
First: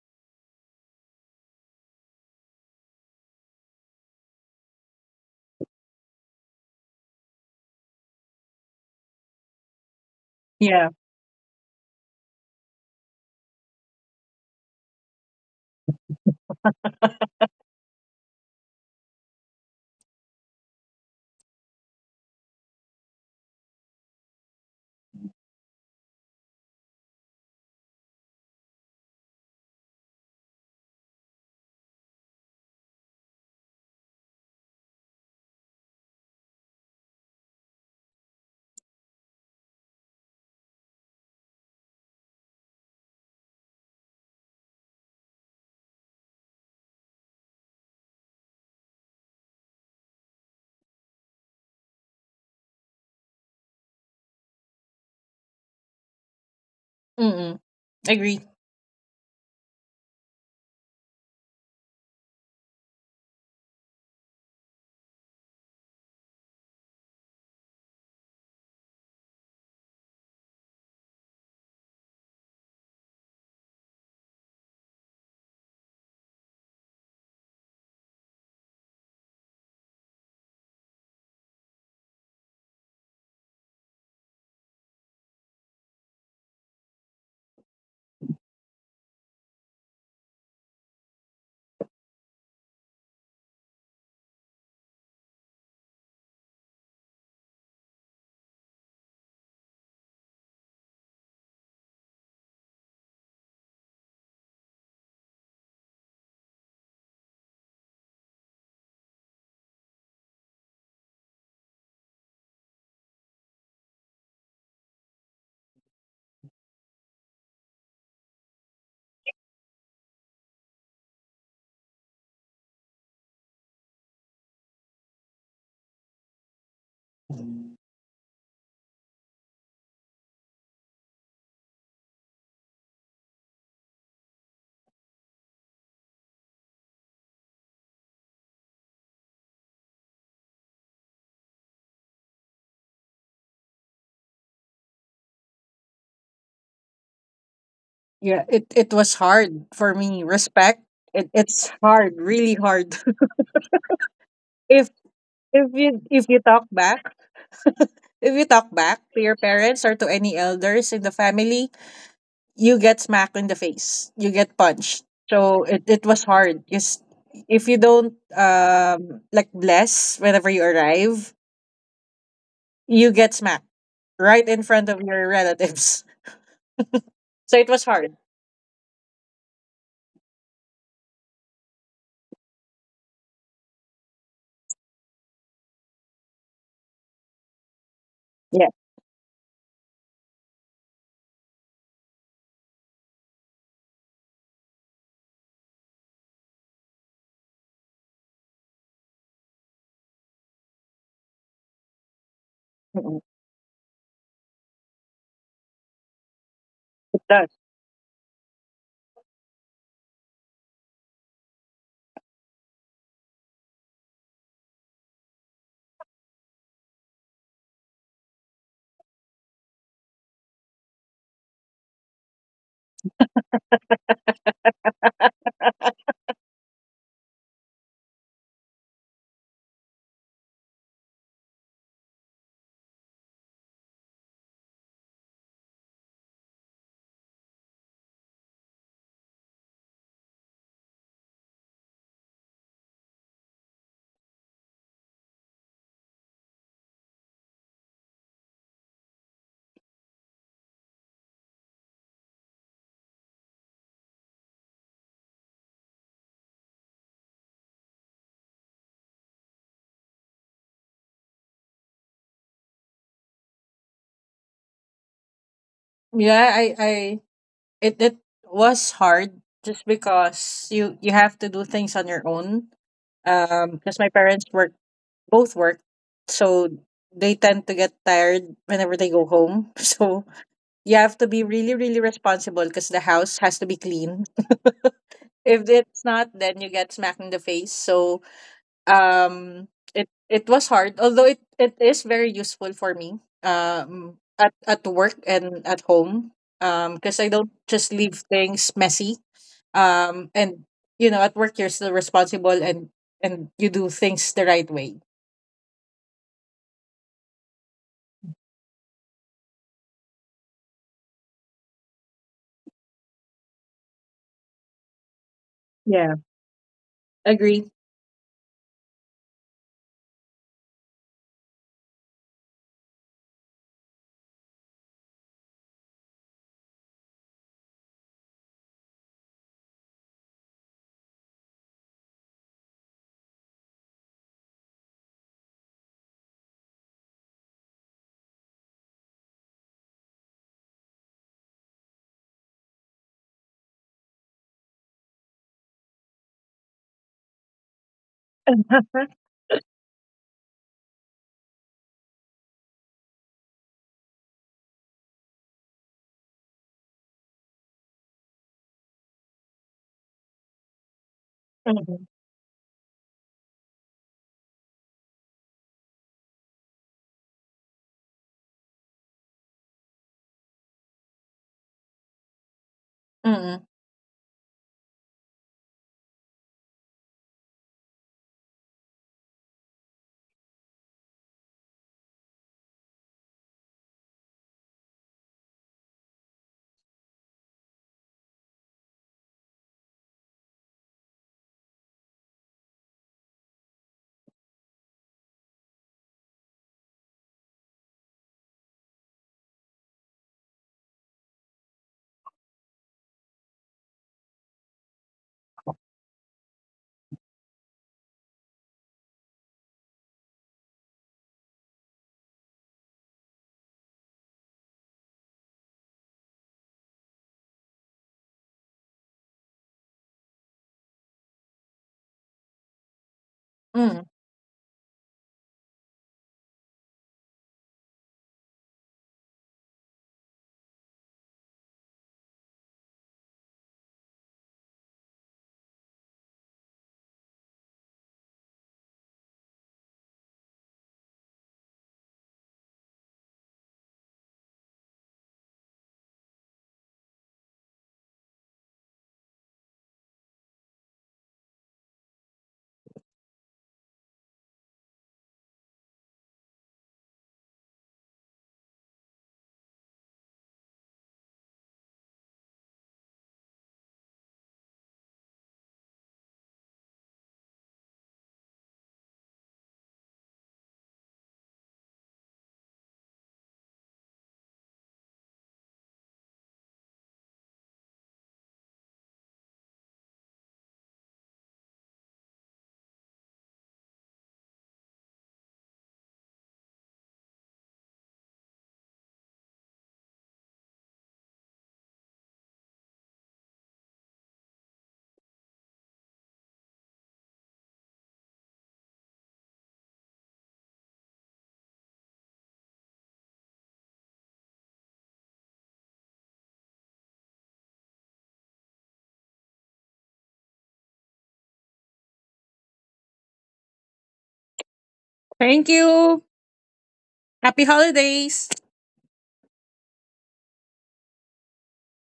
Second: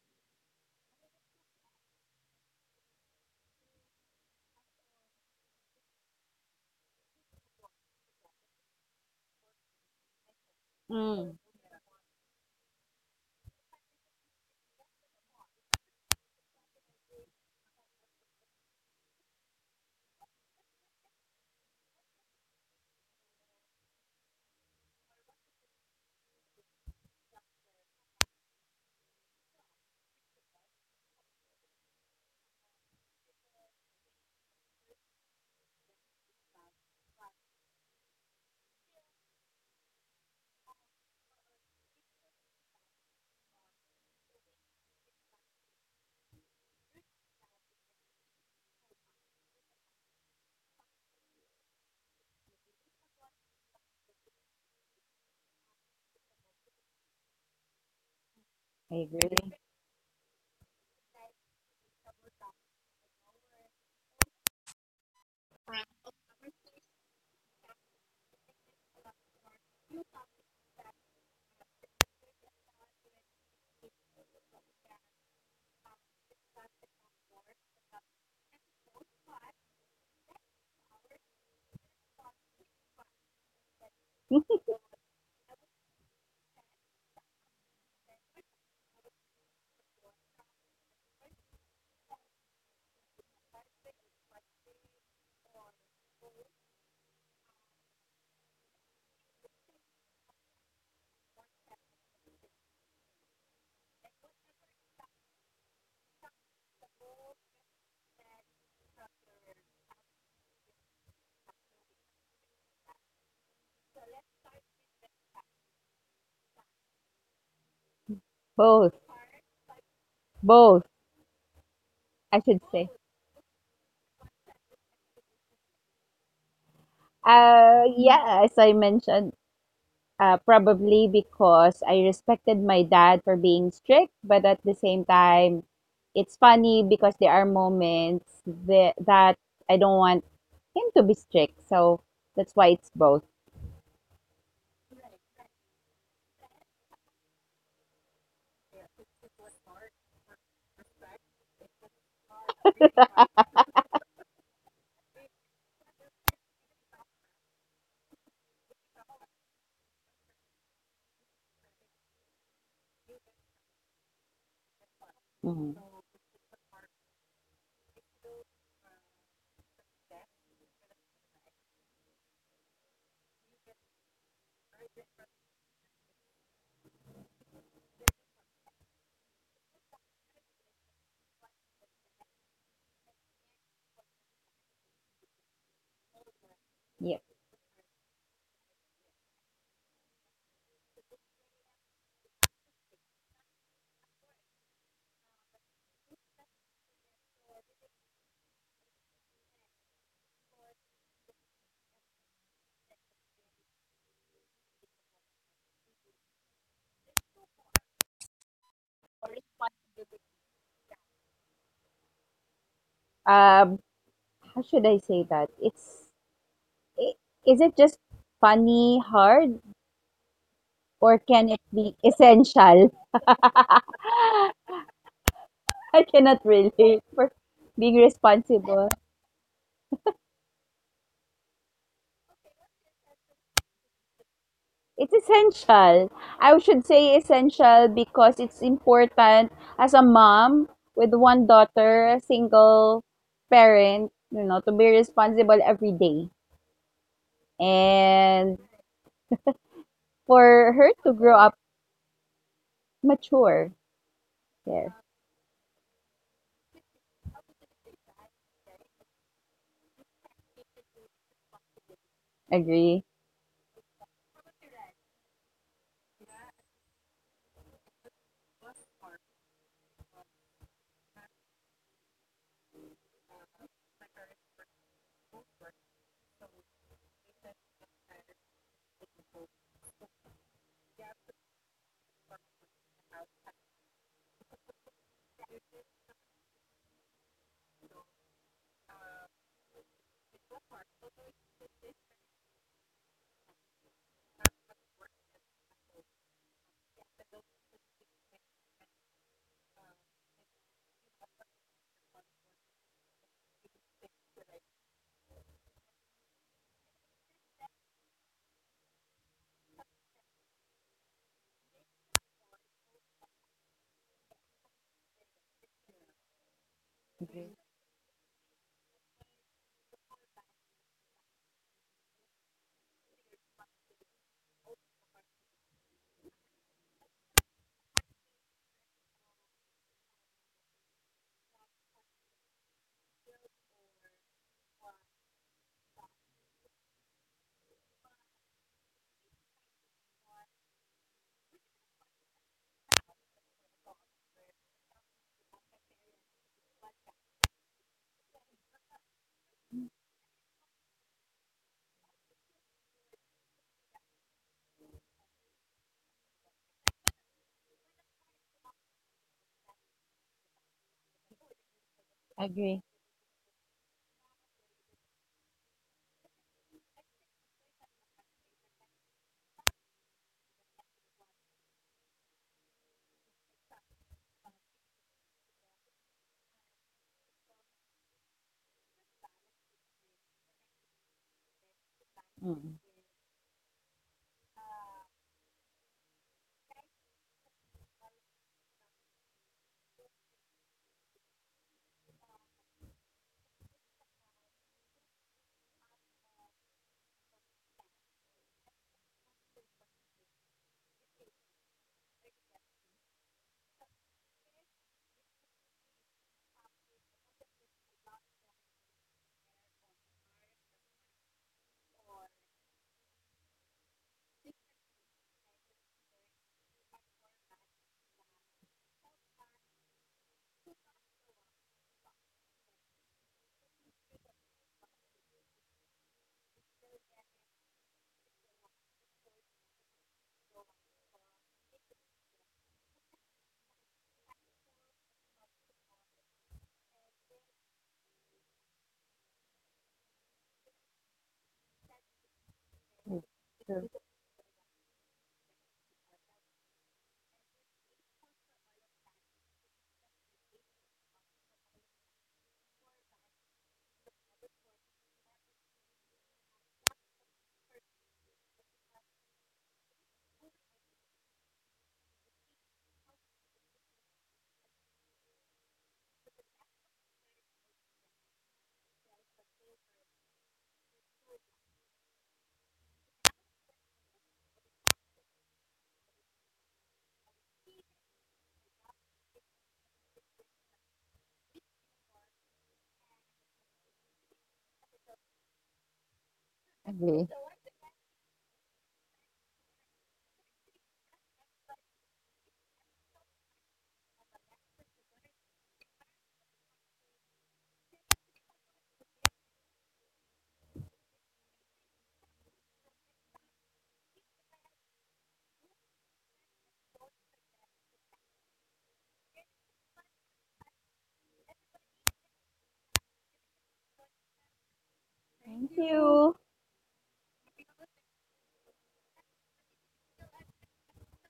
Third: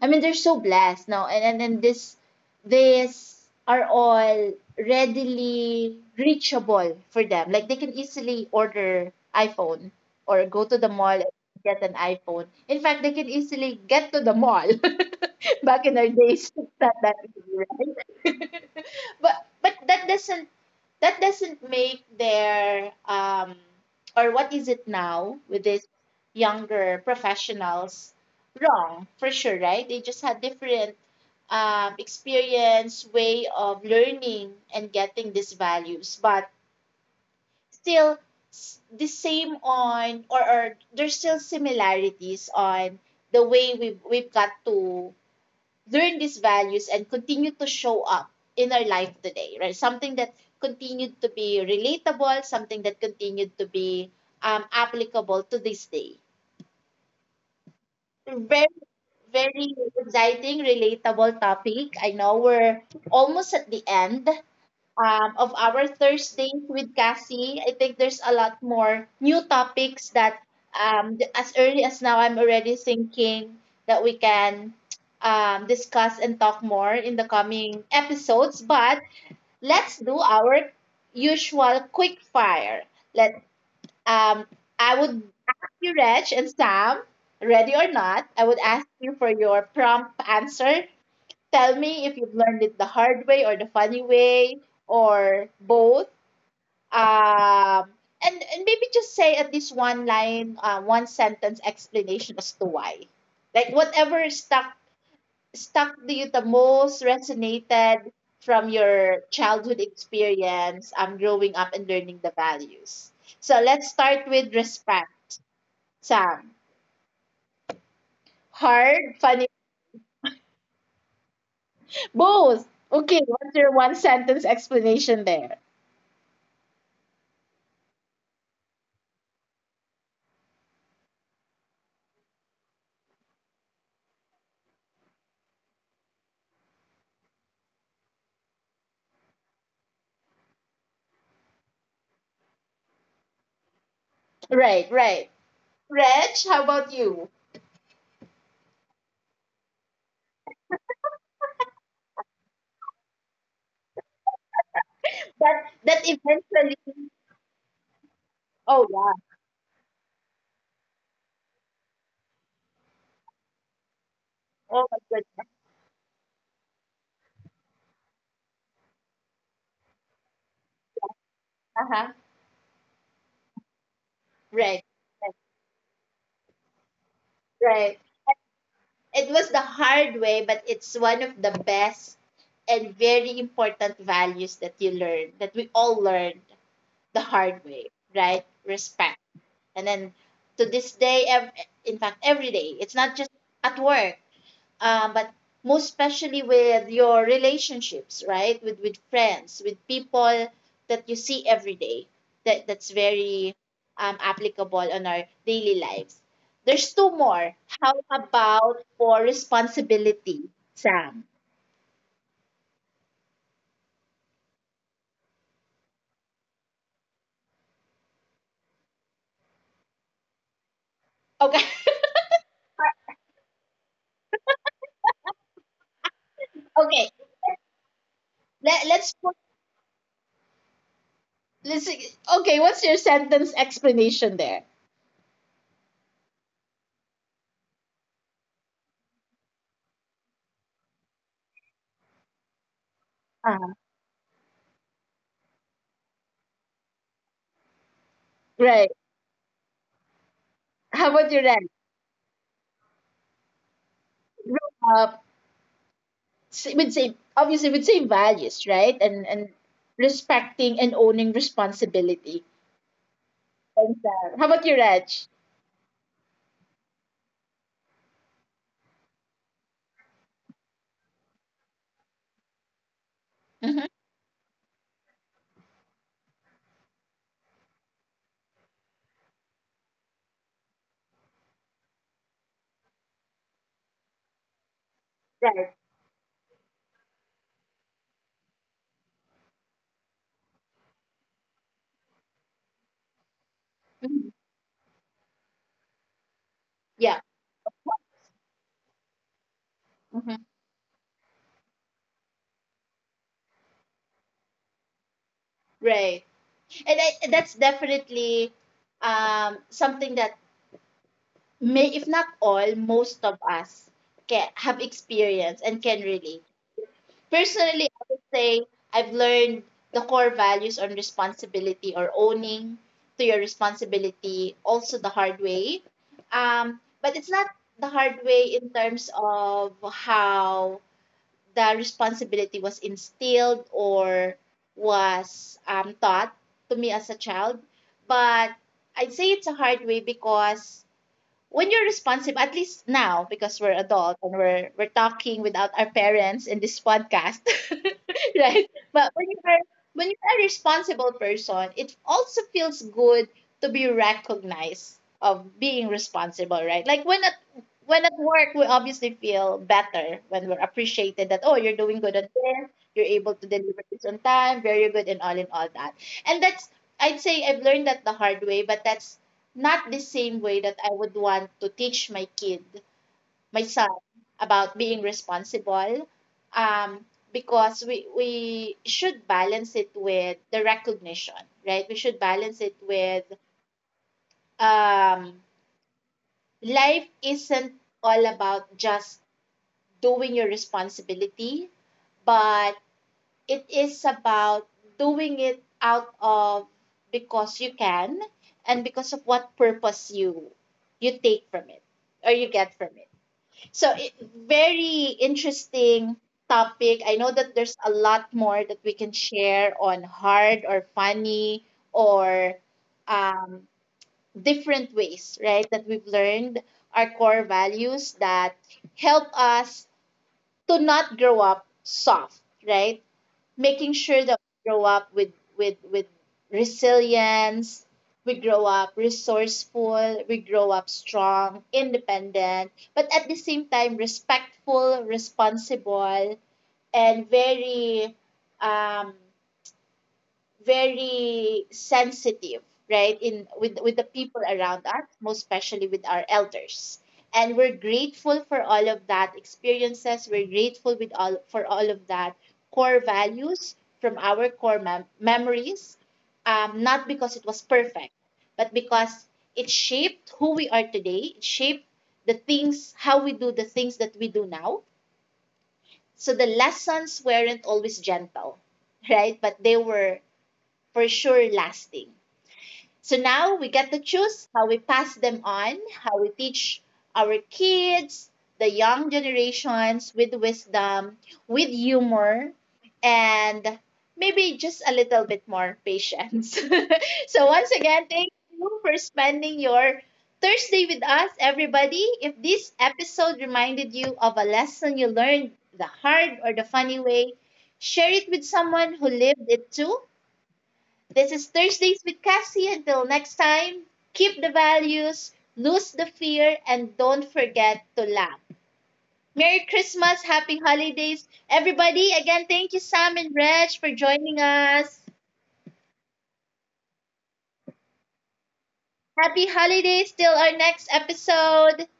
[SPEAKER 1] I mean, they're so blessed now, and and this, these are all readily reachable for them. Like, they can easily order iPhone or go to the
[SPEAKER 3] Yeah.
[SPEAKER 1] mall
[SPEAKER 2] Mm,
[SPEAKER 1] and get an iPhone. In fact, they can easily get to the mall. Back in our days, it's not that easy, right? But that doesn't make their, um, or what is it now with these younger professionals, wrong, for sure, right? They just had different, experience, way of learning and getting these values, but still, s- the same on, or, there's still similarities on the way we've got to learn these values and continue to show up in our life today, right? Something that continued to be relatable, something that continued to be, applicable to this day.
[SPEAKER 3] Mm. Agree.
[SPEAKER 1] Very,
[SPEAKER 2] I agree.
[SPEAKER 1] very exciting, relatable topic. I know we're almost at the end, of our Thursdays with Cassie. I think there's a lot more new topics that, th- as early as now, I'm already thinking that we can, discuss and talk more in the coming episodes. But let's do our usual quick fire. Let um, I would ask you, Reg and Sam, ready or not, I would ask you for your prompt answer. Tell me if you've learned it the hard way or the funny way or both. Um, and maybe just say at least one line, one sentence explanation as to why. Like whatever stuck to you the most, resonated from your childhood experience, growing up and learning the values. So let's start with respect, Sam. Hard,
[SPEAKER 2] Both,
[SPEAKER 1] funny,
[SPEAKER 2] both,
[SPEAKER 1] both.
[SPEAKER 2] I should
[SPEAKER 1] Okay,
[SPEAKER 2] say.
[SPEAKER 1] what's your one sentence explanation there?
[SPEAKER 2] Yeah, as I mentioned, probably because I respected my dad for being strict, but at the same time, it's funny because there are moments that I don't want him to be strict. So that's why it's both.
[SPEAKER 1] Right, right. Reg, how about you?
[SPEAKER 3] It was hard for me. Respect. It it's hard, really hard. if
[SPEAKER 1] That that
[SPEAKER 3] if you talk
[SPEAKER 1] eventually,
[SPEAKER 3] back. If you talk
[SPEAKER 1] oh
[SPEAKER 3] back
[SPEAKER 1] yeah,
[SPEAKER 3] to your parents or to any elders in the family, you get smacked in the face. You get
[SPEAKER 1] oh my
[SPEAKER 3] punched.
[SPEAKER 1] goodness,
[SPEAKER 3] So it
[SPEAKER 2] Mhm.
[SPEAKER 3] was hard. Just if you don't like bless whenever you arrive,
[SPEAKER 1] uh-huh.
[SPEAKER 3] you get smacked right in
[SPEAKER 1] Right,
[SPEAKER 3] front of your
[SPEAKER 1] right,
[SPEAKER 3] relatives. So it was
[SPEAKER 1] right.
[SPEAKER 3] hard.
[SPEAKER 1] It was the hard way, but it's one of the best and very important values that you learn, that we all learned the hard
[SPEAKER 2] Yeah.
[SPEAKER 1] way, right?
[SPEAKER 3] Yeah.
[SPEAKER 1] Respect. And then, to this day, ev- in fact, every day, it's not just at work, but most especially with your relationships, right? With friends, with people that you see every day. That's
[SPEAKER 3] Mm-mm.
[SPEAKER 1] very, applicable on our daily lives. There's two
[SPEAKER 3] It does.
[SPEAKER 1] more. How about for responsibility, Sam?
[SPEAKER 2] Um, how should I say that? I- is it just funny, hard,
[SPEAKER 1] Okay,
[SPEAKER 2] or can it be essential? I
[SPEAKER 1] okay.
[SPEAKER 2] cannot relate for being
[SPEAKER 1] Let, let's put
[SPEAKER 2] responsible.
[SPEAKER 1] let's okay. What's your sentence explanation there?
[SPEAKER 2] It's essential. I should say essential, because it's important as a mom with one daughter, a single
[SPEAKER 1] Uh,
[SPEAKER 2] parent, to be responsible every day.
[SPEAKER 1] right.
[SPEAKER 2] And
[SPEAKER 1] How about you,
[SPEAKER 2] for her
[SPEAKER 1] Ren?
[SPEAKER 2] to grow up mature.
[SPEAKER 1] Grow up.
[SPEAKER 2] Yes,
[SPEAKER 1] S- with same, obviously, with same values, right? And respecting and owning responsibility.
[SPEAKER 2] agree.
[SPEAKER 1] And, how about you, Raj?
[SPEAKER 3] Yeah, I, I it was hard just because you have to do things on your own. Because
[SPEAKER 1] Hmm.
[SPEAKER 3] my parents were both work, so they tend to get tired whenever they go home. So you have to be really, really responsible because the house has to be clean. If
[SPEAKER 1] Right.
[SPEAKER 3] it's not, then you get smacked in the face. So um, it it was hard, although it is very useful for me
[SPEAKER 1] Mhm.
[SPEAKER 3] at work and at home
[SPEAKER 1] Yeah.
[SPEAKER 3] because I don't just leave things messy
[SPEAKER 1] Hmm.
[SPEAKER 3] and you know at work you're still responsible and you do things the right way.
[SPEAKER 1] Right. And I, that's definitely, something that may, if not all, most of us can have experienced and can
[SPEAKER 3] Yeah,
[SPEAKER 1] relate.
[SPEAKER 3] agree.
[SPEAKER 1] Personally, I would say I've learned the core values on responsibility, or owning to your responsibility, also the hard way. But it's not the hard way in terms of how the responsibility was instilled or was, taught to me as a child. But I'd say it's a hard way because when you're responsible, at least now, because we're adults and we're talking without our parents in this podcast, right? But when you're a responsible person, it also feels good to be recognized of being responsible, right? Like when at work, we obviously feel better when we're appreciated that, oh, you're doing
[SPEAKER 3] Mhm,
[SPEAKER 1] good at this, you're able to
[SPEAKER 2] Agree.
[SPEAKER 1] deliver this on time, very good, and all in all that. And that's, I'd say I've learned that the hard way, but that's not the same way that I would want to teach my kid, my
[SPEAKER 3] mm,
[SPEAKER 1] son, about being responsible. Um, because we should balance it with the recognition, right? We should balance it with,
[SPEAKER 2] Mm,
[SPEAKER 1] um, life isn't all about just doing your responsibility, but it is about doing it out of, because you can, and because of what purpose you you take from it or you get from it. So it, very interesting topic. I know that there's a lot more that we can share on hard or funny, or, um, different ways, right, that we've learned our core values that help us to not grow up soft, right? Making
[SPEAKER 3] mm.
[SPEAKER 1] sure that we grow up with resilience, we grow up resourceful, we grow up strong, independent, but at the same time respectful, responsible, and very, um, very sensitive, right, in with the people
[SPEAKER 2] true.
[SPEAKER 1] around us, most especially with our elders. And we're grateful for all of that experiences, we're grateful with all for all of that core values from our core mem- memories, not because it was perfect, but because it shaped who we are today, it shaped the things, how we do the things that we do now. So the lessons weren't always gentle, right, but they were, for sure, lasting. So now we get to choose how we pass them on, how we teach our kids, the young generations, with wisdom, with humor, and maybe just a little bit more patience. So once
[SPEAKER 2] Agree.
[SPEAKER 1] again, thank you for spending your Thursday with us, everybody. If this episode reminded you of a lesson you learned the hard or the funny way, share it with someone who lived it too. This is Thursdays with Cassie. Until next time, keep the values, lose the fear, and don't forget to laugh. Merry Christmas, Happy Holidays. Everybody, again, thank you, Sam and Reg, for joining us.
[SPEAKER 3] Thank you.
[SPEAKER 2] Thank you.
[SPEAKER 3] Happy holidays.
[SPEAKER 1] Happy Holidays till our next episode.